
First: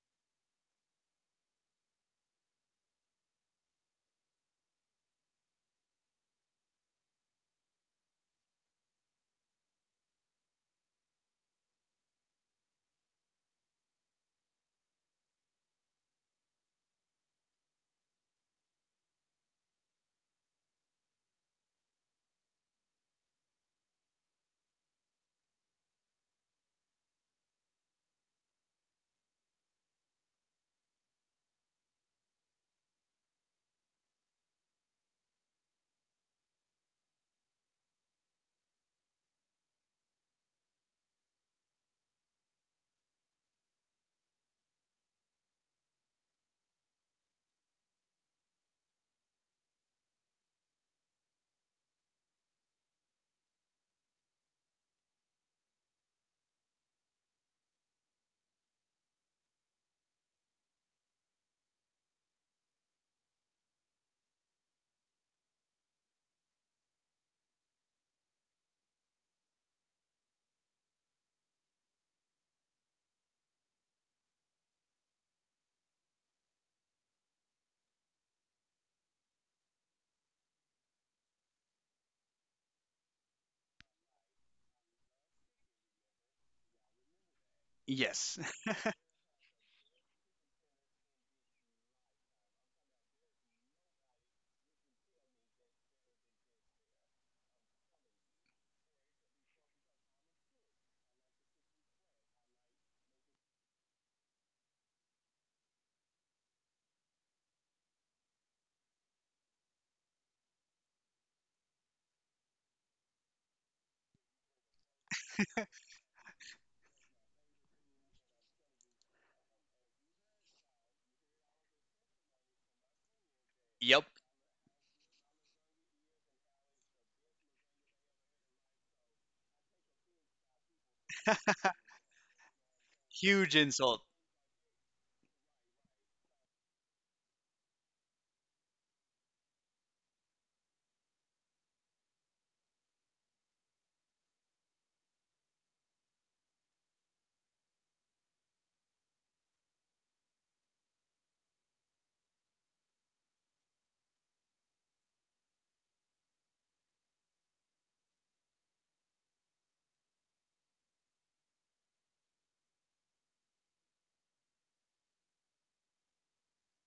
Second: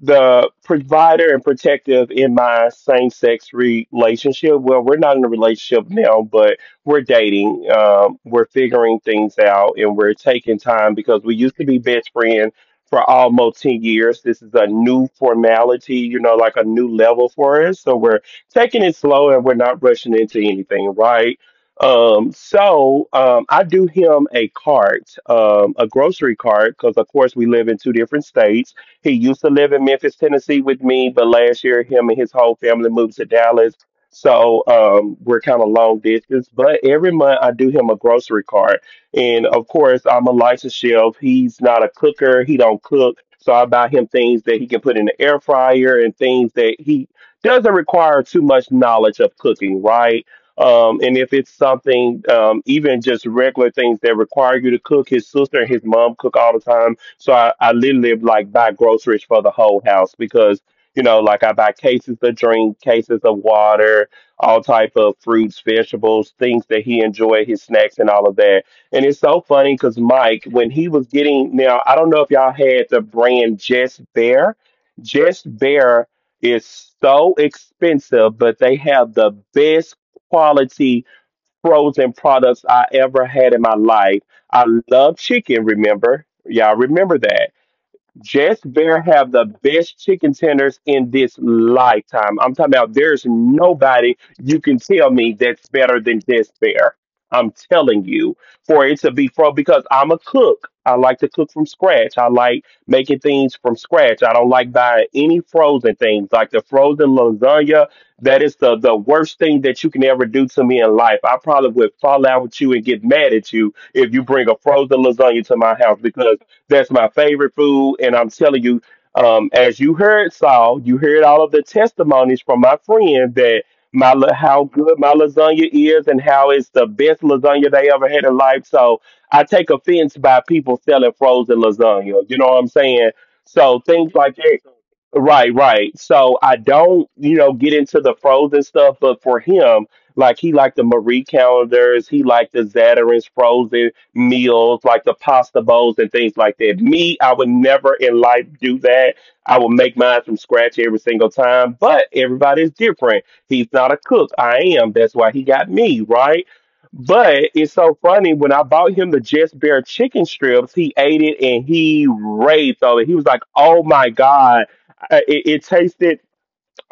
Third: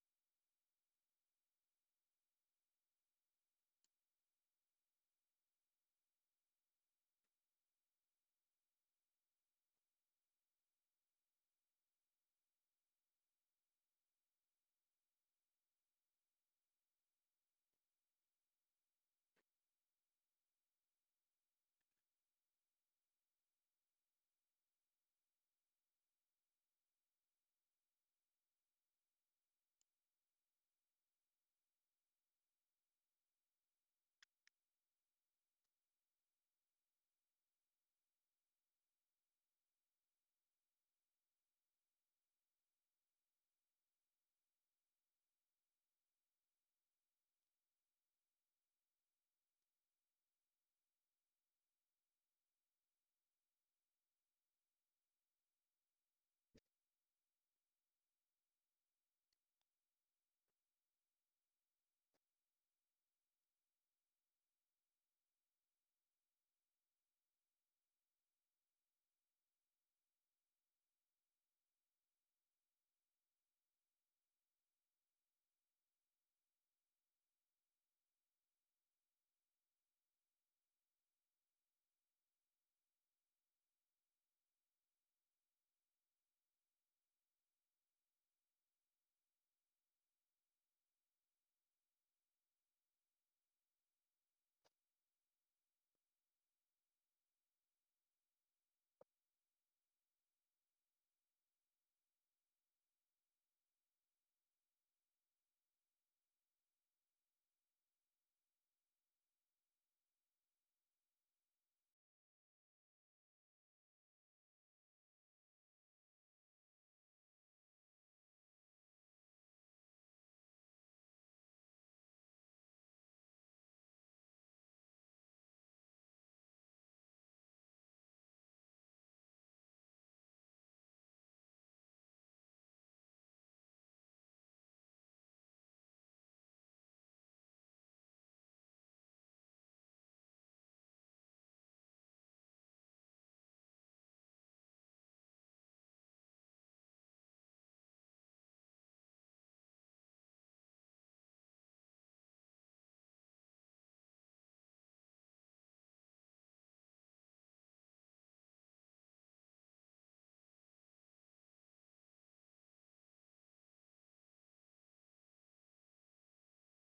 S1: the provider and protective in my same sex relationship. Well, we're not in a relationship now, but we're dating. We're figuring things out and we're taking time because we used to be best friends for almost 10 years. This is a new formality, you know, like a new level for us. So we're taking it slow and we're not rushing into anything, right? I do him a cart, a grocery cart, because of course we live in two different states. He used to live in Memphis, Tennessee with me, but last year him and his whole family moved to Dallas. So we're kind of long distance. But every month I do him a grocery cart. And of course, I'm a licensed chef. He's not a cooker. He don't cook. So I buy him things that he can put in the air fryer and things that he doesn't require too much knowledge of cooking, right? And if it's something, even just regular things that require you to cook, his sister and his mom cook all the time, so I literally like buy groceries for the whole house because, you know, like I buy cases of drink, cases of water, all type of fruits, vegetables, things that he enjoy, his snacks and all of that. And it's so funny because Mike, when he was getting, now I don't know if y'all had the brand Just Bear. Just Bear is so expensive, but they have the best quality frozen products I ever had in my life. I love chicken, remember? Y'all remember that.
S2: Yes.
S1: Jess Bear have the best chicken tenders in this lifetime. I'm talking about there's nobody you can tell me that's better than Jess Bear. I'm telling you, for it to be pro, because I'm a cook. I like to cook from scratch. I like making things from scratch. I don't like buying any frozen things like the frozen lasagna. That is the worst thing that you can ever do to me in life. I probably would fall out with you and get mad at you if you bring a frozen lasagna to my house because that's my favorite food. And I'm telling you, as you heard, Saul, you heard all of the testimonies from my friend that
S2: Yep.
S1: how good my lasagna is and how it's the best lasagna they ever had in life. So I take offense by people selling frozen lasagna. You know what I'm saying?
S2: Huge
S1: So
S2: insult.
S1: things like that. Right, right. So I don't, you know, get into the frozen stuff, but for him, like he liked the Marie calendars, he liked the Zatarain's frozen meals like the pasta bowls and things like that. Me, I would never in life do that. I will make mine from scratch every single time, but everybody's different. He's not a cook. I am. That's why he got me, right? But it's so funny when I bought him the Just bare chicken strips, he ate it and he raved over it. He was like, "Oh my god, it tasted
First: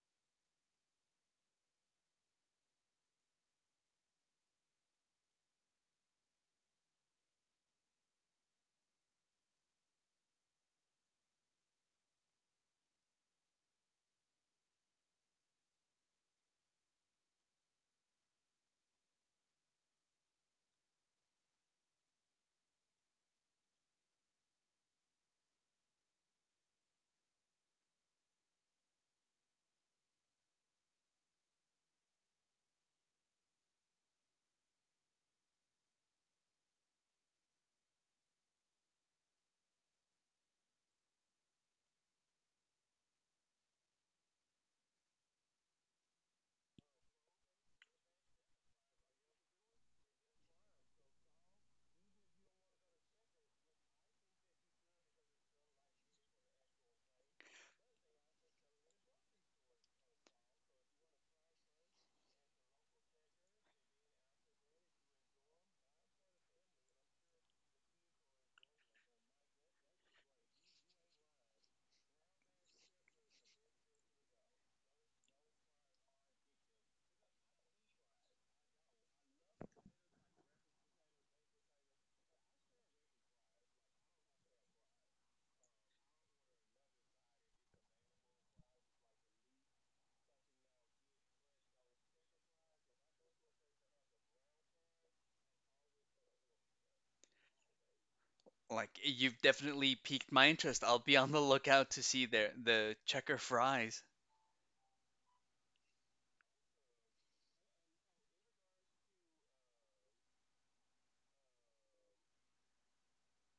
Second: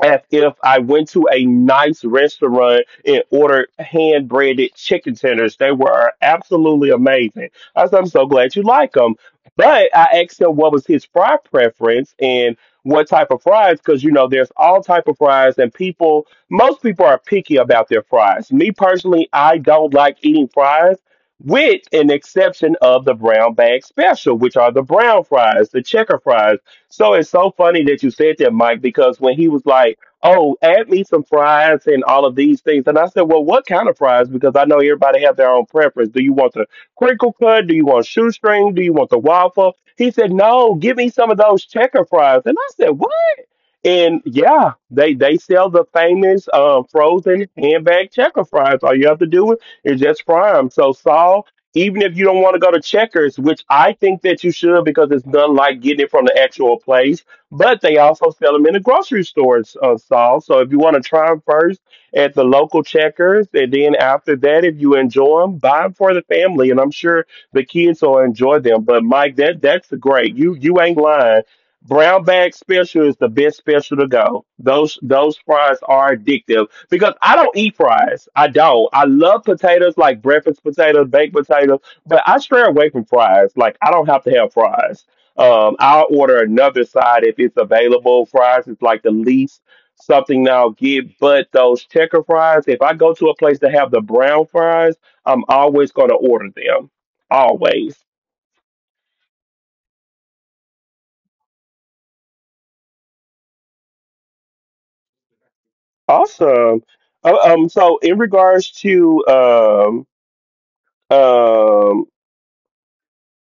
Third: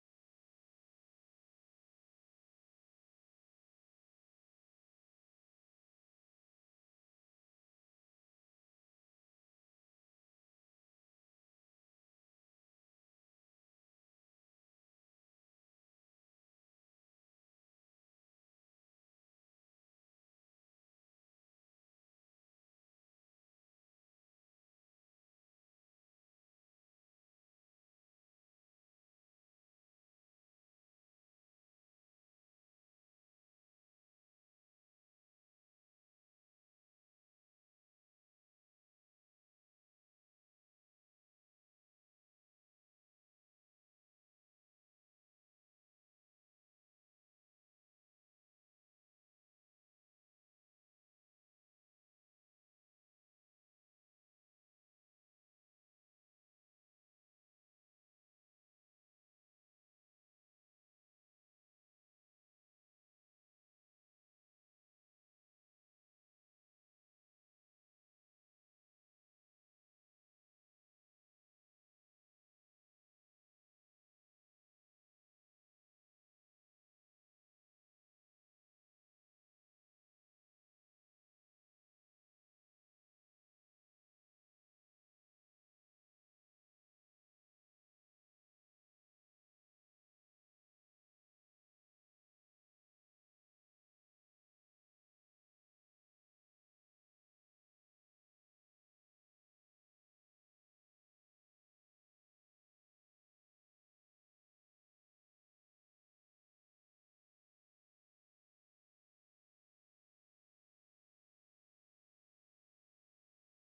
S1: as if I went to a nice restaurant and ordered hand breaded chicken tenders. They were absolutely amazing." I said, "I'm so glad you like them." But I asked him what was his fry preference and what type of fries, because you know there's all type of fries, and people, most people are picky about their fries. Me personally, I don't like eating fries, with an exception of the brown bag special, which are the brown fries, the checker fries. So it's so funny that you said that, Mike, because when he was like, "Oh, add me some fries and all of these things," and I said, "Well, what kind of fries?" Because I know everybody have their own preference. Do you want the crinkle cut? Do you want shoestring? Do you want the waffle? He said, "No, give me some of those checker fries." And I said, "What?" And yeah, they sell the famous frozen handbag checker fries. All you have to do is just fry them. So Saul, even if you don't want to go to Checkers, which I think that you should because it's done like getting it from the actual place, but they also sell them in the grocery stores, Saul. So if you want to try them first at the local Checkers, and then after that, if you enjoy them, buy them for the family, and I'm sure the kids will enjoy them. But Mike, that's great. You ain't lying. Brown bag special is the best special to go. Those fries are addictive because I don't eat fries. I don't. I love potatoes like breakfast potatoes, baked potatoes, but I stray away from fries. Like I don't have to have fries. I'll order another side if it's available. Fries is like the least something that I'll get, but those checker fries. If I go to a place to have the brown fries, I'm always going to order them. Always.
S2: Like, you've definitely piqued my interest. I'll be on the lookout to see their the checker fries.
S1: Awesome. So in regards to um,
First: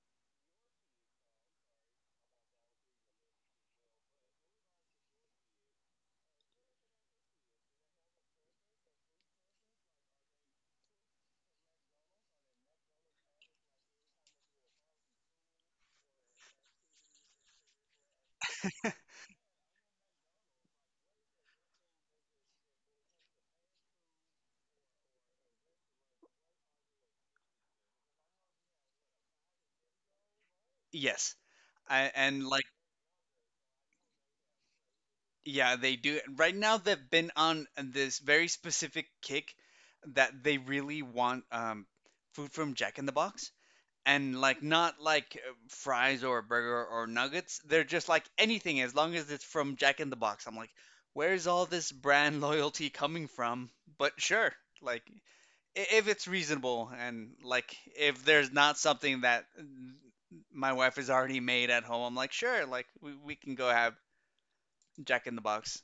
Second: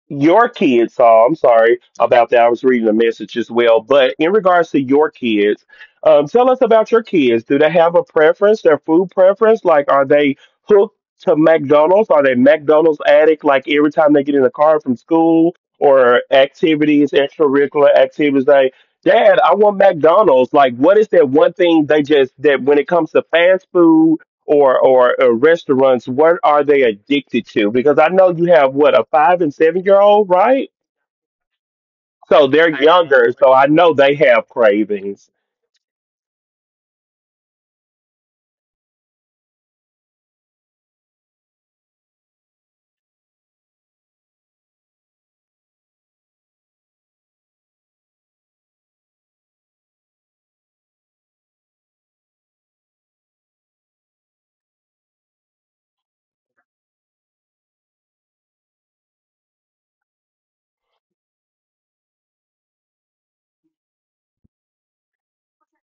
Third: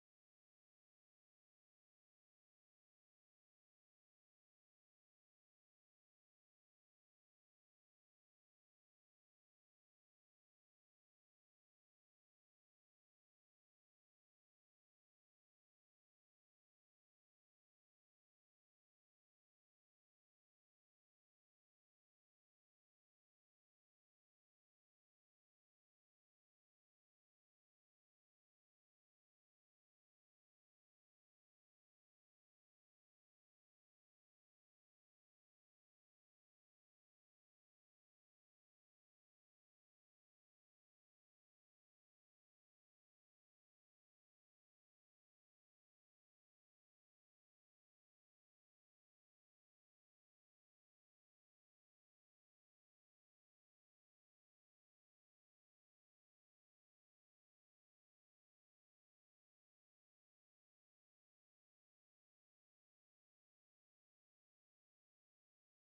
S1: your kids, Saul, I'm sorry about that. I was reading a message as well, but in regards to your kids, tell us about your kids. Do they have a preference, their food preference? Like, are they hooked to McDonald's? Are they McDonald's addict? Like every time they get in the car from school or activities, extracurricular activities, they, "Dad, I want McDonald's." Like, what is that one thing they just, that, when it comes to fast food or restaurants, what are they addicted to? Because I know you have, what, a 5 and 7 year old, right?
S2: Yes. I,
S1: So
S2: and like
S1: they're younger, so I know they have cravings.
S2: Yeah, they do. Right now, they've been on this very specific kick that they really want, food from Jack in the Box. And like, not like, fries or a burger or nuggets. They're just like anything as long as it's from Jack in the Box. I'm like, where's all this brand loyalty coming from? But sure, like, if it's reasonable, and like, if there's not something that my wife has already made at home, I'm like, sure, like, we can go have Jack in the Box,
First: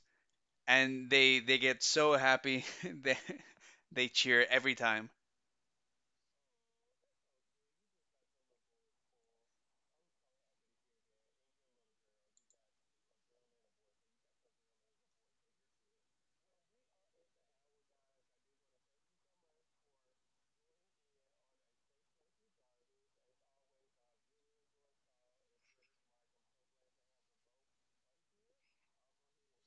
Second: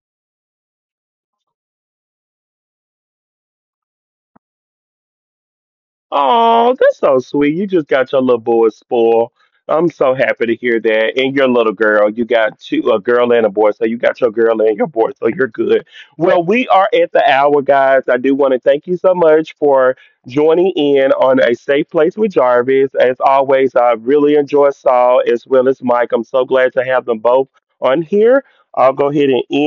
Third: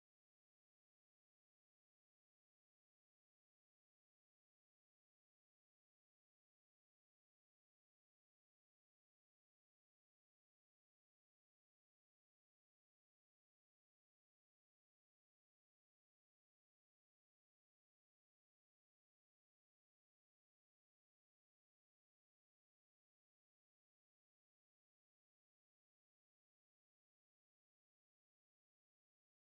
S2: and they get so happy they they cheer every time.
S1: Oh, that's so sweet. You just got your little boy spoiled. I'm so happy to hear that. And your little girl, you got two, a girl and a boy. So you got your girl and your boy. So you're good. Well, we are at the hour, guys. I do want to thank you so much for joining in on A Safe Place with Jarvis. As always, I really enjoy Saul as well as Mike. I'm so glad to have them both on here. I'll go ahead and end.